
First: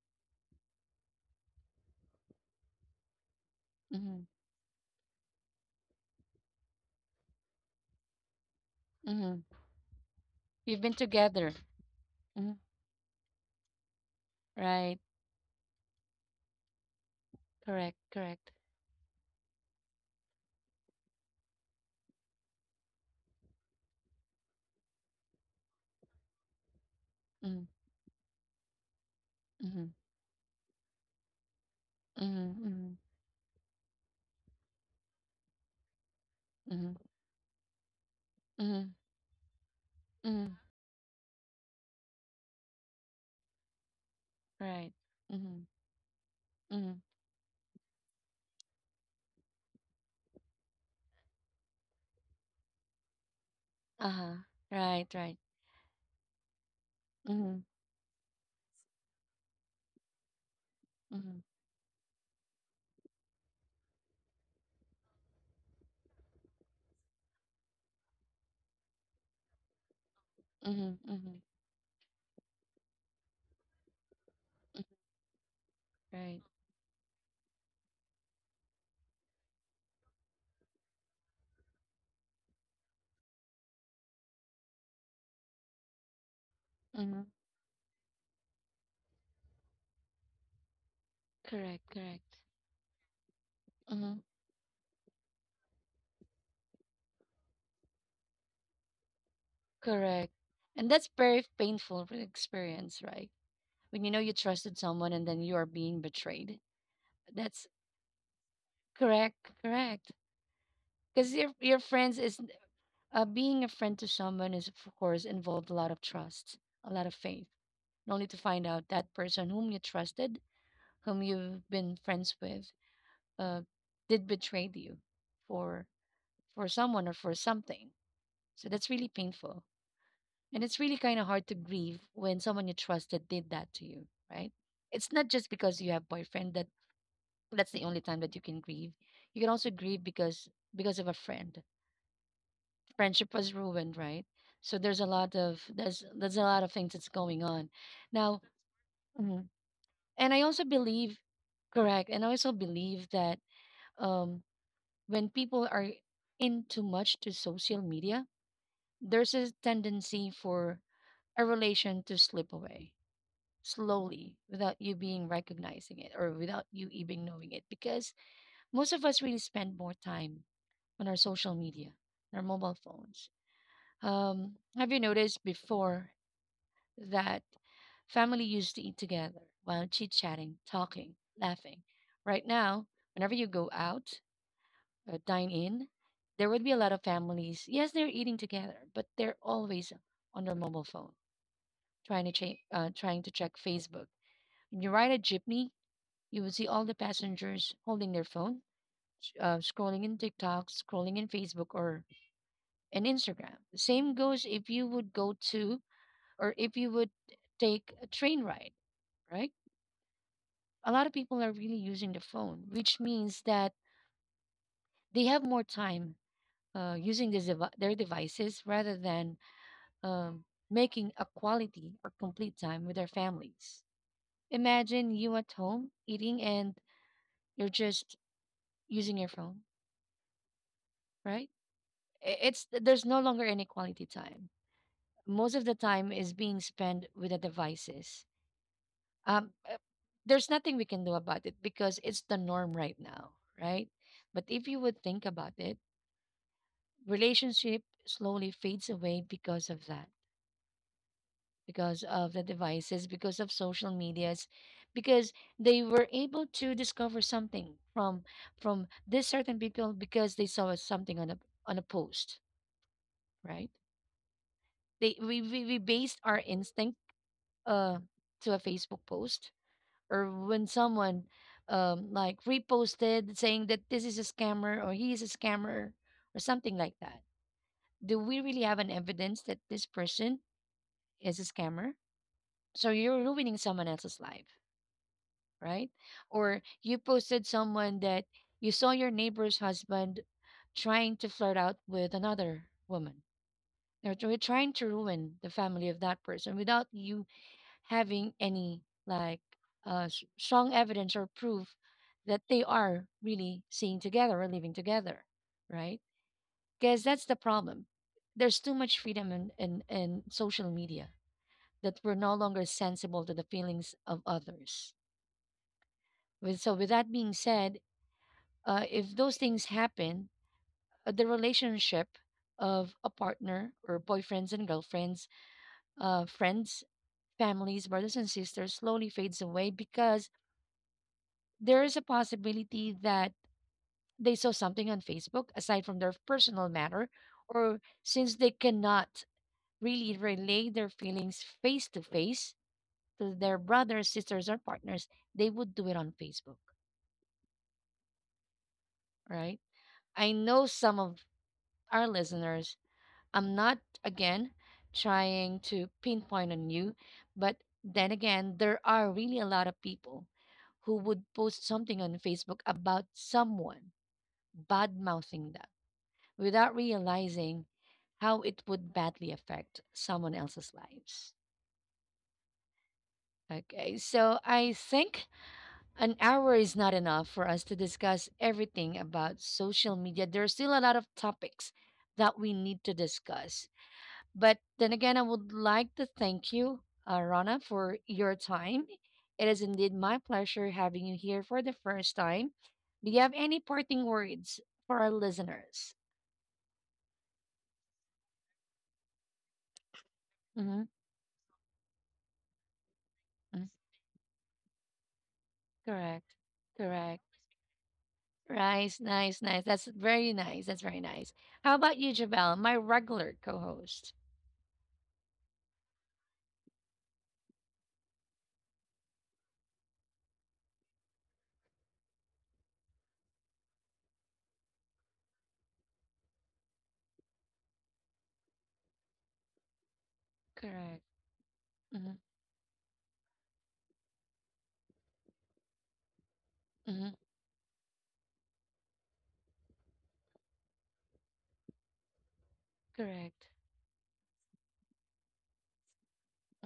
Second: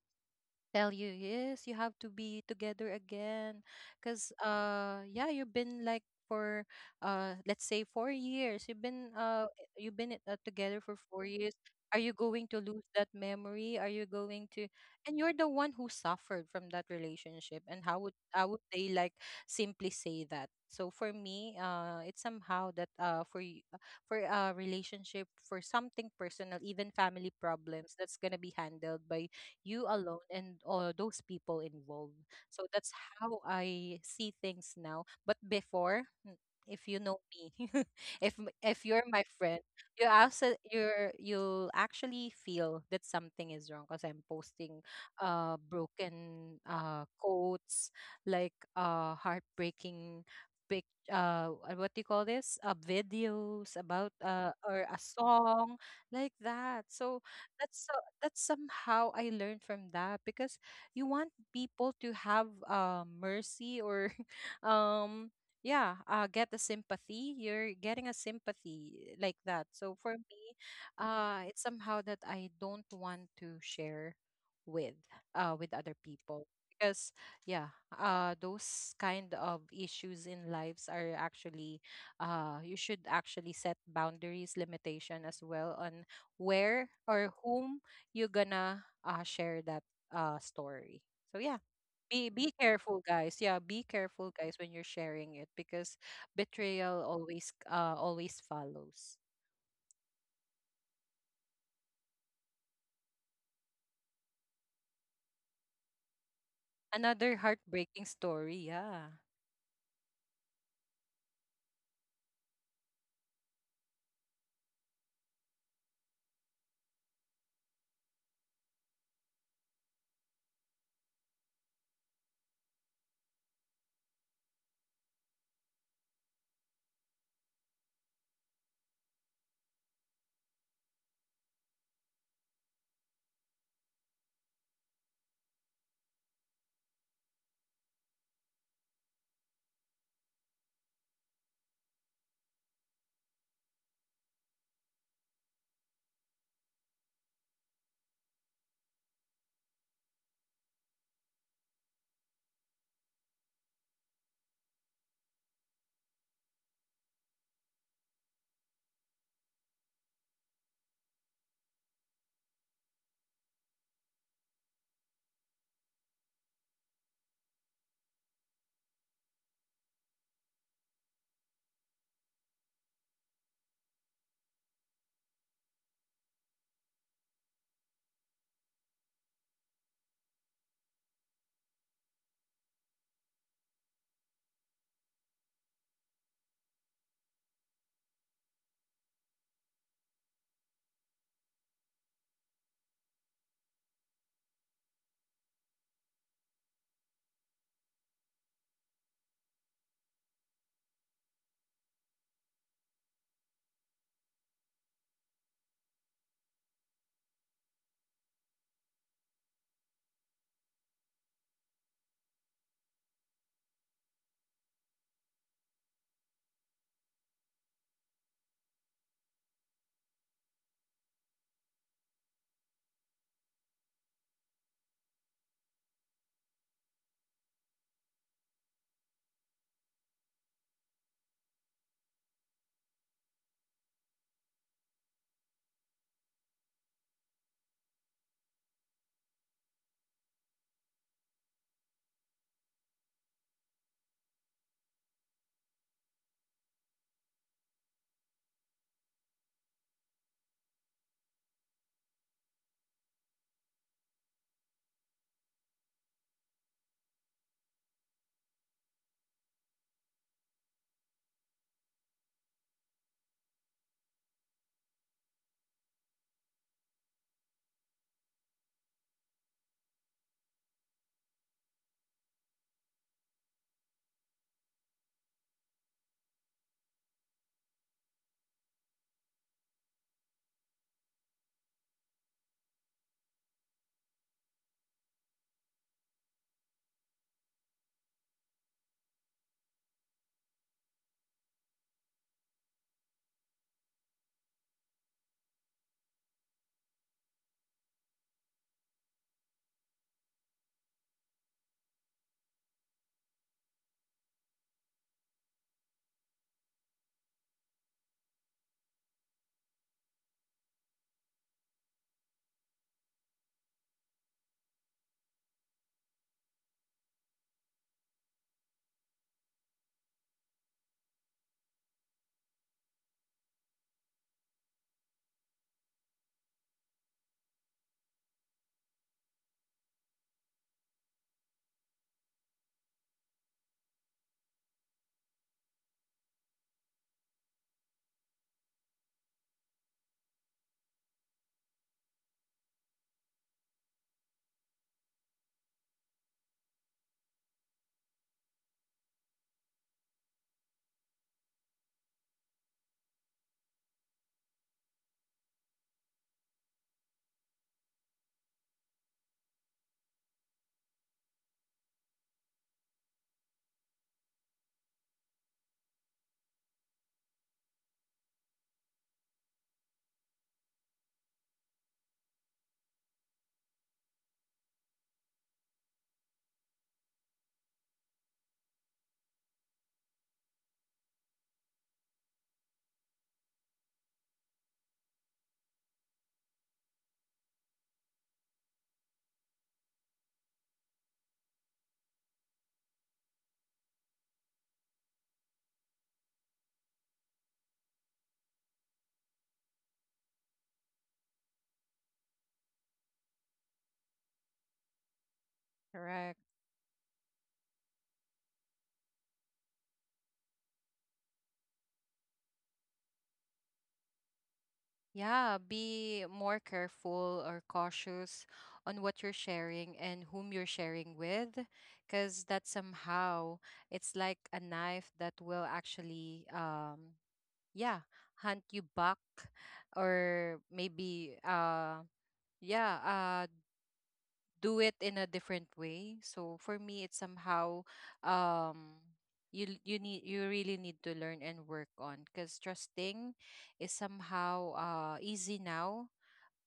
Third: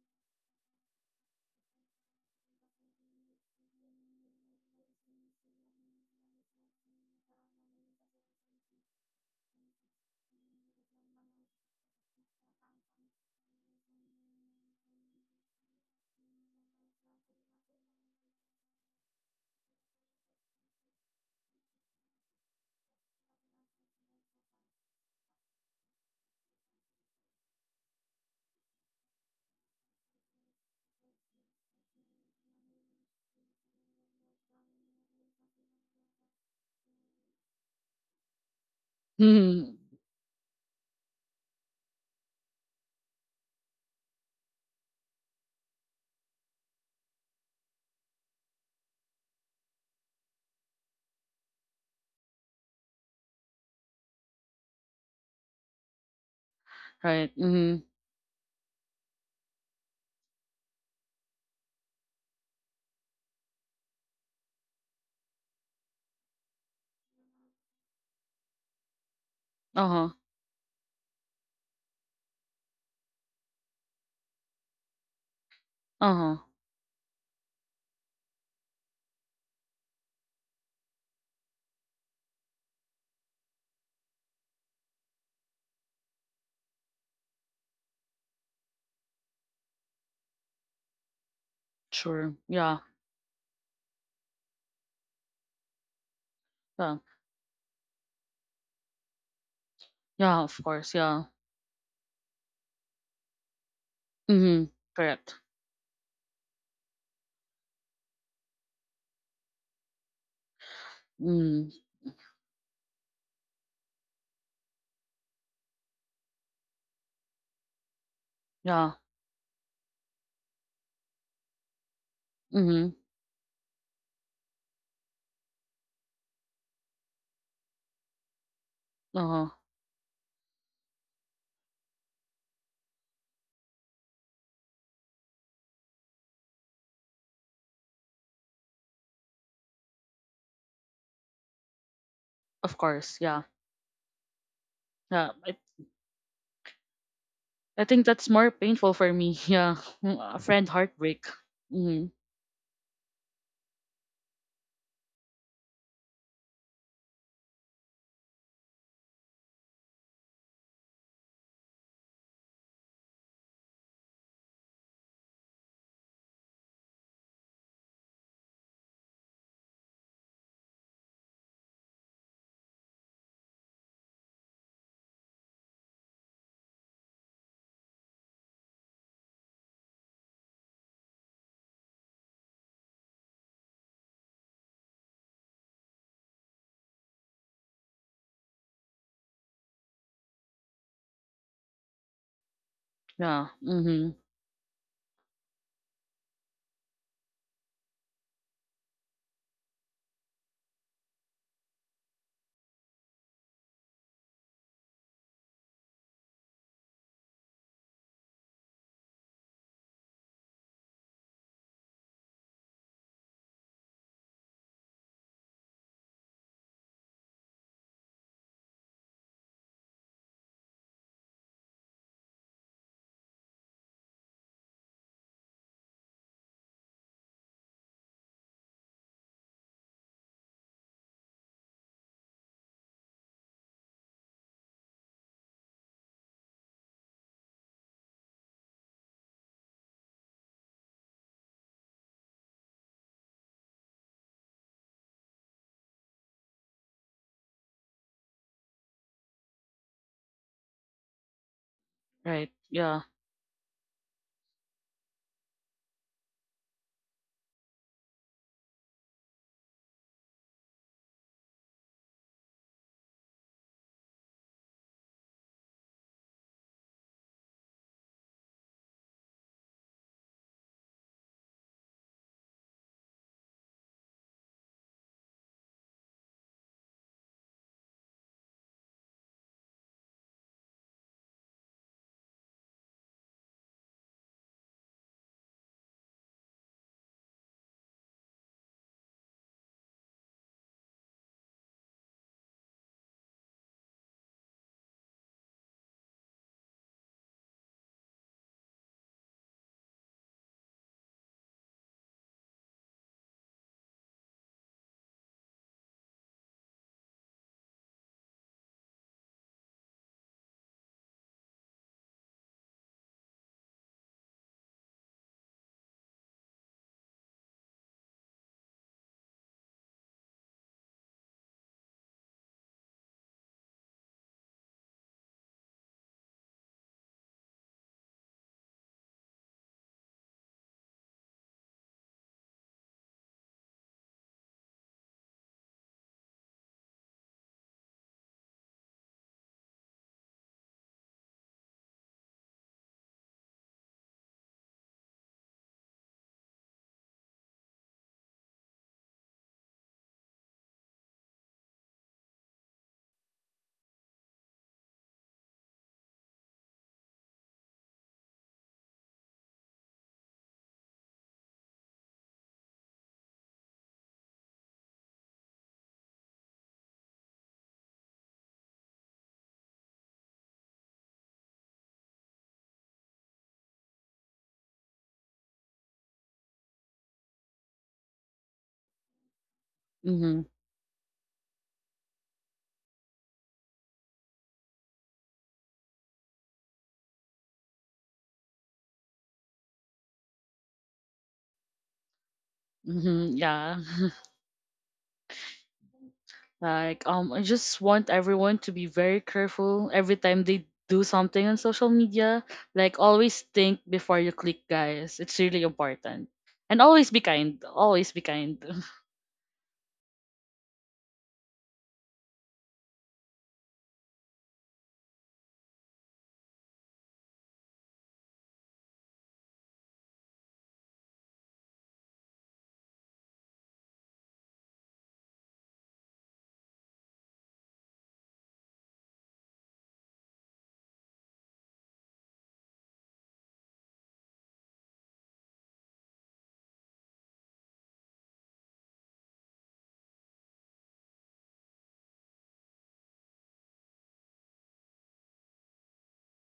tell you yes, you have to be together again, mhm, because uh yeah, you've been like for uh let's say four years, you've been mhm. uh you've been, uh, together You've been for four years. together. Are you going Mhm. to lose that memory? Are you going to, Right. and you're the one who suffered from that relationship, and Correct. how would, how Correct. would they like simply say that? So for me, uh it's somehow that, uh for y- uh, for a relationship, for something personal, even family Mhm, problems, that's gonna be handled by you mhm, alone, and, uh, those people involved. mhm, So that's mhm, how I see things now. But before, mm, if mhm, you know me, <laughs> if m- if mhm, you're my friend, Mhm. you mhm. also, you're, you'll actually feel that something is wrong because I'm posting Right. uh Mhm, broken mhm. uh quotes, like uh heartbreaking pic, uh uh, what do you call this, uh videos about, Uh-huh. uh or a Right. Right. song like that. So Right. Mhm, Mhm. that's so, that's somehow I learned from that, because you want mhm, people to have, uh, mercy, or <laughs> um, yeah, uh get a sympathy, you're getting a sympathy like that. So Uh-huh. for me, mhm, mhm. uh it's somehow that I don't want to share with uh with other Uh-huh. Right. people because yeah, uh those kind of issues in lives are actually, uh you should actually set boundaries, limitation as well, on where Mhm. or whom you gonna, uh, share that, uh, story. So yeah, Correct. Correct. be Sure. be Yeah. careful, guys. Yeah, be Mhm. careful, guys, when you're sharing it, because Yeah. betrayal always, uh, always follows. Correct. Yeah, of And course. that's Yeah. very painful for the experience, right? When you know you Mhm. trusted someone and Correct. then you are being betrayed. Another That's heartbreaking story. Yeah, correct. Correct, because your Mm. your friends is, uh, being a friend to someone is, of course, involved a lot of trust, a lot of faith, and only to find out Yeah. that person whom you trusted, whom you've been friends with, Mhm. uh, did betray you for for someone or for something. So that's really Uh-huh. painful, and it's really kind of hard to grieve when someone you trusted did that to you, right? It's not just because you have boyfriend that that's the only time that you can grieve. You can also grieve because because of a friend Of course. friendship Yeah. was ruined, right? So there's a Yeah. lot I, of there's there's a lot of things that's going on I think that's now. more painful for me. Mhm. <laughs> Yeah. And Mm, I a also friend believe, heartbreak. correct, Mhm. and I also believe that, um, when people are in too much to social media, there's a tendency for a relation to slip away slowly without you being recognizing it or without you even knowing it, because most of us really spend more time on our social media, on our mobile phones. Um, have you noticed before that family used to eat together while chit chatting, talking, laughing. Right now, whenever you go out, uh, dine in, there would be a lot of families. Yes, they're eating together, but they're always on their mobile phone, trying to check, uh, trying to Yeah. check Facebook. Mhm. When you ride a jeepney, you would see all the passengers holding their phone, uh, scrolling in TikTok, scrolling in Facebook or in Instagram. The same goes if you would go to or if you would take a train ride, right? A lot of people are really using the phone, which means that they have more time uh, using this devi- their devices rather than, um, making a quality or complete time with their families. Imagine you at home eating and you're just using your phone, right? I- It's there's no longer any quality time. Most of the time is being spent with the devices. Um, uh, there's nothing we can do about it because it's the norm right now, right? But if you would think about it, relationship slowly fades away because of that, because of the Right. Yeah. devices, because of social medias, because they were able to discover something from from this certain people because they saw something on a on a post, right? They we we, we based our instinct, uh to a Facebook post, or when someone, um like reposted saying that this is a scammer or he is a scammer or something like that. Do we really have an evidence that this person is a scammer? So you're ruining someone else's life, right? Or you posted someone that you saw your neighbor's husband trying to flirt out with another woman, or tr- trying to ruin the family of that person without you having any like, uh, s- strong evidence or proof that they are really seeing together or living together, right? Because that's the problem, there's too much freedom in, in, in social media that we're no longer sensible to the feelings of others. With, so, with that being said, uh, if those things happen, uh, the relationship of a partner or boyfriends and girlfriends, uh, friends, families, brothers and sisters slowly fades away because there is a possibility that they saw something on Facebook aside from their personal matter, or since they cannot really relay their feelings face to face to their brothers, sisters, or partners, they would do it on Facebook, right? I know some of our listeners, I'm not, again, trying to pinpoint on you, but then again, there are really a lot of people who would post something on Facebook about someone bad mouthing them without realizing how it would badly affect someone else's lives. Okay, so I think an hour is not enough for us to discuss everything about social media. Mhm. There's still a lot of topics that we need to discuss. But then again, I would like to thank you, uh, Rana, for your time. It is indeed my pleasure having you here for the first time. Do you have Mhm. any Yeah. parting <laughs> words for our listeners? Like, um, I just want everyone to be very careful every time they Hmm. do something on social media. Like, always think before you click, guys. It's really Correct. important. correct. And always Correct. be kind. Always be kind. Nice, <laughs> nice, nice. That's very nice. That's very nice. How about you, Javel, my regular co host? Yeah, be more careful or cautious on what you're sharing and whom you're sharing with, because that somehow it's like a knife that will actually um yeah, hunt you back, or Correct. maybe uh Hmm. yeah, uh do it in a different way. So for me Hmm. it's somehow um you l- you need, you really need to learn and work on, because trusting Correct. is somehow, uh easy now,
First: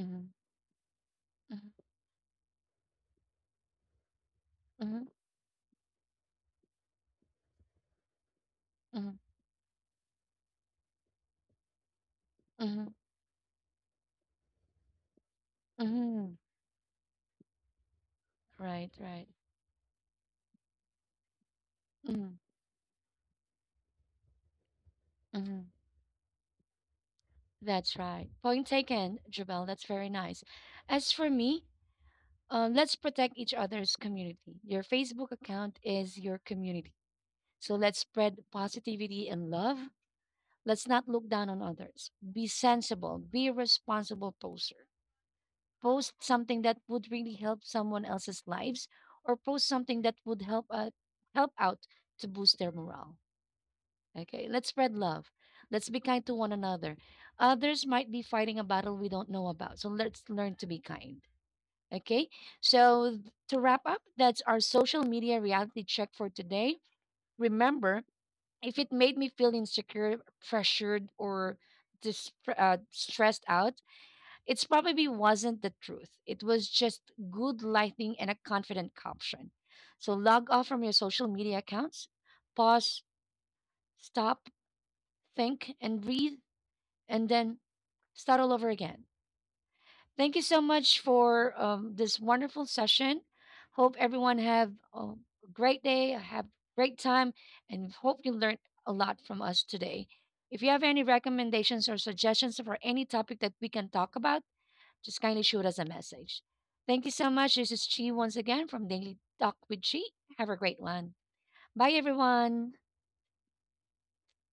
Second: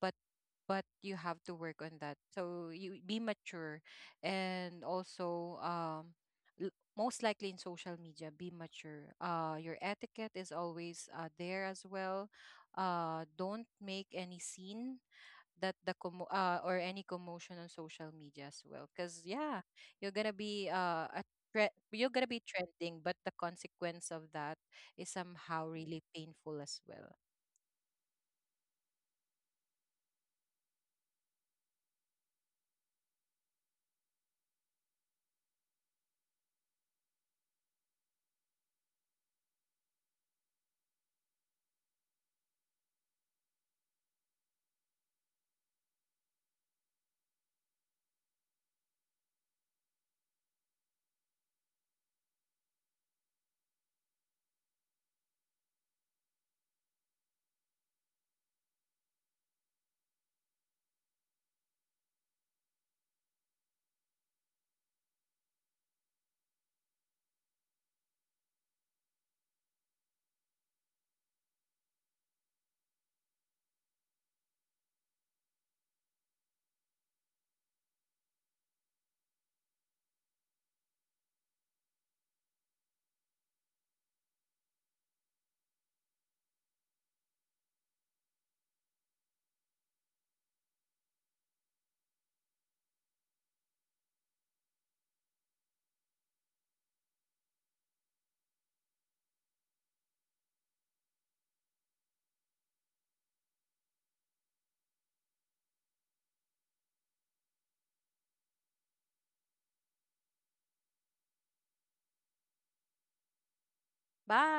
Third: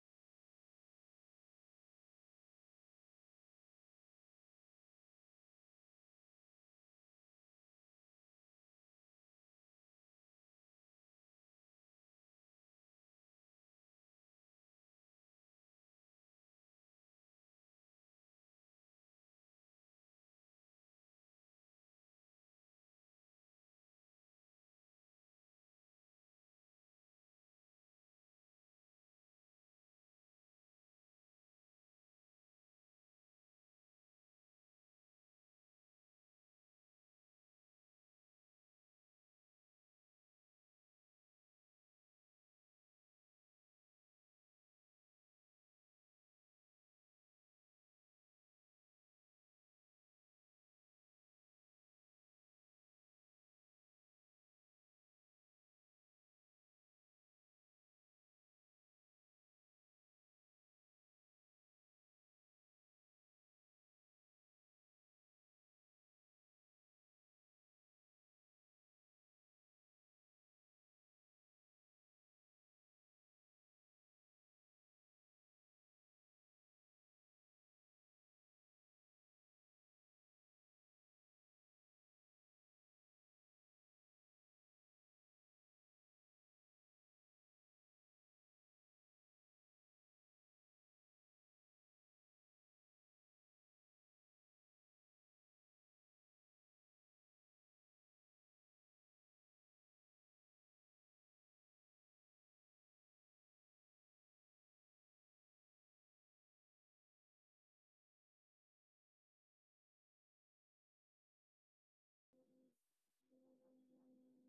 but but you have to work on that, so you be mature. And Hmm. also, um l- most likely in social media, be mature, Hmm. uh your etiquette is always uh, there as well. Hmm. Uh, don't make any scene that the commo- Hmm. uh, or any commotion on social media as well, Right, because right. yeah, you're gonna be, uh a, tre- you're gonna Hmm. be trending, but the consequence of that is somehow Hmm. really painful as well. That's right. Point taken, Jabel. That's very nice. As for me, uh, let's protect each other's community. Your Facebook account is your community. So let's spread positivity and love. Let's not look down on others. Be sensible. Be a responsible poster. Post something that would really help someone else's lives or post something that would help uh, help out to boost their morale. Okay, let's spread love. Let's be kind to one another. Others might be fighting a battle we don't know about. So let's learn to be kind. Okay, so th- to wrap up, that's our social media reality check for today. Remember, if it made me feel insecure, pressured, or dis- uh, stressed out, it's probably wasn't the truth. It was just good lighting and a confident caption. So log off from your social media accounts, pause, stop, think, and breathe and then start all over again. Thank you so much for, um, this wonderful session. Hope everyone have a great day, have great time, and hope you learned a lot from us today. If you have any recommendations or suggestions for any topic that we can talk about, just kindly shoot us a message. Thank you so much. This is Chi once again from Daily Talk with Chi. Have a great one. Bye, everyone. Bye.